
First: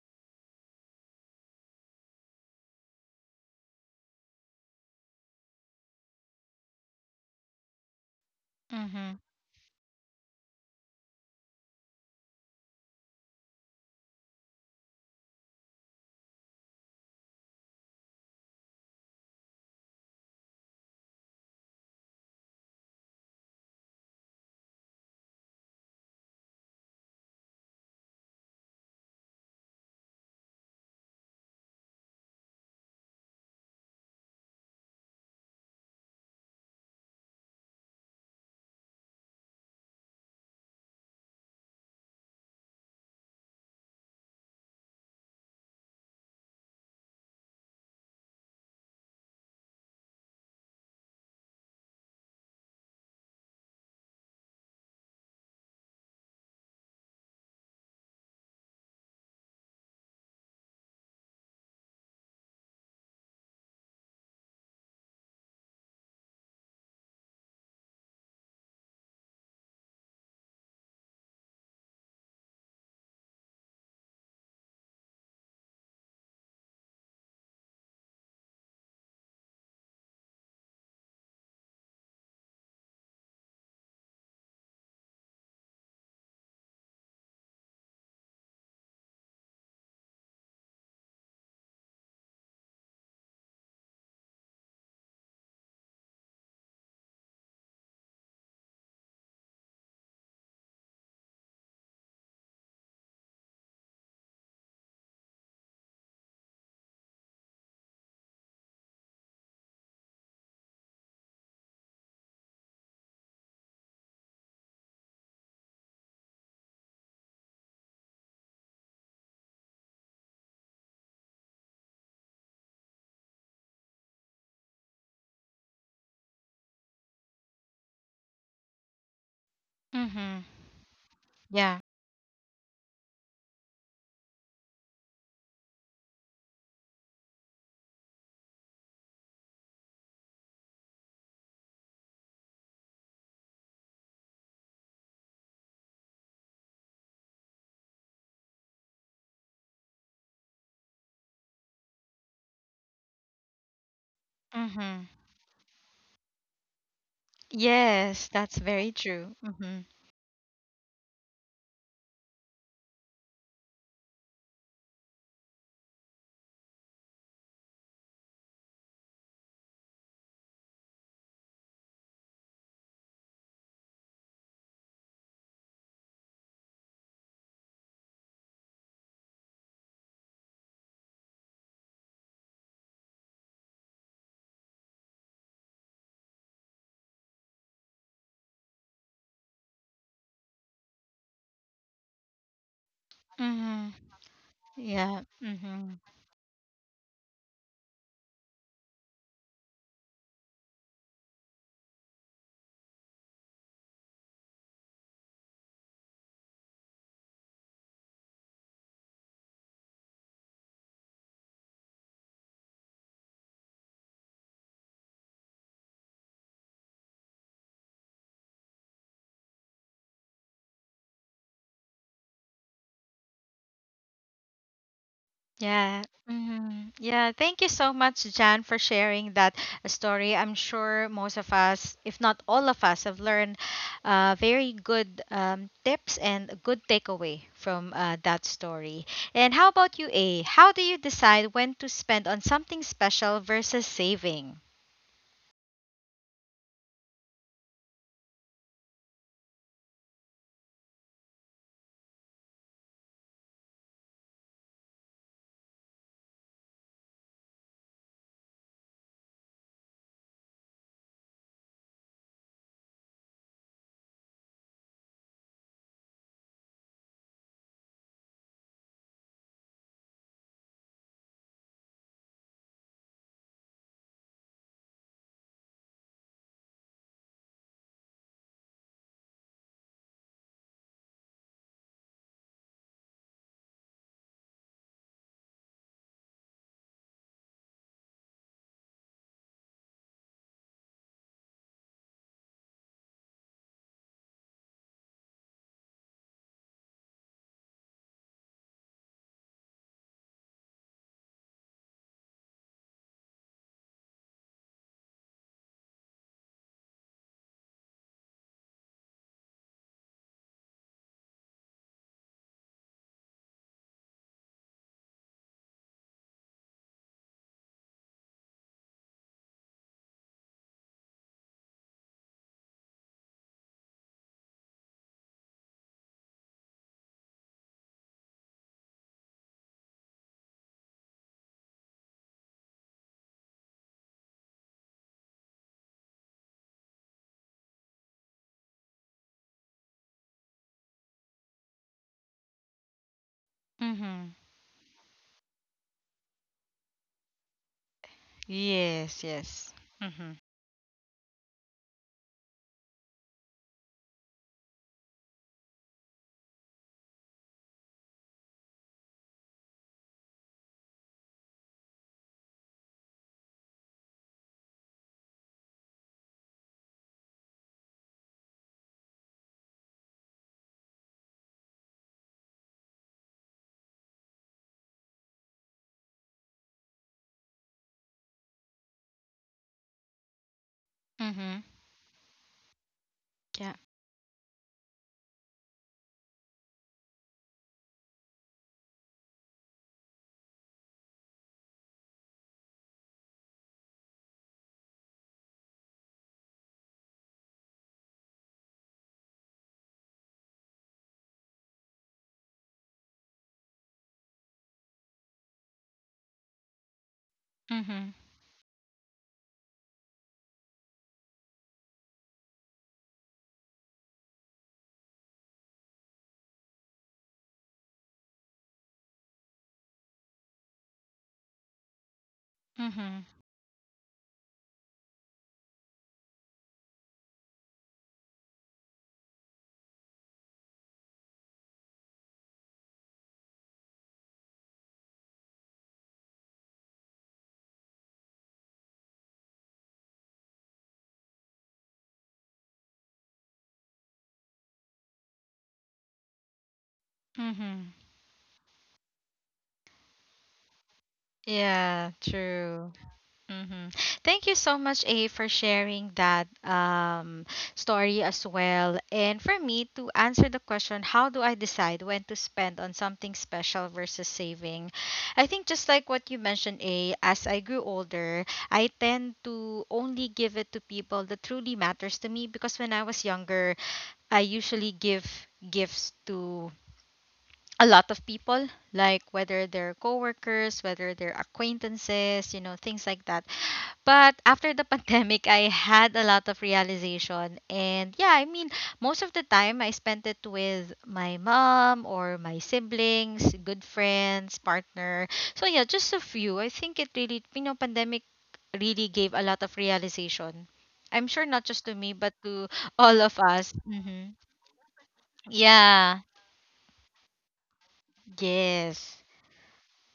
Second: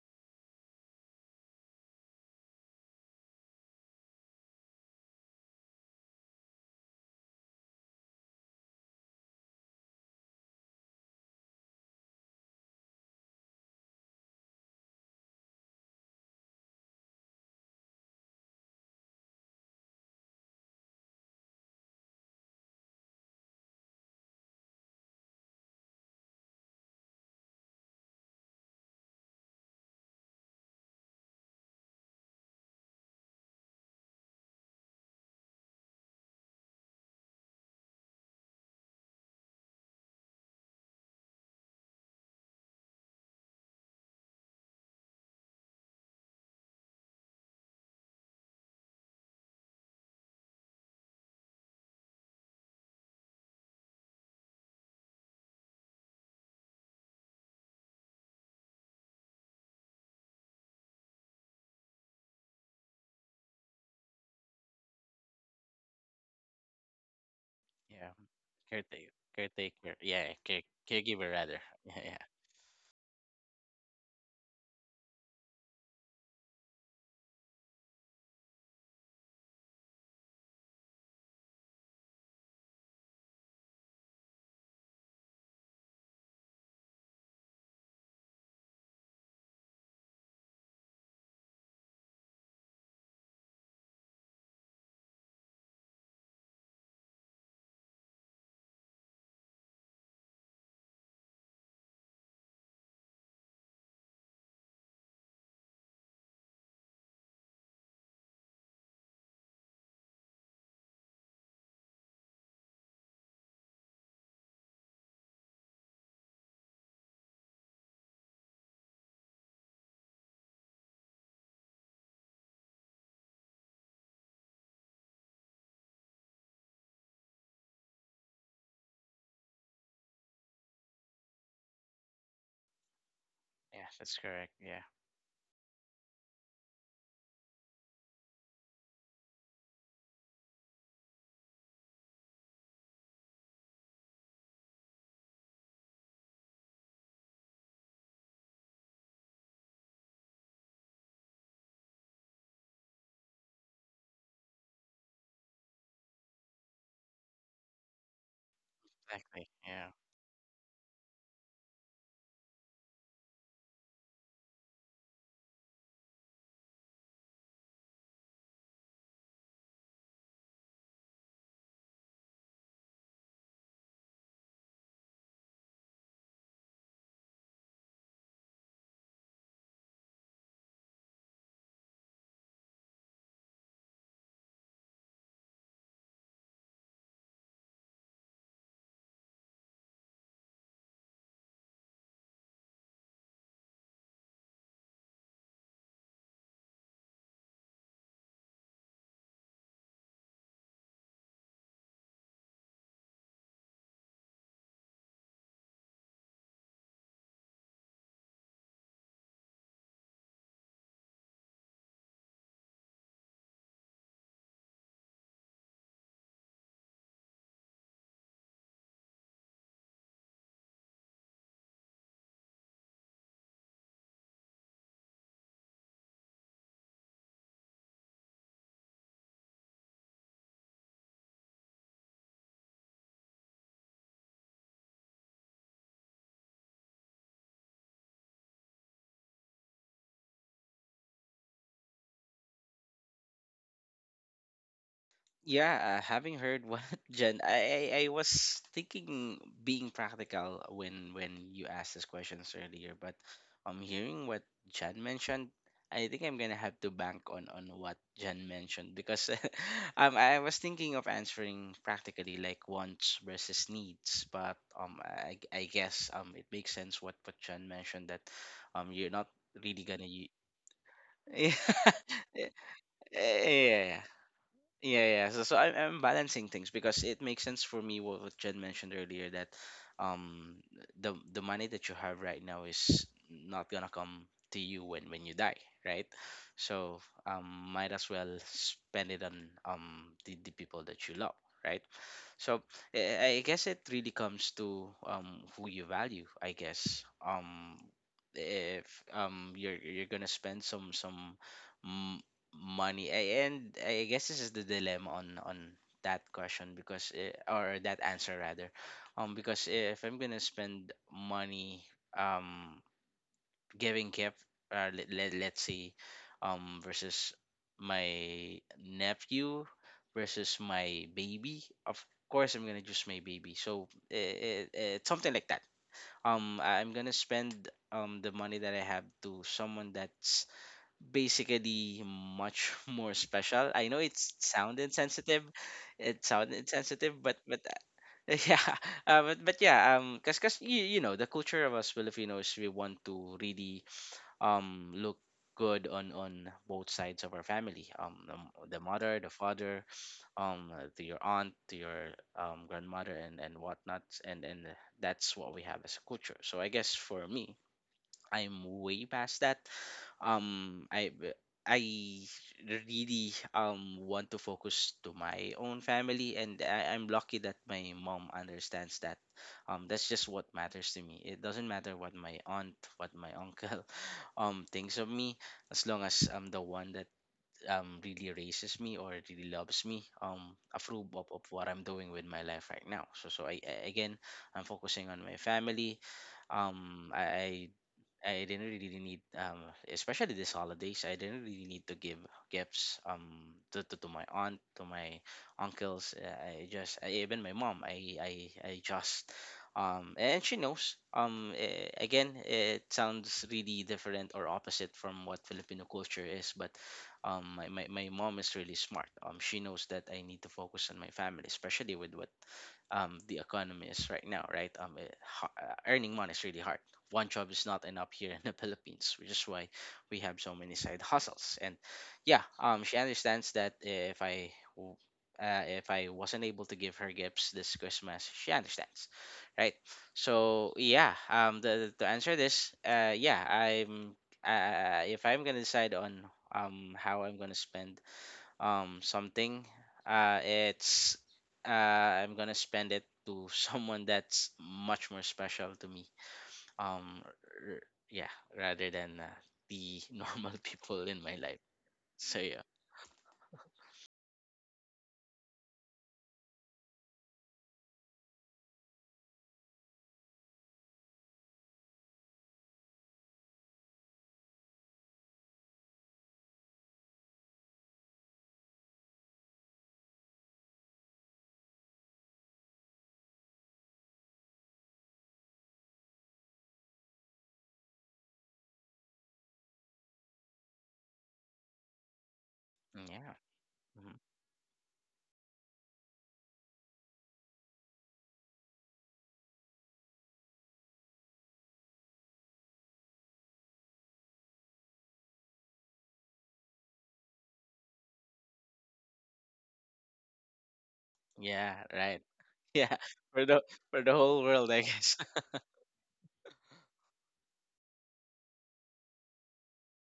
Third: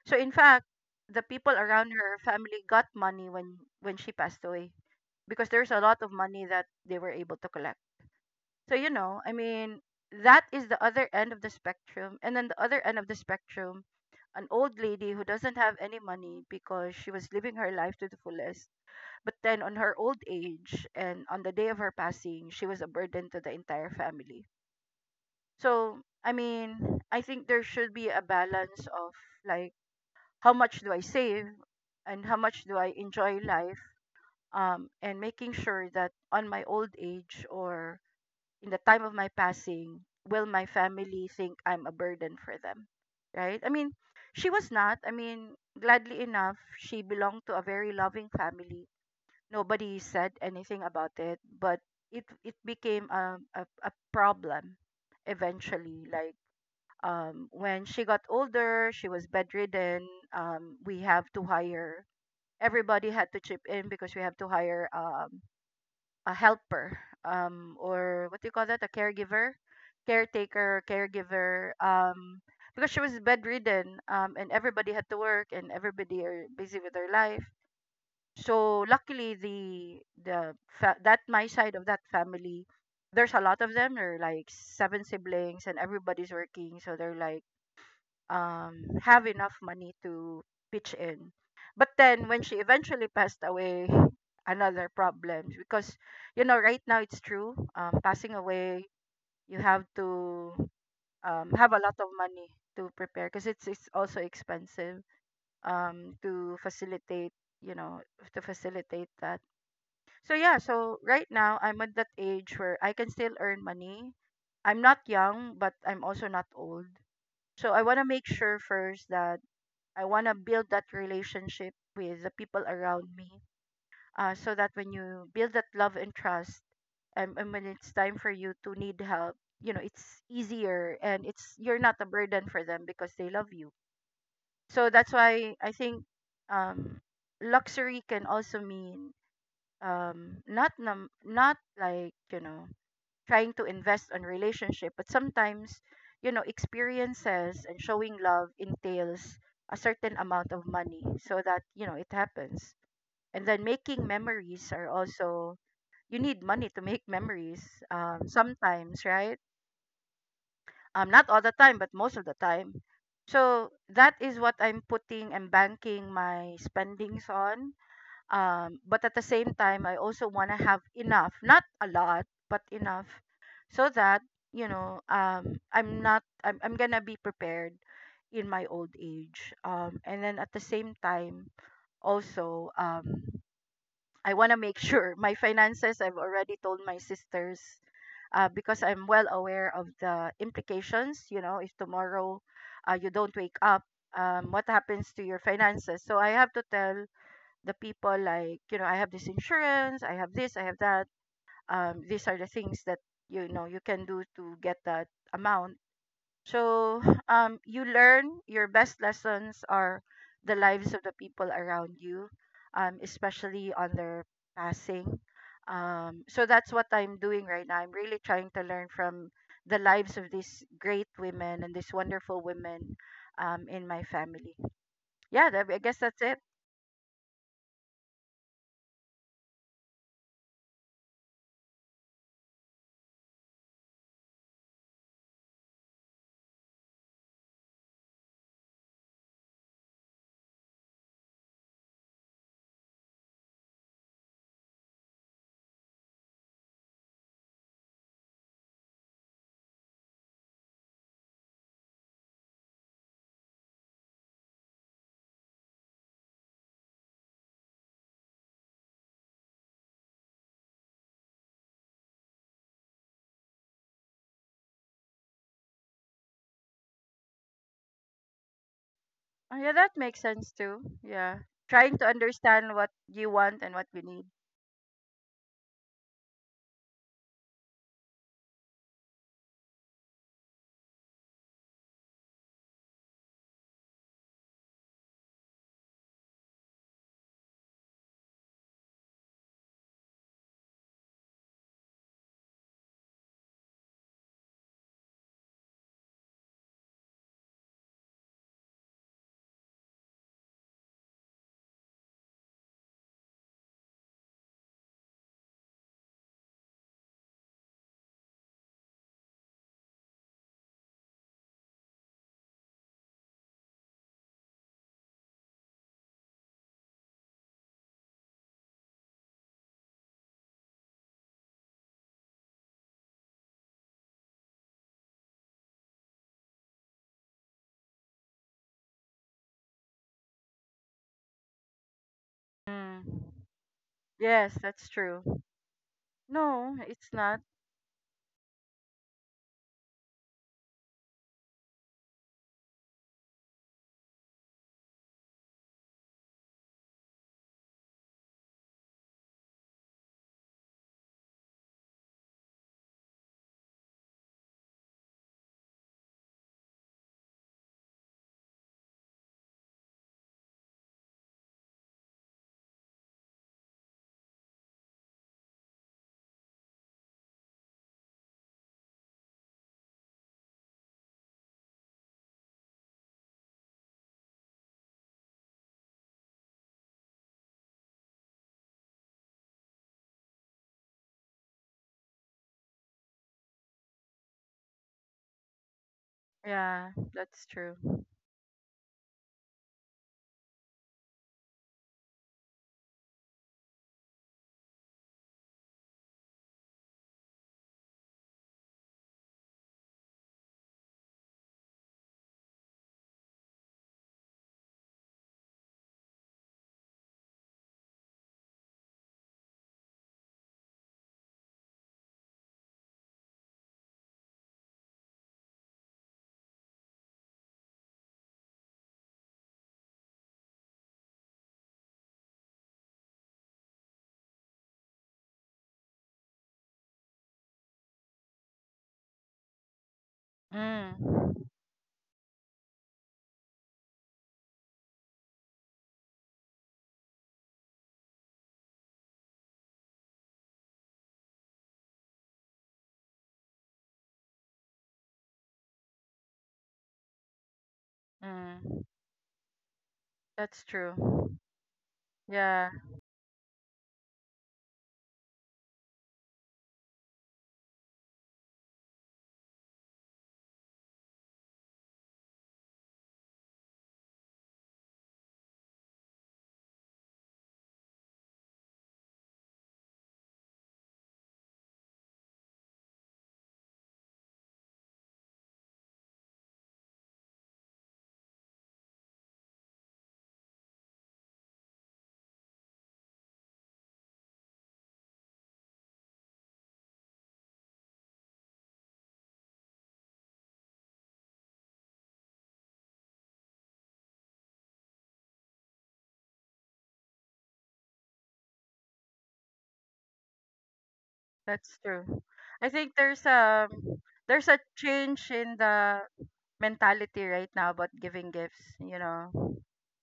B: So in fact, the people around her family got money when she passed away because there's a lot of money that they were able to collect. So, you know,
A: Mhm.
B: I mean, that is the other end of the spectrum. And then the other end of the spectrum, an old lady who doesn't have any money because she was living her life to the fullest. But then on her old age and on the day of her passing, she was a burden to the entire family. So, I mean, I think there should be a balance of, like, how much do I save and how much do I enjoy life? And making sure that on my old age or in the time of my passing, will my family think I'm a burden for them? Right? I mean, she was not. I mean, gladly enough, she belonged to a very loving family. Nobody said anything about it, but it became a problem eventually. Like when she got older, she was bedridden. We have to hire Everybody had to chip in because we have to hire a helper,
C: Yeah.
B: or what do you call that, a
C: Caretaker.
B: caregiver,
C: Caretaker. Yeah.
B: caretaker,
C: Caregiver rather.
B: caregiver,
C: Yeah, yeah.
B: because she was bedridden. And everybody had to work and everybody are busy with their life, so luckily, the that my side of that family, there's a lot of them, there are like 7 siblings and everybody's working, so they're like, have enough money to pitch in. But then when she eventually passed away, another problem because, you know, right now it's true, passing away, you have to have a lot of money to prepare because it's also expensive, um, to facilitate you know to facilitate that. So yeah, so right now I'm at that age where I can still earn money. I'm not young, but I'm also not old. So I want to make sure first that I want to build that relationship with the people around me, so that when you build that love and trust, and when it's time for you to need help, you know, it's
A: Mhm.
B: easier, and it's you're
A: Yeah.
B: not a burden for them because they love you.
C: Yeah, that's correct. Yeah.
B: So that's why I think um, luxury can also mean not not, like, you know, trying to invest on relationship, but sometimes, you know, experiences and showing love entails a certain amount of money so that, you know, it happens. And then making memories are
A: Mhm.
B: also, you need money to make memories,
A: Yes, that's very
B: sometimes,
A: true.
B: right?
C: Exactly.
A: Mhm.
C: Yeah.
B: Not all the time, but most of the time. So that is what I'm putting and banking my spendings on. But at the same time, I also want to have enough, not a lot, but enough, so that, you know, I'm not, I'm going to be prepared in my old age. And then at the same time, also, I want to make sure my finances, I've already told my sisters because I'm well aware of the implications. You know, if tomorrow you don't wake up,
A: Mhm.
B: what happens
A: Yeah.
B: to your
A: Mhm.
B: finances? So I have to tell the people, like, you know, I have this insurance, I have this, I have that. These are the things that you can do to get that amount. So you learn, your best lessons are the lives of the people around you, um, especially on their passing. So that's what I'm doing right now. I'm really trying to learn from the lives of these great women and these wonderful women, um, in my family. Yeah, that, I guess
A: Yeah.
B: that's it.
A: Hmm. Yeah. Thank you so much, Jan, for sharing that story. I'm sure most of us, if not all of us, have learned very good tips and a good takeaway from that story. And how about you, A? How do you decide when to spend on something special versus saving?
C: Yeah, Having heard what Jen, I was thinking being practical when you asked these questions earlier, but hearing what Jen mentioned, I think I'm gonna have to bank on what Jen mentioned because I was thinking of answering practically, like wants versus needs, but I guess it makes sense what Jen mentioned, that you're not
B: Oh, yeah,
C: really
B: that
C: gonna
B: makes sense too. Yeah.
C: yeah,
B: Trying to understand what you
C: yeah,
B: want and what you
C: yeah.
B: need.
C: Yeah, yeah. So I'm balancing things because it makes sense for me what Jen mentioned earlier, that um the money that you have right now is not gonna come to you when you die, right? So might as well spend it on the people that you love, right? So I guess it really comes to who you value, I guess. If you're gonna spend some m- money and I guess this is the dilemma on that question, because or that answer rather. Because if I'm gonna spend money um giving gift, let's see, versus my nephew versus my baby. Of course I'm gonna choose my baby, so it's something like that. Am gonna spend the money that I have to someone that's basically much more
B: Mm.
C: special. I know it's
B: Yes,
C: sound
B: that's true.
C: insensitive, it sound
B: No, it's
C: insensitive, but
B: not.
C: yeah. But yeah, cause because you know the culture of us Filipinos, we want to really
A: Mm-hmm.
C: look good on both sides of our family, the
A: Yes.
C: mother, the
A: Yes.
C: father,
A: Mm-hmm.
C: to your aunt, to your grandmother, and whatnot, and that's what we have as a culture. So I guess for me, I'm way past that. Um, I I really want to focus to my own family, and I'm lucky that my mom understands that. That's just what matters to me. It doesn't matter what my aunt, what my uncle, thinks of me, as long as I'm the one that really raises me or really loves me, approve of
A: Mm-hmm.
C: what I'm doing with my life right now. So so
A: Yeah.
C: I again, I'm focusing on my family.
B: Yeah,
C: um I,
B: that's
C: I
B: true.
C: I didn't really need, especially this holidays, I didn't really need to give gifts to my aunt, to my uncles. I just, I, even my mom, I just, and she knows. Again, it sounds really different or opposite from what Filipino culture is, but
A: Mm-hmm.
C: my mom is really smart. She knows that I need to focus on my family, especially with what the economy is right now, right? Earning money is really hard. One job is not enough here in the Philippines, which is why we have so many side hustles. And yeah, she
A: Mm-hmm.
C: understands that if w- if I wasn't able to give her gifts this Christmas, she understands, right? So yeah,
B: Mm.
C: to answer this, yeah, I'm if I'm gonna decide on how I'm gonna spend something, it's I'm gonna spend it to someone that's much more special to me, um
A: Mm-hmm.
C: r- yeah,
B: Mm.
C: rather than the normal
B: That's
C: people in my
B: true.
C: life.
A: Yeah.
C: So yeah,
B: Yeah,
A: True. Mm-hmm. Thank you so much, A, for sharing that story as well. And for me to answer the question, how do I decide when to spend on something special versus saving? I think just like what you mentioned, A, as I grew older, I tend to only give it to people that truly matters to me because when I was younger, I usually give gifts to a lot of people, like whether they're coworkers, whether they're acquaintances, you know, things like that.
C: yeah. Mhm.
A: But after the pandemic, I had a lot of realization. And yeah, I mean, most of the time I spent it with my mom or my siblings, good friends, partner. So yeah, just a few. I think it really, you know, pandemic really gave a lot of realization. I'm sure not just
C: Yeah,
B: that's
A: to me,
C: right.
A: but
B: true.
A: to
B: I think
C: Yeah,
A: all of
C: for the
A: us.
C: for the
A: Hmm.
C: whole
B: there's a
C: world, I guess.
B: change in the
A: Yeah,
B: mentality right now about giving gifts, you
A: yes.
B: know.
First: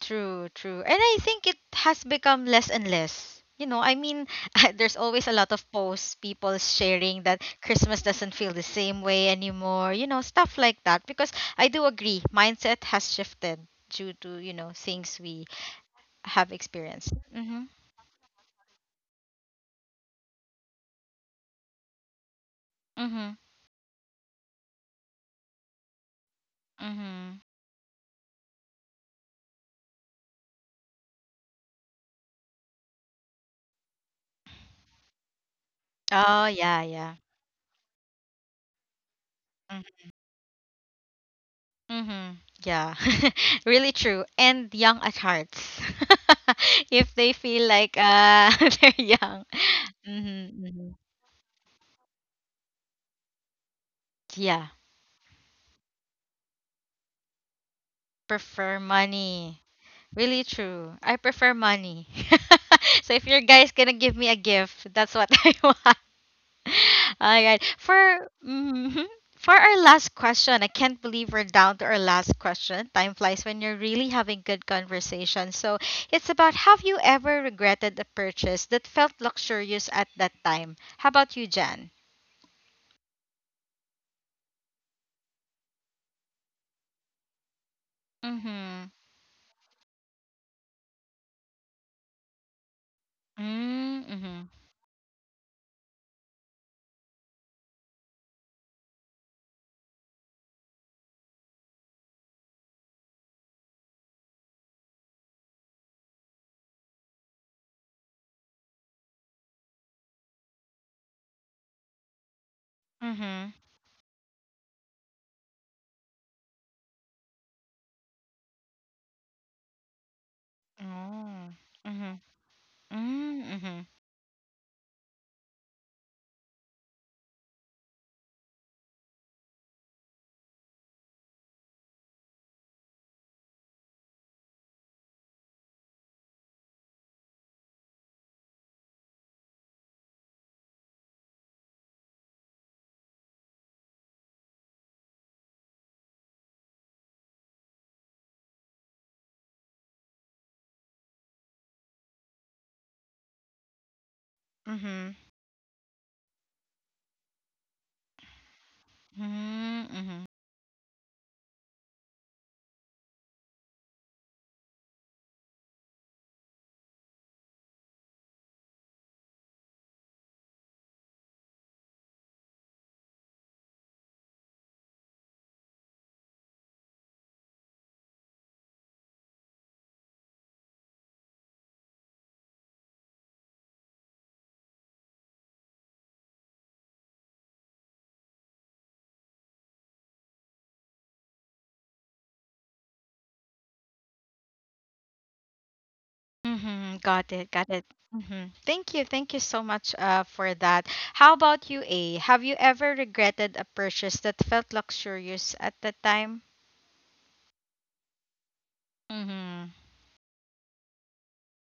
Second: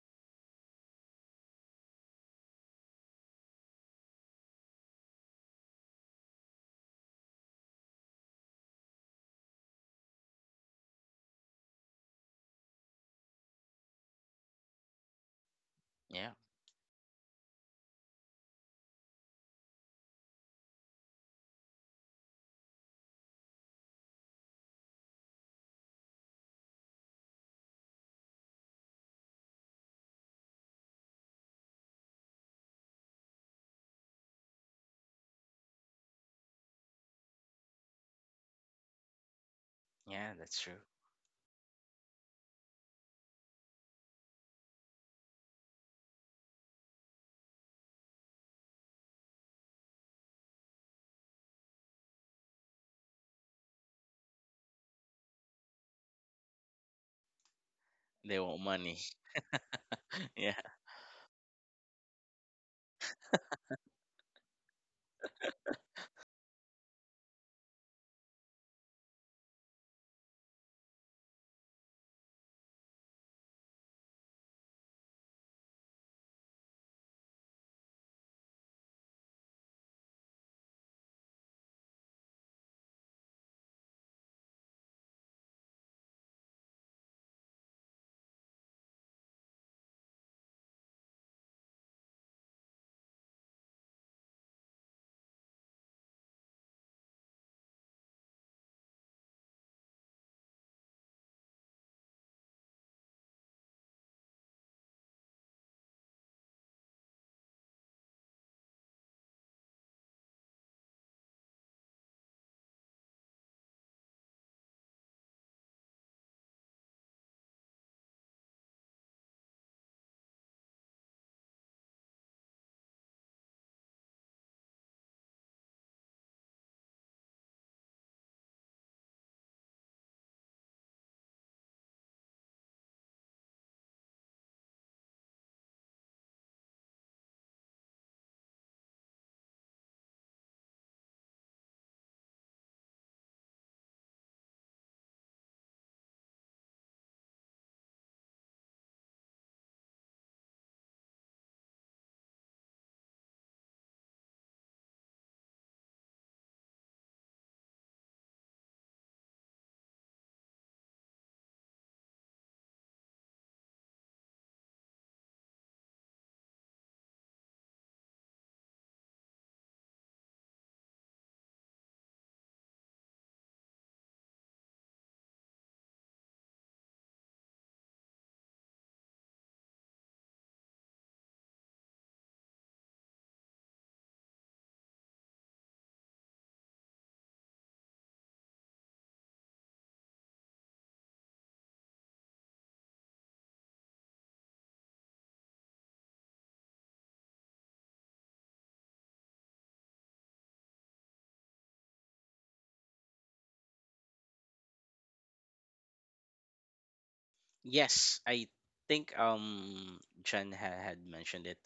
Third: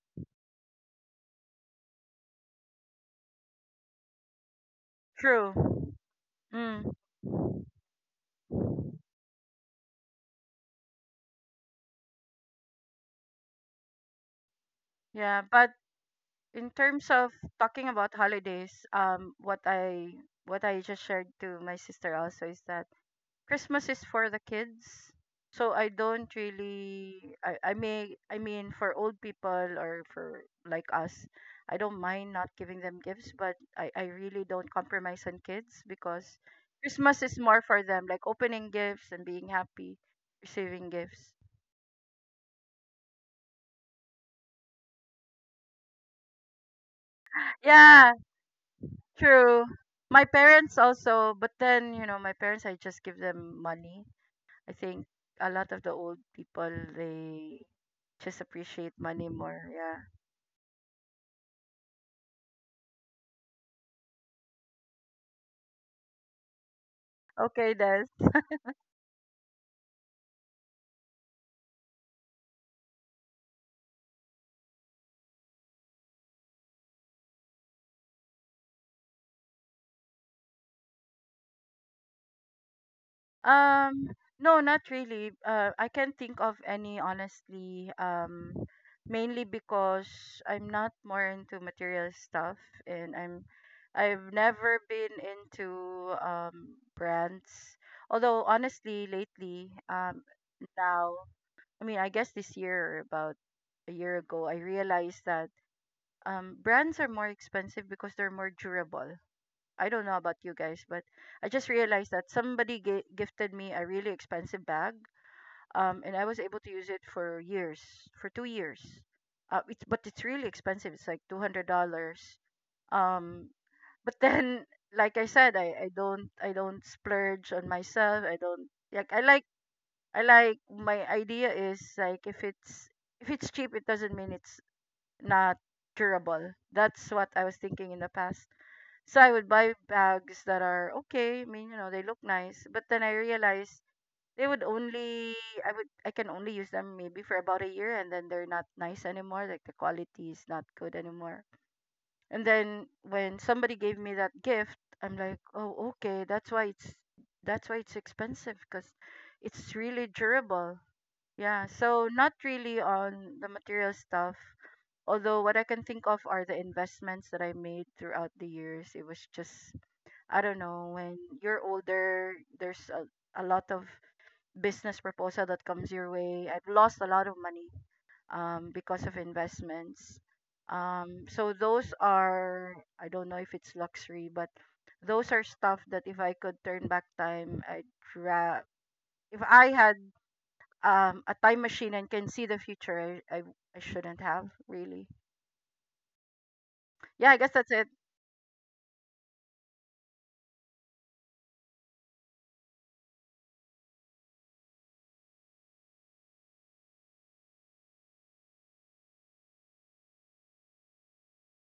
A: True, true. And I think it has become less and less. There's always a lot
B: True.
A: of posts, people
B: Mm.
A: sharing that Christmas doesn't feel the same way anymore, stuff like that. Because I do agree, mindset has shifted due to, things
B: Yeah,
A: we
B: but
C: Yeah,
A: have
B: in terms
A: experienced.
B: of
A: Mm-hmm.
B: talking about holidays, what I just shared to my sister also is that
A: Mm-hmm.
B: Christmas is for the kids. So I don't really
A: Mm-hmm.
B: I may, I mean, for old people or for like us, I don't mind not giving them gifts, but I really don't compromise on kids because
A: Oh, yeah, yeah.
B: Christmas is more for them, like opening gifts and being
A: Mm,
B: happy,
C: yeah, that's true.
B: receiving gifts.
A: mm-hmm. Yeah. Really true. And young at hearts. If they feel like
B: Yeah.
A: they're young.
B: True. My
A: Mm-hmm,
B: parents
A: mm-hmm.
B: also, but then, you know, my parents, I just give them money.
A: Yeah,
B: I think a lot of the old people, they
C: They
B: just
C: want
A: prefer
B: appreciate
C: money.
B: money
A: money.
B: more. Yeah.
A: Really
C: Yeah.
A: true. I prefer money. So if your guys gonna give me a gift, that's what I want. All right.
B: Okay, Des.
A: For for our last question, I can't believe we're down to our last question. Time flies when you're really having good conversation. So it's about have you ever regretted a purchase that felt luxurious at that time? How about you, Jan?
B: Um, no, not really. I can't think of any, honestly.
A: Mm-hmm.
B: Mainly because I'm not more into material stuff, and I'm, I've
A: Mm-hmm.
B: never been into brands. Although honestly, lately, now. I mean, I guess this year, or about a year ago, I realized that brands are more expensive because they're more durable. I don't know about you guys, but I just realized that somebody
A: Mm-hmm.
B: gifted me a really expensive bag, and I was able to use it for years, for 2 years. It's but it's really expensive. It's like two
A: Mm-hmm.
B: hundred
A: Mm-hmm.
B: dollars. Um,
A: Mm-hmm.
B: but then, like I said, I don't I don't splurge on myself. I don't like I like, my idea is like, if it's cheap, it doesn't mean it's not durable. That's what I was thinking in the past. So I would buy bags that are okay. I mean, you know, they look nice, but then I realized they would only I can only use them maybe for about a year, and then they're not nice anymore. Like the quality is not good anymore. And then when somebody gave me that gift,
A: Mhm.
B: I'm like, oh, okay, that's why it's expensive because it's
A: Mhm.
B: really
A: Mhm.
B: durable. Yeah, so not really on the material stuff. Although what I can think of are the investments that I made throughout the years. It was just, I don't know, when you're older, there's a lot of business proposal that comes your way. I've lost a lot of money because of investments. So those are, I don't know if it's luxury, but those are stuff that if I could turn back time, I'd ra- if I had a time machine and can see the future, I shouldn't have really.
A: Mhm.
B: Yeah,
A: Got
B: I guess
A: it. Got
B: that's
A: it.
B: it.
A: Mhm. Thank you. Thank you so much for that. How about you, A? Have you ever regretted a purchase that felt luxurious at the time?
C: Yes, I think
A: Mhm.
C: Jen ha had mentioned it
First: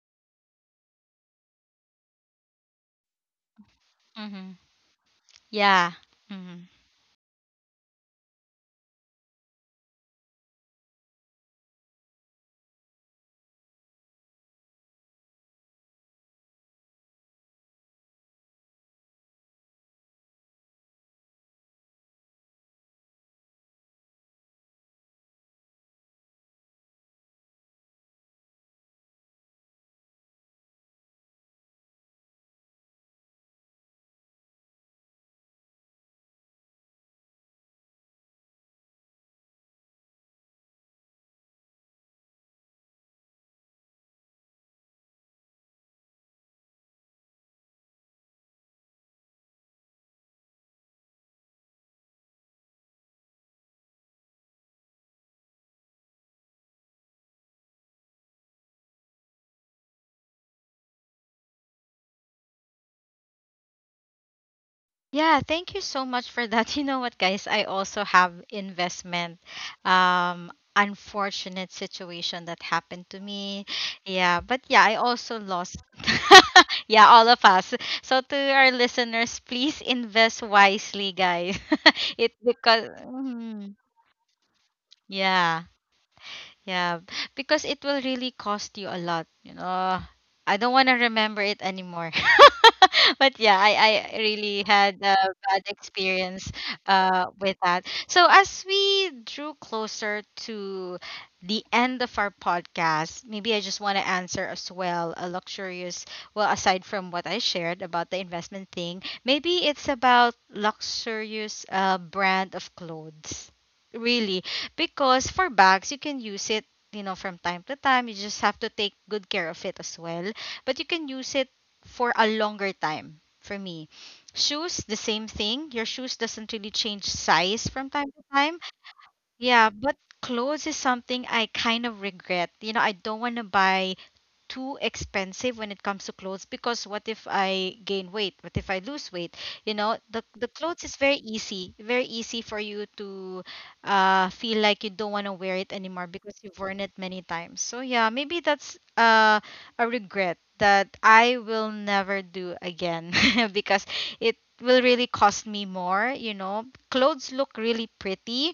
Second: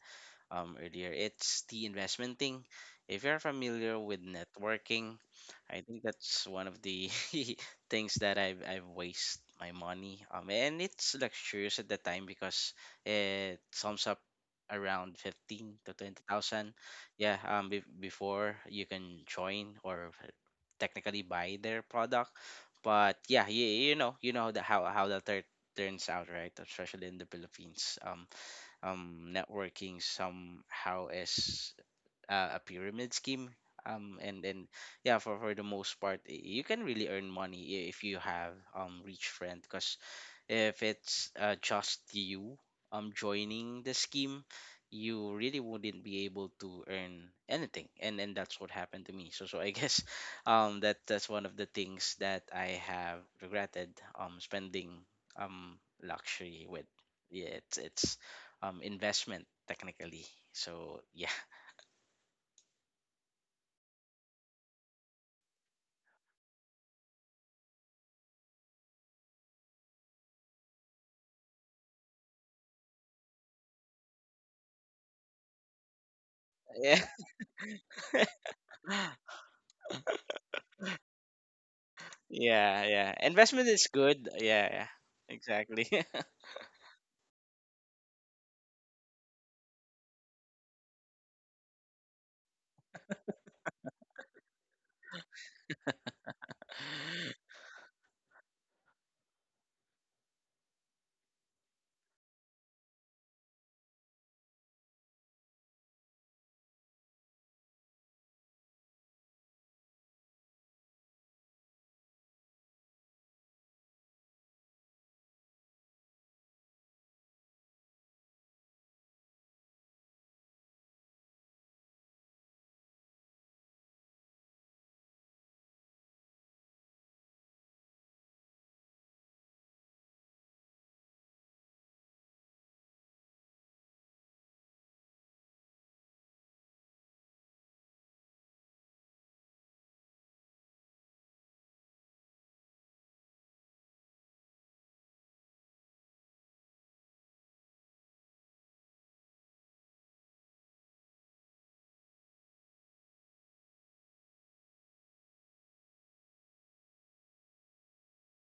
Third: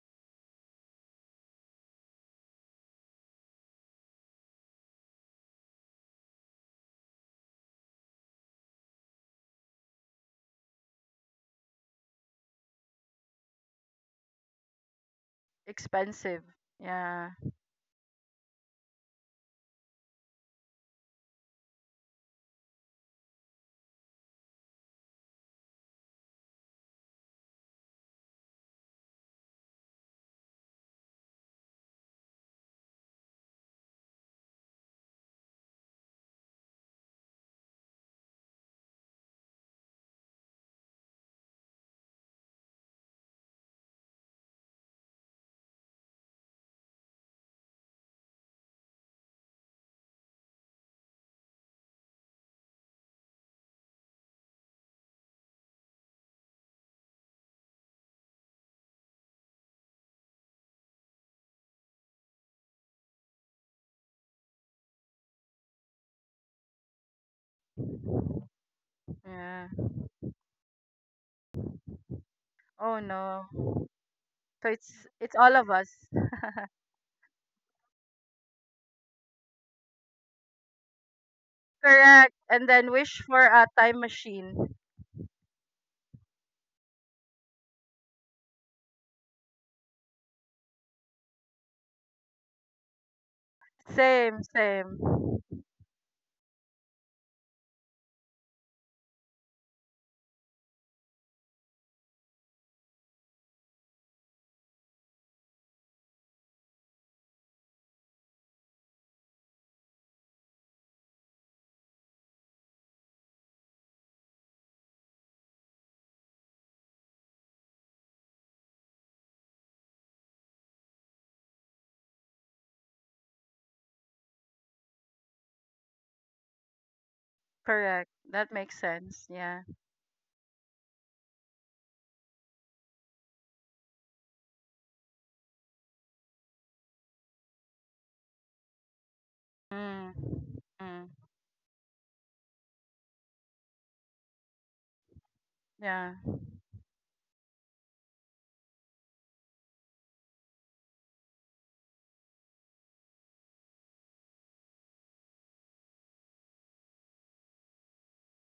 C: earlier. It's the investment thing. If you're familiar with
A: Mhm.
C: networking, I
A: Yeah.
C: think that's one
A: Mhm.
C: of the things that I've wasted my money. And it's luxurious at the time because it sums up around 15 to
B: Expensive.
C: 20,000.
B: Yeah.
C: Yeah, be before you can join or technically buy their product. But yeah, you know, how that turns out, right? Especially in the Philippines, networking somehow is a pyramid scheme. And then yeah, for the most part, you can really earn money if you have rich friend, cause if it's just you joining the scheme, you really wouldn't be able to earn anything, and that's what happened to me. So I guess that's one of the things that I have regretted spending luxury with. Yeah, it's investment technically. So yeah.
A: Yeah, thank you so much for that. You know what, guys? I also have investment
B: Yeah.
A: unfortunate situation that
B: Oh
A: happened to
B: no.
A: me. Yeah, but
B: So
A: yeah, I
B: it's
A: also
B: all of
A: lost.
B: us.
A: Yeah,
C: Yeah,
A: all of us. So to our listeners, please invest wisely, guys.
B: Correct.
A: it
B: And
C: yeah,
A: because
B: then
C: yeah,
B: wish for a
C: investment
A: Mhm.
C: is
B: time
C: good. Yeah,
B: machine.
C: yeah.
A: Yeah.
C: Exactly.
A: Yeah, because it will really cost you a lot, you know. I don't want to remember it anymore. But yeah, I
B: Same,
A: really
B: same.
A: had a bad experience with that. So as we drew closer to the end of our podcast, maybe I just want to answer as well a luxurious, well, aside from what I shared about the investment thing, maybe it's about luxurious brand of clothes really because for bags, you can use it, you know, from time to time. You just have to take good care of it as well. But you can use it for a longer time for me. Shoes, the same thing. Your shoes doesn't really change size from time
B: Correct.
A: to
B: That
A: time.
B: makes sense. Yeah.
A: Yeah, but clothes is something I kind of regret. You know, I don't want to buy too expensive when it comes to clothes because what if I gain weight? What if I lose weight? You know,
B: Mm.
A: the clothes is
B: Mm.
A: very easy for you to feel like you don't want to wear it anymore
B: Yeah.
A: because you've worn it many times. So yeah, maybe that's a regret that I will never do again because it will really cost me more, you know. Clothes look really pretty,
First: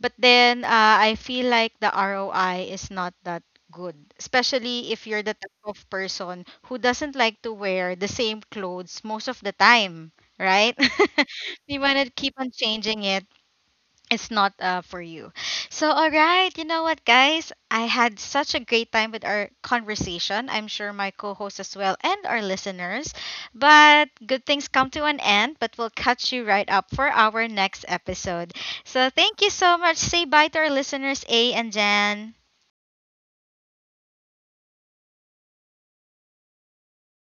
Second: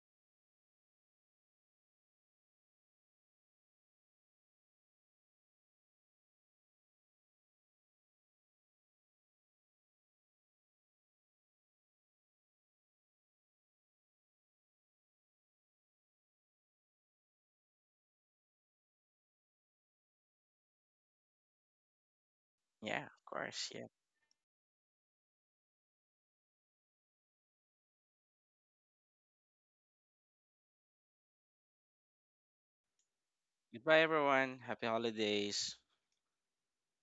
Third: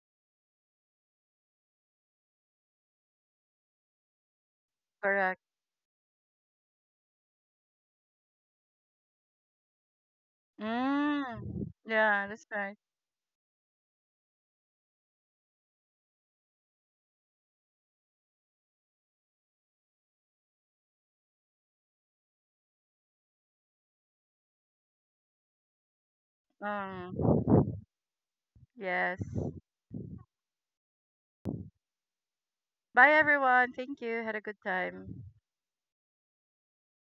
A: but then I feel like the ROI is not that good, especially if you're the
B: Correct.
A: type of person who doesn't like to wear the same clothes most of the time, right?
B: Mm.
A: You want to
B: Yeah,
A: keep
B: that's
A: on
B: right.
A: changing it. It's not for you. So, all right, you know what, guys? I had such a great time with our conversation. I'm sure my co host as well and our
C: Yeah,
A: listeners.
C: of course. Yeah.
A: But good things come to an end, but we'll catch you right up for
B: Um.
A: our next episode. So,
B: Yes.
A: thank you so much. Say bye to our listeners, A and Jan.
B: Bye everyone. Thank
C: Goodbye
B: you. Had a good
C: everyone, happy
B: time.
C: holidays.